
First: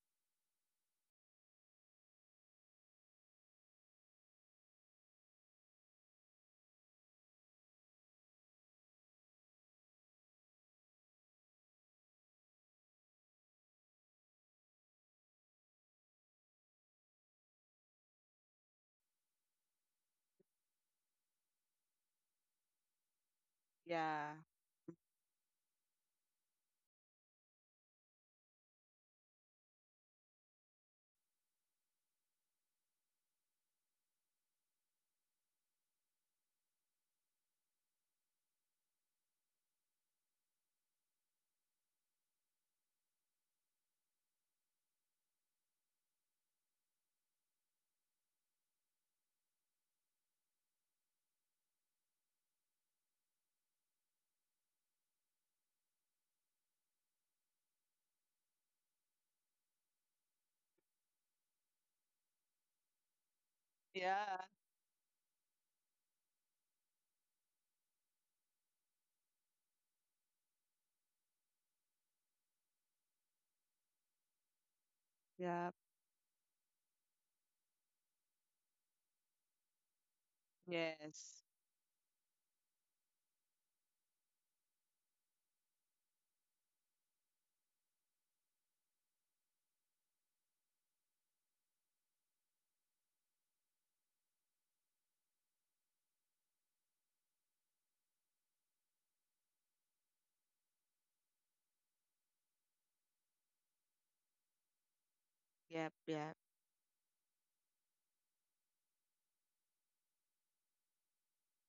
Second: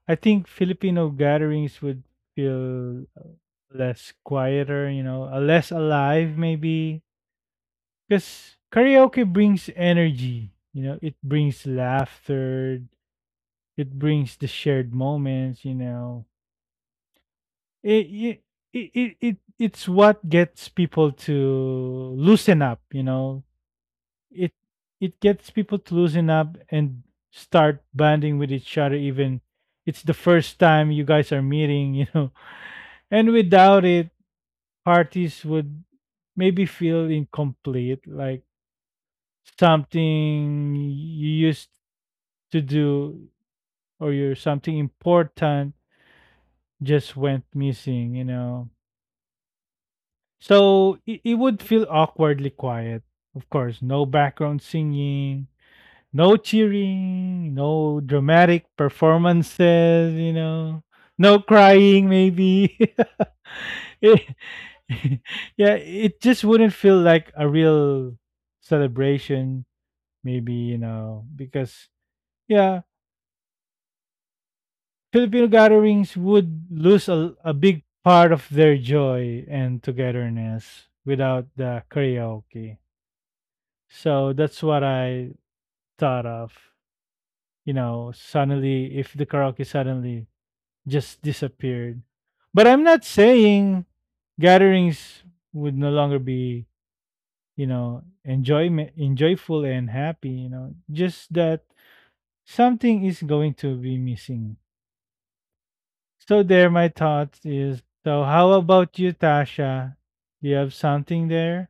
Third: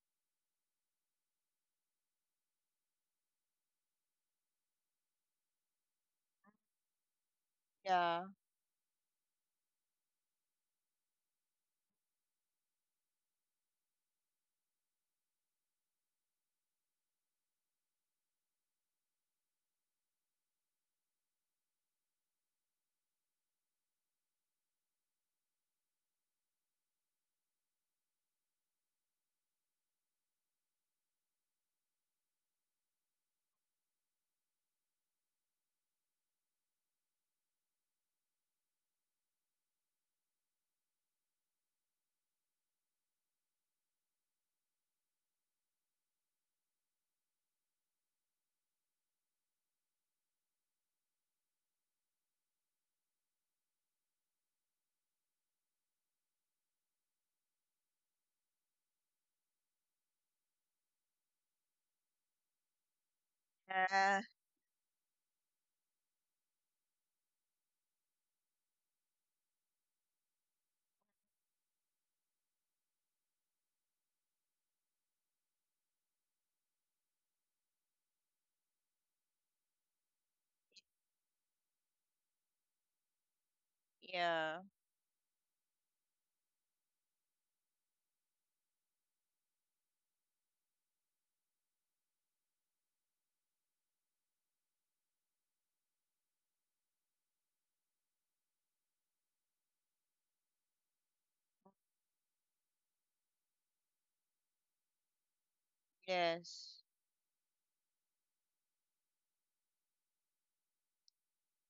[SPEAKER 1] I think Filipino gatherings would feel less quieter, you know, less alive maybe.
[SPEAKER 3] Yeah.
[SPEAKER 1] Because karaoke brings energy, you know, it brings laughter, it brings the shared moments, you know, it, it it's what gets people to loosen up you know
[SPEAKER 2] yeah,
[SPEAKER 1] it it gets people to loosen up and start bonding with each other even it's the first time you guys are meeting, you know. And without it, parties would maybe feel incomplete, like something you used to do or your something important just went missing, you know. So it would feel awkwardly quiet, of course. No background singing, no cheering, no dramatic performances, you know, no crying, maybe.
[SPEAKER 3] Yeah.
[SPEAKER 1] it,
[SPEAKER 2] yeah,
[SPEAKER 1] yeah, it just wouldn't feel like a real celebration, maybe, you know, because, yeah, Filipino
[SPEAKER 2] yeah,
[SPEAKER 1] gatherings would lose a big part of their joy and togetherness
[SPEAKER 2] yes,
[SPEAKER 1] without the karaoke. So
[SPEAKER 3] Yeah.
[SPEAKER 1] that's what I thought of. You know, suddenly if the karaoke suddenly just disappeared. But I'm not saying gatherings would no longer be, you know, enjoyment enjoyful and happy, you know. Just that something is going to be missing.
[SPEAKER 2] yep, yep,
[SPEAKER 1] So there
[SPEAKER 3] Yes.
[SPEAKER 1] my thoughts is, so how about you, Tasha? Do you have something there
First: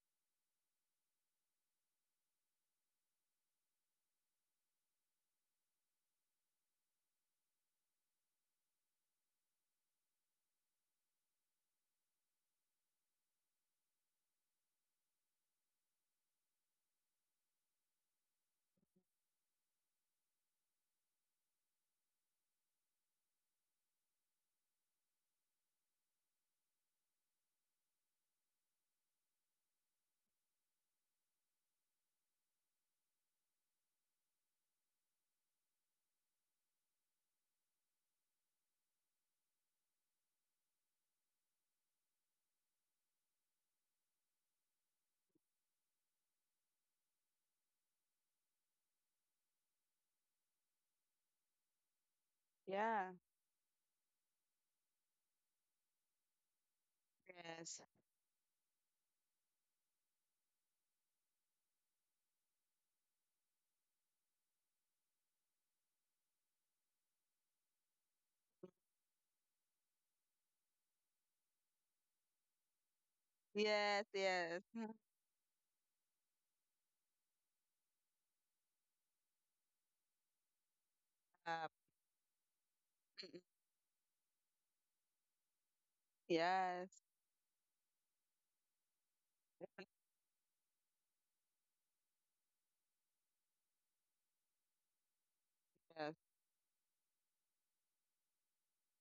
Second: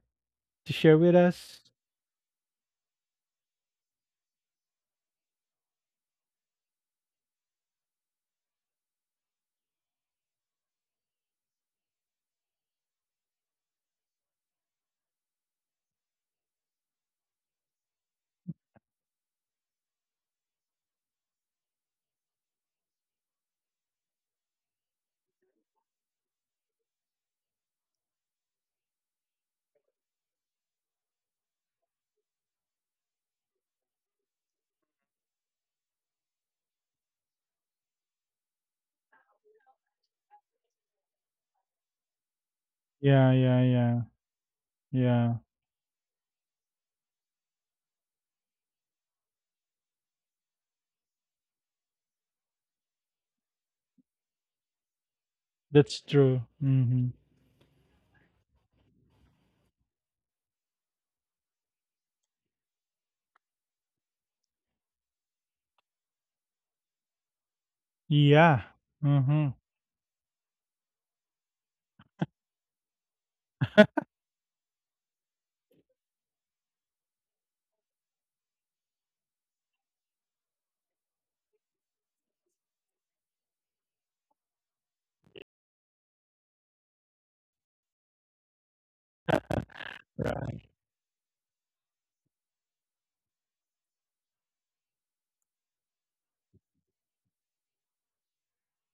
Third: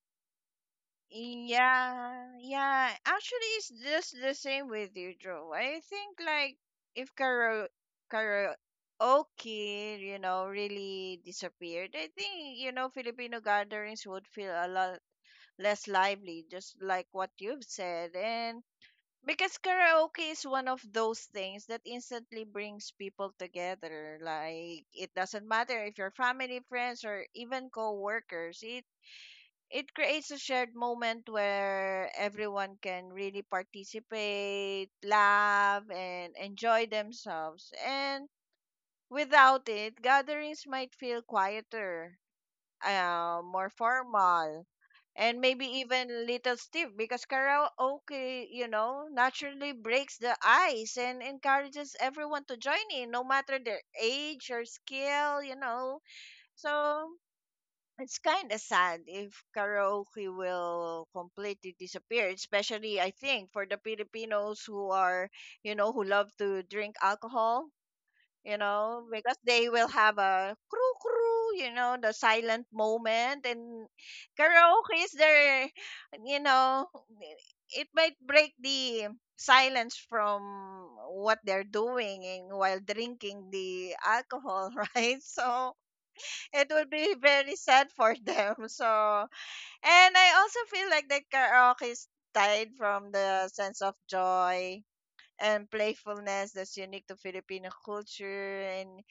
[SPEAKER 1] to share with us?
[SPEAKER 3] Yeah. Yeah. Actually, it's just the same with you, Joe. I think like if karaoke, you know, really disappeared, I think, you know, Filipino gatherings would feel a lot less lively, just like what you've said. And because karaoke is one of those things that instantly brings people together. Like it doesn't matter if you're family, friends, or even co-workers. It creates a shared moment where everyone can really participate, laugh, and enjoy themselves. And without it, gatherings might feel quieter,
[SPEAKER 1] Yeah,
[SPEAKER 3] more
[SPEAKER 1] yeah, yeah.
[SPEAKER 3] formal, and
[SPEAKER 1] Yeah.
[SPEAKER 3] maybe even Little Steve, because karaoke, you know, naturally breaks the ice and encourages everyone to join
[SPEAKER 2] yeah,
[SPEAKER 3] in, no matter their age or skill, you know.
[SPEAKER 1] That's true.
[SPEAKER 3] So
[SPEAKER 1] Mhm.
[SPEAKER 2] yes,
[SPEAKER 3] it's kind of sad if karaoke will completely disappear, especially I think for the Filipinos who are, you know, who love to drink alcohol, you
[SPEAKER 1] Yeah.
[SPEAKER 3] know, because
[SPEAKER 1] Mhm.
[SPEAKER 3] they will have a crew, you know, the silent moment, and
[SPEAKER 2] yes, yes,
[SPEAKER 3] karaoke is there, you know, it might break the silence from what they're
[SPEAKER 2] uh,
[SPEAKER 3] doing and while drinking the alcohol, right? So it would
[SPEAKER 2] yes,
[SPEAKER 3] be very sad for them. So, and I also feel like that karaoke is tied from the sense of joy and
[SPEAKER 2] yes,
[SPEAKER 3] playfulness that's unique to Filipino culture. And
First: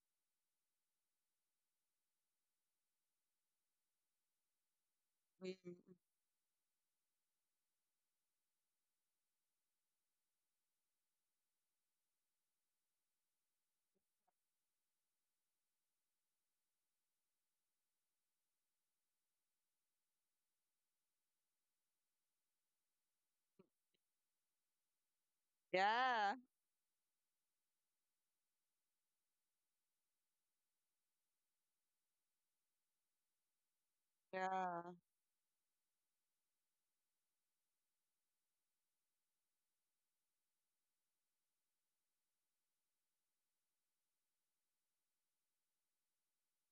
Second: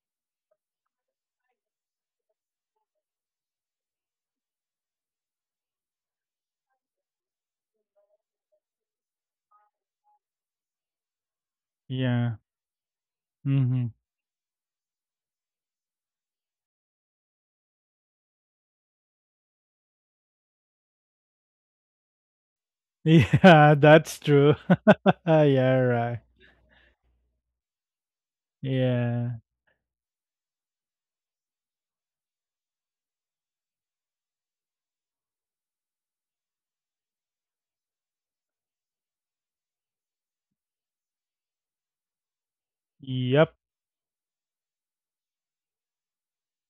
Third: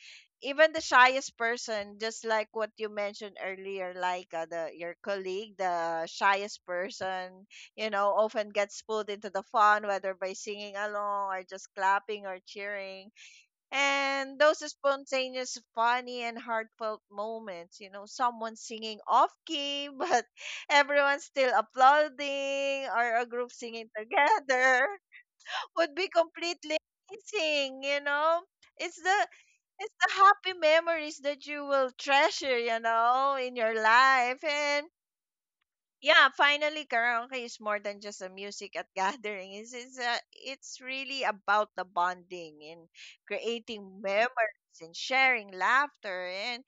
[SPEAKER 3] even the shyest person, just like what you mentioned earlier, like the your
[SPEAKER 2] mm,
[SPEAKER 3] colleague, the shyest person, you know, often gets pulled into the fun, whether by singing along or just clapping or
[SPEAKER 1] Yeah.
[SPEAKER 3] cheering.
[SPEAKER 1] Mhm.
[SPEAKER 3] And those spontaneous, funny, and heartfelt moments, you know, someone singing off key, but everyone's still applauding, or a group
[SPEAKER 1] Yeah,
[SPEAKER 3] singing
[SPEAKER 1] that's true.
[SPEAKER 3] together
[SPEAKER 1] Yeah,
[SPEAKER 3] would be
[SPEAKER 1] right.
[SPEAKER 2] yeah,
[SPEAKER 3] completely amazing, you know? It's the
[SPEAKER 1] Yeah.
[SPEAKER 3] it's the happy memories that you will treasure, you know, in your life.
[SPEAKER 2] yeah,
[SPEAKER 3] And yeah, finally karaoke is more than just a music at gathering. It's, it's really about the bonding, and
[SPEAKER 1] Yep.
[SPEAKER 3] creating memories, and sharing laughter. And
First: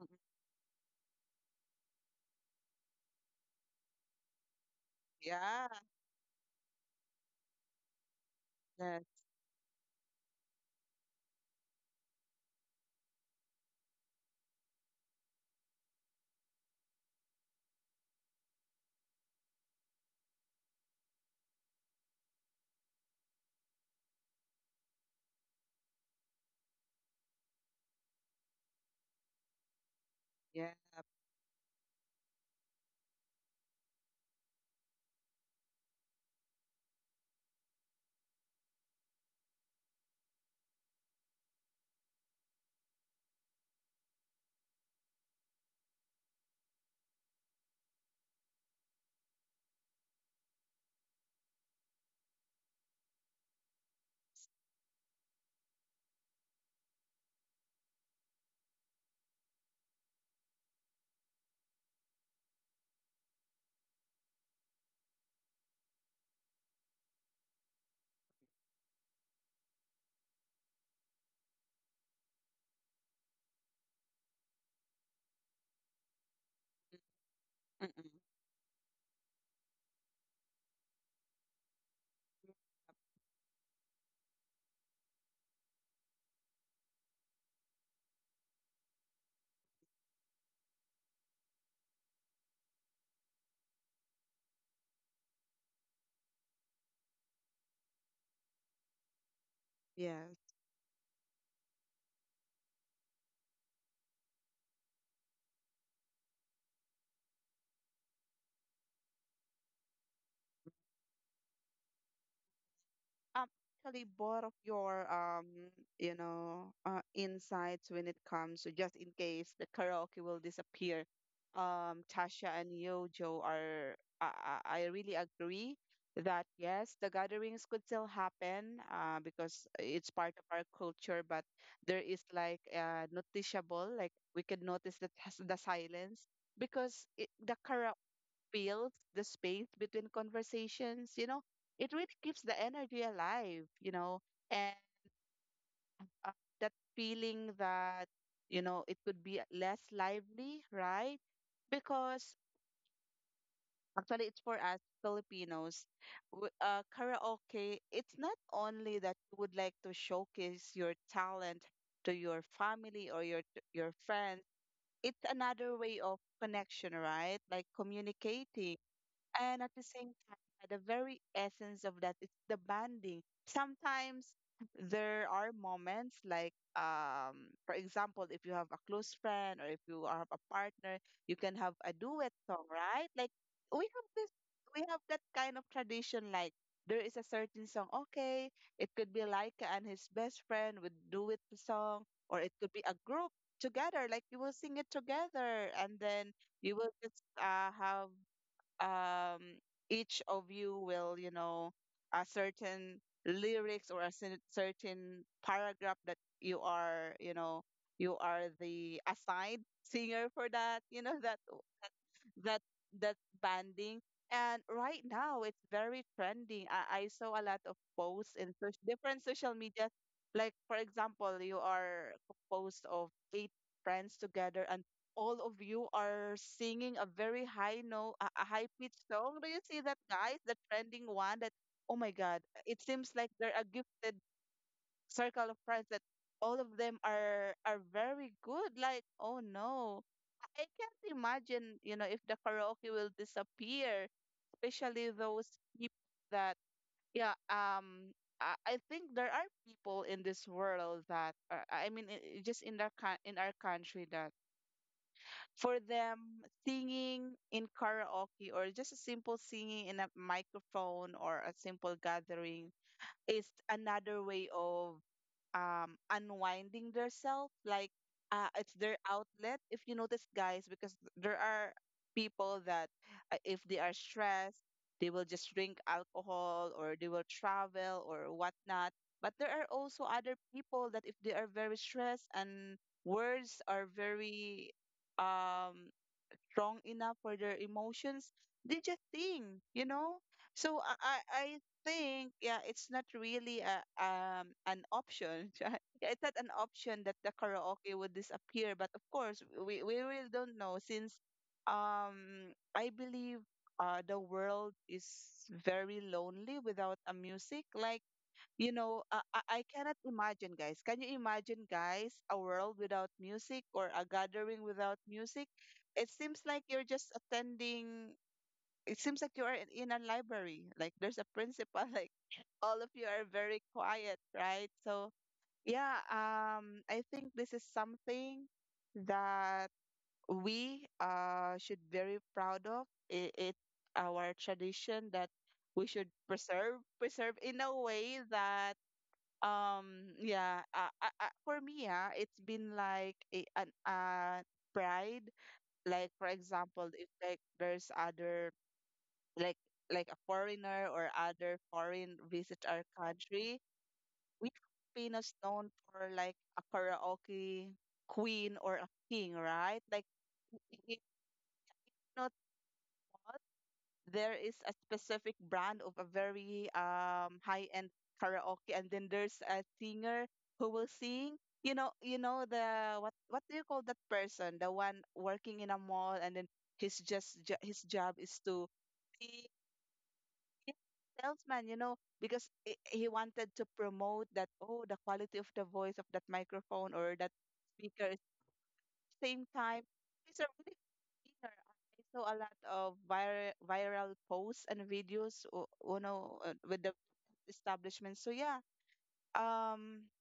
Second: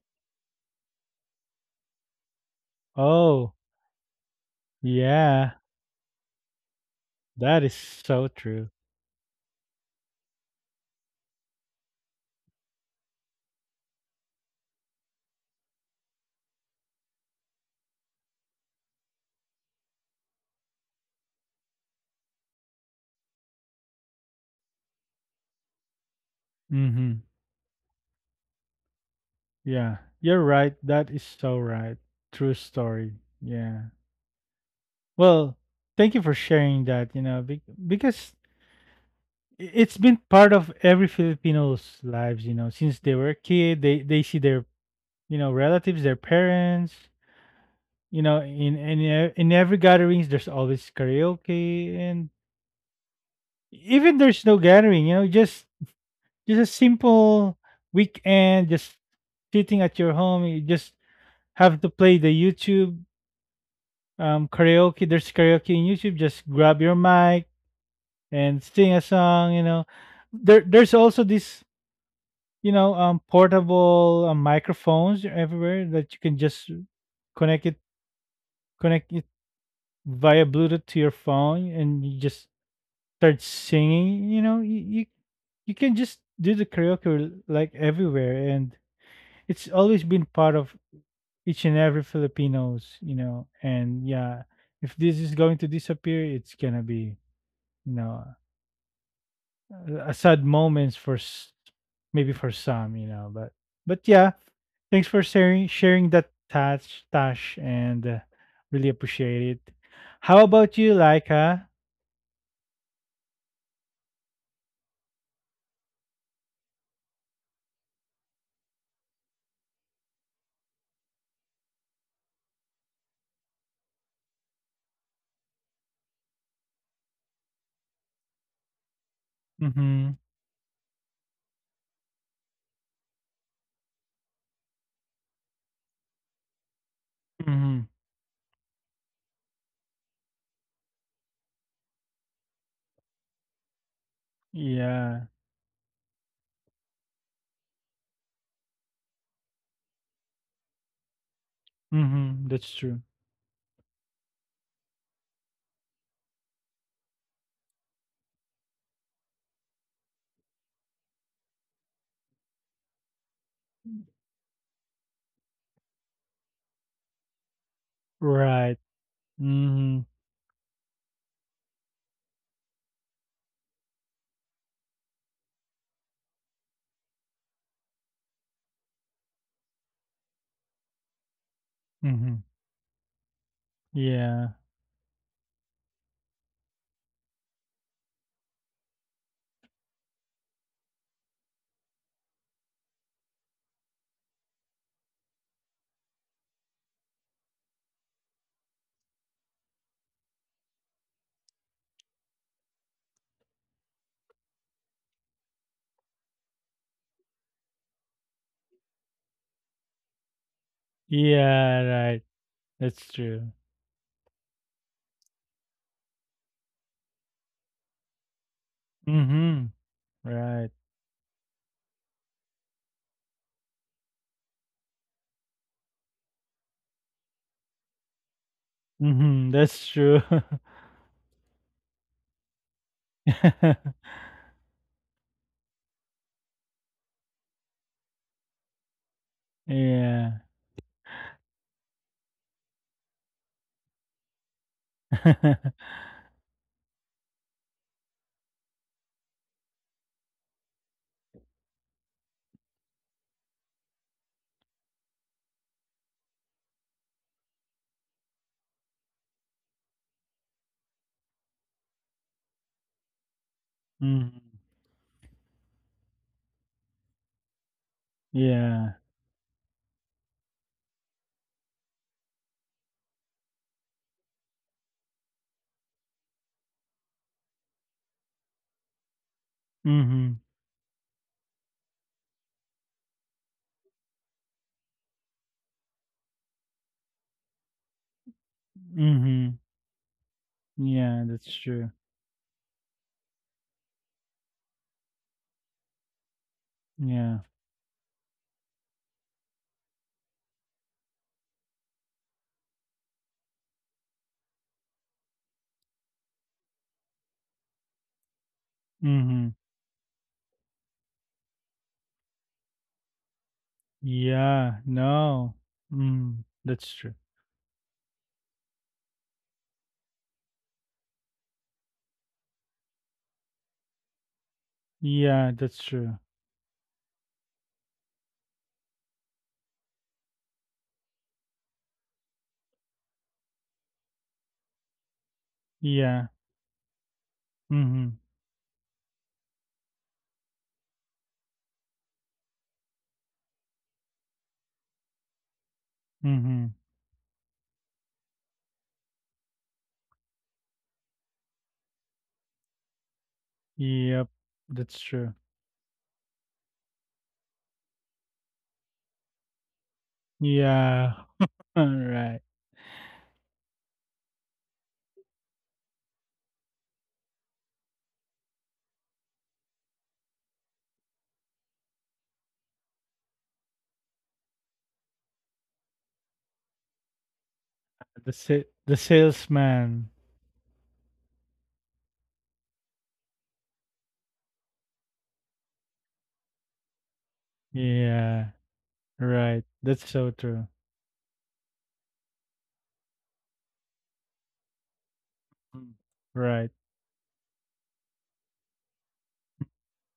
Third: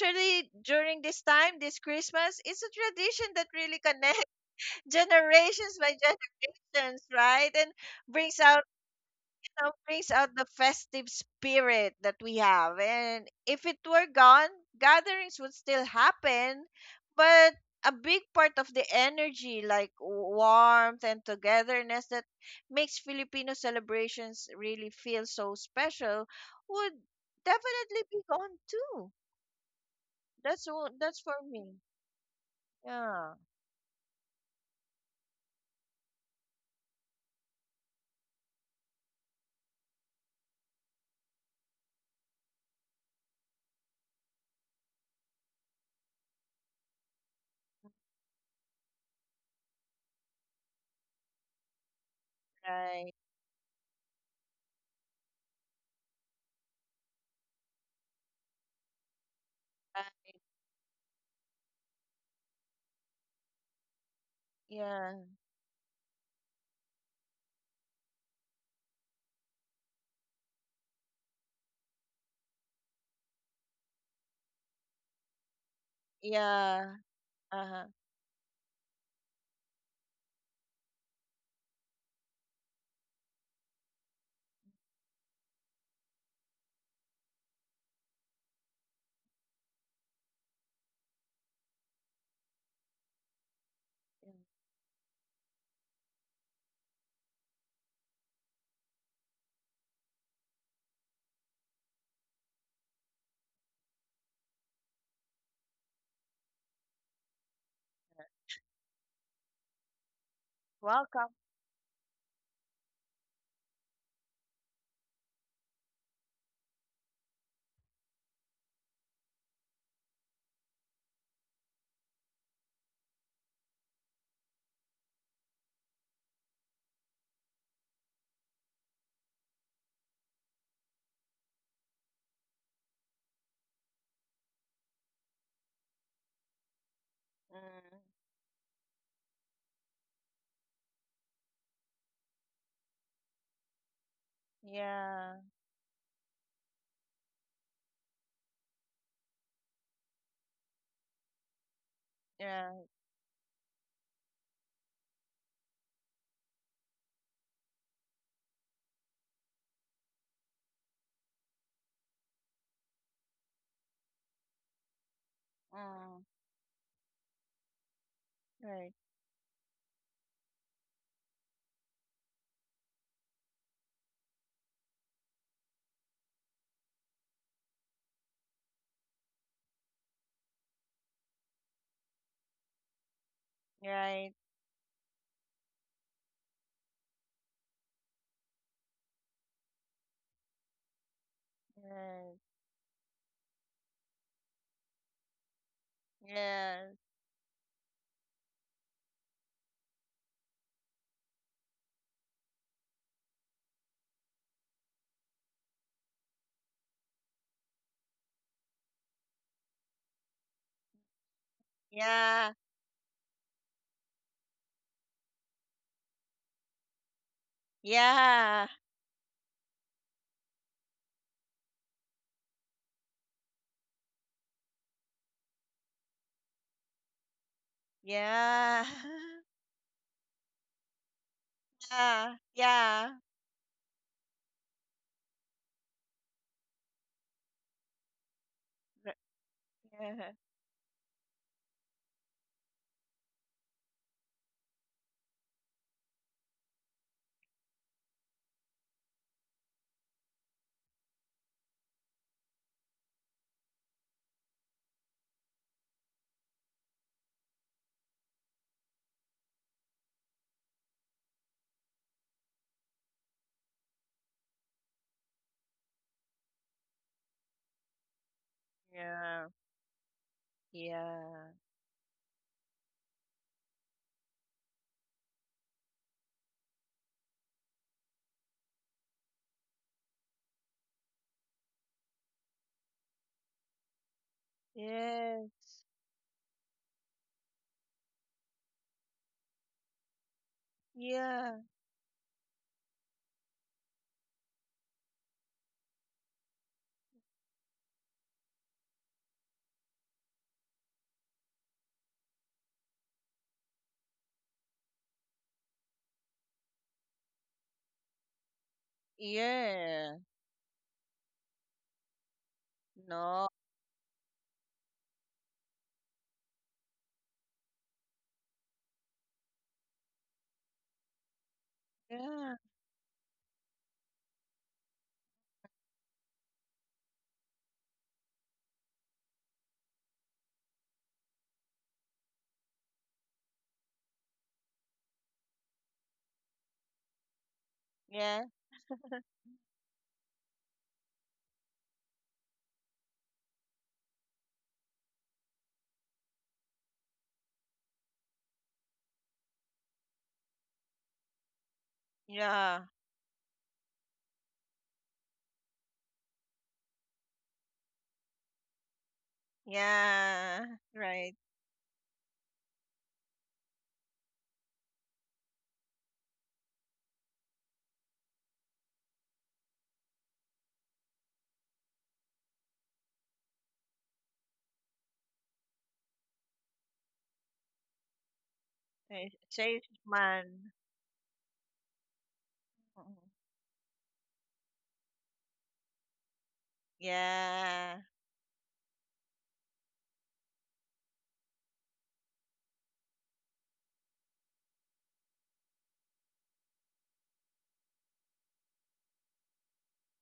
[SPEAKER 2] mm,
[SPEAKER 3] during this time, this Christmas, it's a tradition that
[SPEAKER 1] Oh,
[SPEAKER 3] really connects
[SPEAKER 1] yeah.
[SPEAKER 2] yeah,
[SPEAKER 3] generations by generations, right?
[SPEAKER 1] That
[SPEAKER 3] And
[SPEAKER 1] is so
[SPEAKER 3] brings out
[SPEAKER 1] true.
[SPEAKER 2] yes,
[SPEAKER 3] song brings out the festive spirit that we have. And if it were gone, gatherings would still happen, but a big part of the energy, like warmth and togetherness that makes Filipino celebrations really feel so special, would
[SPEAKER 1] Mhm.
[SPEAKER 3] definitely be gone too.
[SPEAKER 1] Yeah. You're
[SPEAKER 2] yeah,
[SPEAKER 1] right. That
[SPEAKER 3] That's
[SPEAKER 1] is
[SPEAKER 3] for
[SPEAKER 1] so
[SPEAKER 3] me.
[SPEAKER 1] right. True story.
[SPEAKER 3] Yeah.
[SPEAKER 1] Yeah. Well, thank you for sharing that, you know, because it's been part of every Filipino's lives, you know, since they were a kid, they see their, you know, relatives, their parents, you know, in in every gatherings there's always karaoke. And
[SPEAKER 3] Right.
[SPEAKER 1] even there's no gathering, you know, just a simple weekend, just sitting at your
[SPEAKER 3] Right.
[SPEAKER 1] home, you just have to play the YouTube karaoke.
[SPEAKER 3] Yeah.
[SPEAKER 1] There's karaoke in YouTube, just grab your mic and sing a song, you know. There there's also this, you know, portable microphones everywhere that you can just
[SPEAKER 3] Yeah. Uh
[SPEAKER 1] connect it
[SPEAKER 3] huh.
[SPEAKER 2] mm, mm,
[SPEAKER 1] connect it via Bluetooth to your phone and you just start singing, you know, you you can just do the karaoke like everywhere, and it's always been part of each and every Filipinos, you know. And yeah, if this is going to disappear, it's gonna be, you know, a
[SPEAKER 2] yeah.
[SPEAKER 1] sad moments for maybe for some, you know. But yeah, thanks for sharing that, Tash, and really appreciate it. How about you,
[SPEAKER 3] Welcome.
[SPEAKER 1] Laika?
[SPEAKER 2] um, Actually, both of your insights when it comes to, just in case the karaoke will disappear, Tasha and Yojo, are I, I really agree that yes, the gatherings could still happen, because it's
[SPEAKER 1] Mm-hmm.
[SPEAKER 2] part of our culture, but there is like noticeable, like we can notice the silence, because the
[SPEAKER 1] Mm-hmm.
[SPEAKER 3] Mm.
[SPEAKER 2] karaoke fills the space between conversations, you know. It really keeps the energy alive, you know, and
[SPEAKER 1] Yeah.
[SPEAKER 3] Yeah.
[SPEAKER 2] uh, that feeling that, you know, it could be less lively, right? Because
[SPEAKER 1] Mm-hmm.
[SPEAKER 3] Yeah.
[SPEAKER 1] That's true.
[SPEAKER 2] actually, it's for us Filipinos. Karaoke, it's not only that you would like to showcase your talent to your family or your friends. It's another way of
[SPEAKER 3] Mm.
[SPEAKER 2] connection, right? Like communicating.
[SPEAKER 1] Right.
[SPEAKER 3] Right,
[SPEAKER 2] And at the
[SPEAKER 1] Mhm.
[SPEAKER 2] same time, at the very essence of that, it's the bonding. Sometimes there are moments like, for example, if you have a close friend or if you have a partner, you can have a duet
[SPEAKER 1] Mhm.
[SPEAKER 2] song, right? Like we have this,
[SPEAKER 3] right,
[SPEAKER 1] Yeah.
[SPEAKER 2] we have that kind of tradition. Like there is a certain song. Okay, it could be Laika and his best friend would duet the song,
[SPEAKER 3] right.
[SPEAKER 2] or it could be a group together. Like you will sing it together, and then you will
[SPEAKER 3] Yes,
[SPEAKER 2] just have um, each of you will, you know, a certain lyrics or a certain paragraph that you are, you know, you are the assigned singer for that, you know,
[SPEAKER 1] Yeah, right.
[SPEAKER 3] yeah,
[SPEAKER 2] that
[SPEAKER 1] That's
[SPEAKER 2] that
[SPEAKER 1] true.
[SPEAKER 2] banding. And right now, it's very trending. I saw a lot of posts in
[SPEAKER 3] yeah,
[SPEAKER 2] different social
[SPEAKER 1] Mhm.
[SPEAKER 2] media. Like,
[SPEAKER 1] Right.
[SPEAKER 2] for example, you are composed of eight friends together, and all of you are singing a very high note, a high
[SPEAKER 3] yeah,
[SPEAKER 2] pitched song. Do
[SPEAKER 1] Mhm.
[SPEAKER 2] you
[SPEAKER 1] That's
[SPEAKER 2] see that,
[SPEAKER 1] true.
[SPEAKER 2] guys? The trending one that, oh my
[SPEAKER 3] yeah,
[SPEAKER 2] God, it
[SPEAKER 3] yeah,
[SPEAKER 2] seems like they're a gifted circle of friends that all of them are very good. Like,
[SPEAKER 3] r-
[SPEAKER 2] oh no,
[SPEAKER 3] yeah,
[SPEAKER 1] Yeah.
[SPEAKER 2] I can't imagine, you know, if the karaoke will disappear, especially those people that, yeah, I think there are people in this world that, are, I mean, just in our in our country that for them, singing in karaoke or just a simple singing in a microphone or a simple gathering is another way
[SPEAKER 1] Mhm.
[SPEAKER 2] of unwinding themselves. Like it's
[SPEAKER 1] Yeah.
[SPEAKER 2] their
[SPEAKER 3] yeah,
[SPEAKER 2] outlet, if you notice, guys, because there are people that if they are stressed, they will just drink alcohol or they will travel or whatnot. But there are also other
[SPEAKER 1] Mhm.
[SPEAKER 2] people that if they are very stressed and words are very
[SPEAKER 3] yeah, yes,
[SPEAKER 2] um strong enough for their emotions, they just sing,
[SPEAKER 1] Mhm.
[SPEAKER 2] you know? So
[SPEAKER 1] Yeah,
[SPEAKER 2] I
[SPEAKER 1] that's
[SPEAKER 3] yeah,
[SPEAKER 1] true.
[SPEAKER 2] think, yeah, it's not really a, an option. Yeah, it's not an option that the
[SPEAKER 1] Yeah.
[SPEAKER 2] karaoke would disappear. But of course, we really don't know, since I believe the world is very lonely without a music. Like, you know,
[SPEAKER 1] Mhm.
[SPEAKER 2] I cannot
[SPEAKER 3] yeah,
[SPEAKER 2] imagine, guys. Can you imagine, guys, a world without
[SPEAKER 3] no,
[SPEAKER 2] music or a gathering
[SPEAKER 1] Yeah.
[SPEAKER 2] without music?
[SPEAKER 1] No.
[SPEAKER 2] It seems
[SPEAKER 1] Mm.
[SPEAKER 2] like you're
[SPEAKER 1] That's
[SPEAKER 2] just
[SPEAKER 1] true.
[SPEAKER 2] attending. It seems like you are in a library. Like there's a principal. Like
[SPEAKER 3] yeah,
[SPEAKER 2] all of you are very quiet, right? So
[SPEAKER 1] Yeah, that's
[SPEAKER 2] yeah,
[SPEAKER 1] true.
[SPEAKER 2] I think this is something that we should very proud of. It our tradition that we should
[SPEAKER 1] Yeah.
[SPEAKER 2] preserve in a way
[SPEAKER 1] Mhm.
[SPEAKER 3] yeah,
[SPEAKER 2] that yeah, for me, yeah, it's been like a an pride. Like for
[SPEAKER 1] Mhm.
[SPEAKER 2] example, if like there's other like like a foreigner or other foreign visit
[SPEAKER 3] yeah,
[SPEAKER 2] our country,
[SPEAKER 1] Yep.
[SPEAKER 2] we
[SPEAKER 1] That's
[SPEAKER 2] Filipinos
[SPEAKER 1] true.
[SPEAKER 2] known for like a karaoke queen or a king, right? Like
[SPEAKER 3] yeah,
[SPEAKER 2] if
[SPEAKER 1] Yeah.
[SPEAKER 3] right,
[SPEAKER 1] All
[SPEAKER 2] not,
[SPEAKER 1] right.
[SPEAKER 2] there is a specific brand of a very high-end karaoke, and then there's a singer who will sing, you know, you know the, what do you call that person, the one working in a mall, and then his just his job is to
[SPEAKER 1] The
[SPEAKER 3] right.
[SPEAKER 2] be
[SPEAKER 3] Safe
[SPEAKER 1] salesman.
[SPEAKER 3] man,
[SPEAKER 2] salesman, you know, because he
[SPEAKER 3] mhm,
[SPEAKER 2] wanted to promote that, oh, the quality of the voice of that microphone or that
[SPEAKER 3] yeah,
[SPEAKER 2] speaker.
[SPEAKER 1] Yeah,
[SPEAKER 2] Same
[SPEAKER 1] right.
[SPEAKER 2] time,
[SPEAKER 1] That's so
[SPEAKER 2] he's a
[SPEAKER 1] true.
[SPEAKER 2] really good singer. I saw a lot of viral posts and videos,
[SPEAKER 1] Mm.
[SPEAKER 2] you know,
[SPEAKER 1] Right.
[SPEAKER 2] with the establishment. So yeah, um,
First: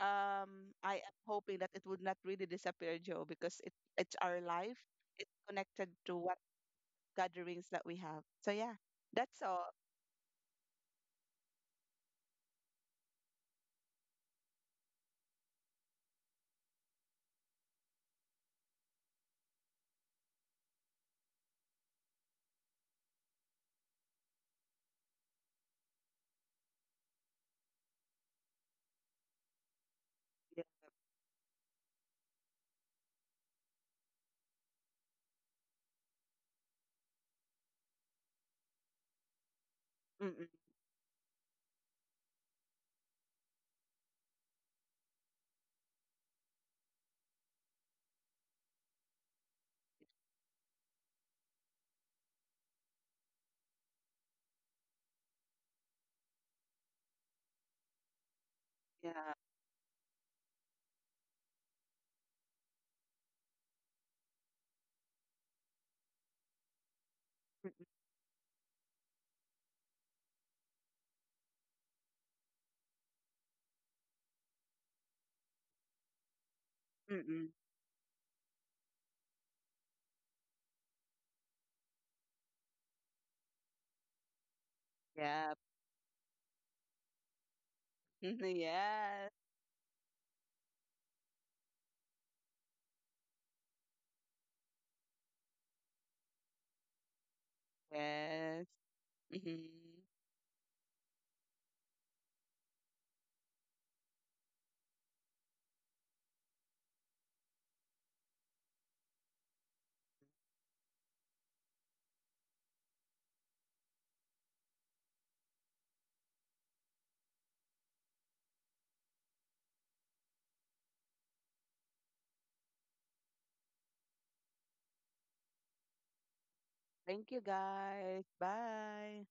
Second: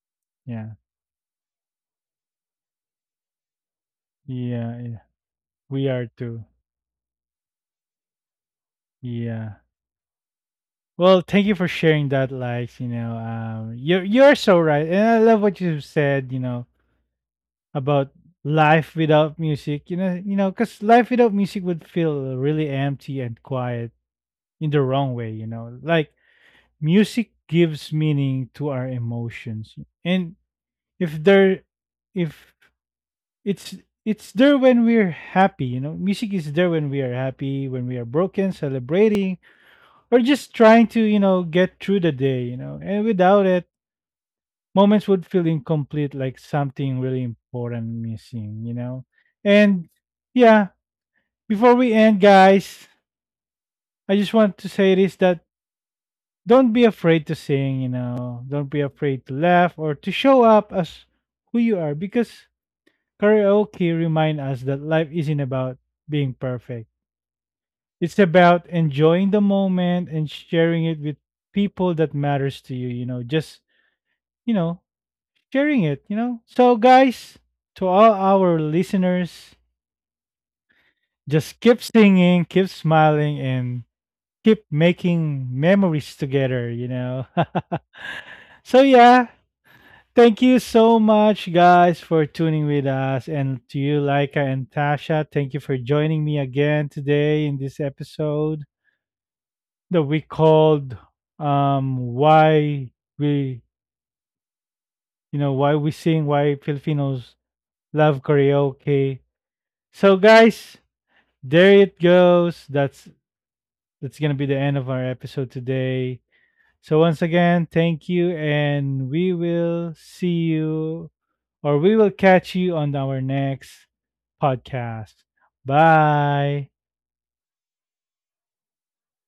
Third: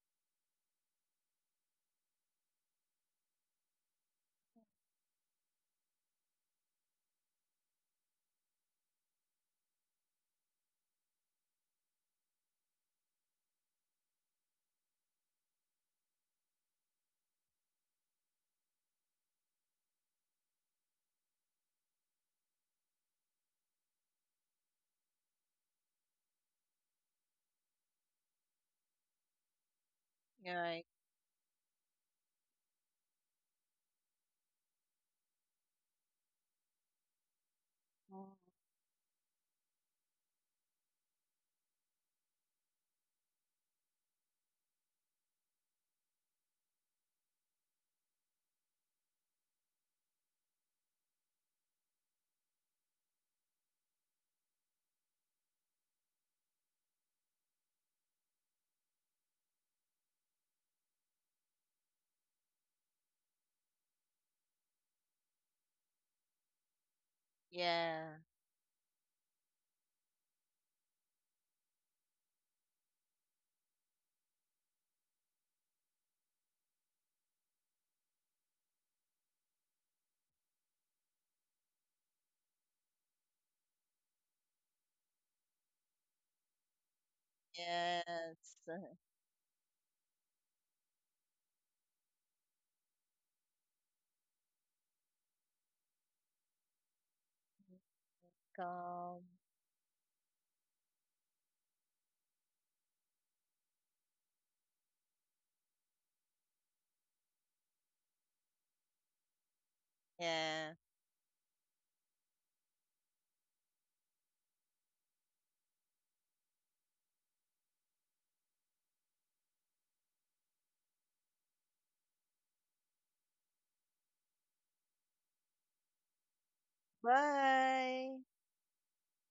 [SPEAKER 2] um,
[SPEAKER 1] Yeah.
[SPEAKER 2] I am hoping that it would not really disappear, Joe, because it it's our life.
[SPEAKER 1] Yeah, yeah.
[SPEAKER 2] It's
[SPEAKER 1] We
[SPEAKER 2] connected
[SPEAKER 1] are
[SPEAKER 2] to what
[SPEAKER 1] too.
[SPEAKER 2] gatherings that we have. So yeah, that's
[SPEAKER 1] Yeah.
[SPEAKER 2] all.
[SPEAKER 1] Well, thank you for sharing that, Likes. You know, you're so right, and I love what you said. You know, about life without music. You know, because life without music would feel really empty and quiet in the wrong way. You know, like music gives meaning to our emotions, and
[SPEAKER 2] Yeah.
[SPEAKER 3] right,
[SPEAKER 1] if there, if it's it's there when we're happy, you know, music is there when we are happy, when we are
[SPEAKER 3] mm,
[SPEAKER 1] broken, celebrating or
[SPEAKER 2] Mm-mm,
[SPEAKER 1] just trying to, you know, get through the day, you know, and without it, moments would feel incomplete, like something really important missing, you know. And yeah, before we end, guys, I just want to say this, that don't be afraid to sing, you know, don't be afraid
[SPEAKER 2] yeah.
[SPEAKER 1] to laugh or to show up as who you are, because karaoke remind us that life isn't about being perfect.
[SPEAKER 2] Mm-mm,
[SPEAKER 3] yeah,
[SPEAKER 1] It's about enjoying the moment and sharing it with people that matters to you, you know, just, you know, sharing it, you know. So guys,
[SPEAKER 2] mm-mm,
[SPEAKER 1] to all our listeners, just keep singing, keep smiling and keep making
[SPEAKER 2] yeah.
[SPEAKER 1] memories together, you know.
[SPEAKER 3] yes,
[SPEAKER 1] So yeah,
[SPEAKER 2] Yes.
[SPEAKER 1] thank you so much, guys, for tuning with us, and to you Laika and Tasha, thank you for joining me again today in this
[SPEAKER 2] Yes.
[SPEAKER 1] episode.
[SPEAKER 3] calm,
[SPEAKER 2] Hmm.
[SPEAKER 1] That we called, why we, you know, why we sing, why Filipinos love karaoke. So
[SPEAKER 3] yeah.
[SPEAKER 1] guys, there it goes. That's gonna be the end of our episode today. So once again, thank you, and we will see you, or we will catch you on our next podcast. Bye.
[SPEAKER 2] Thank you,
[SPEAKER 3] Bye.
[SPEAKER 2] guys. Bye.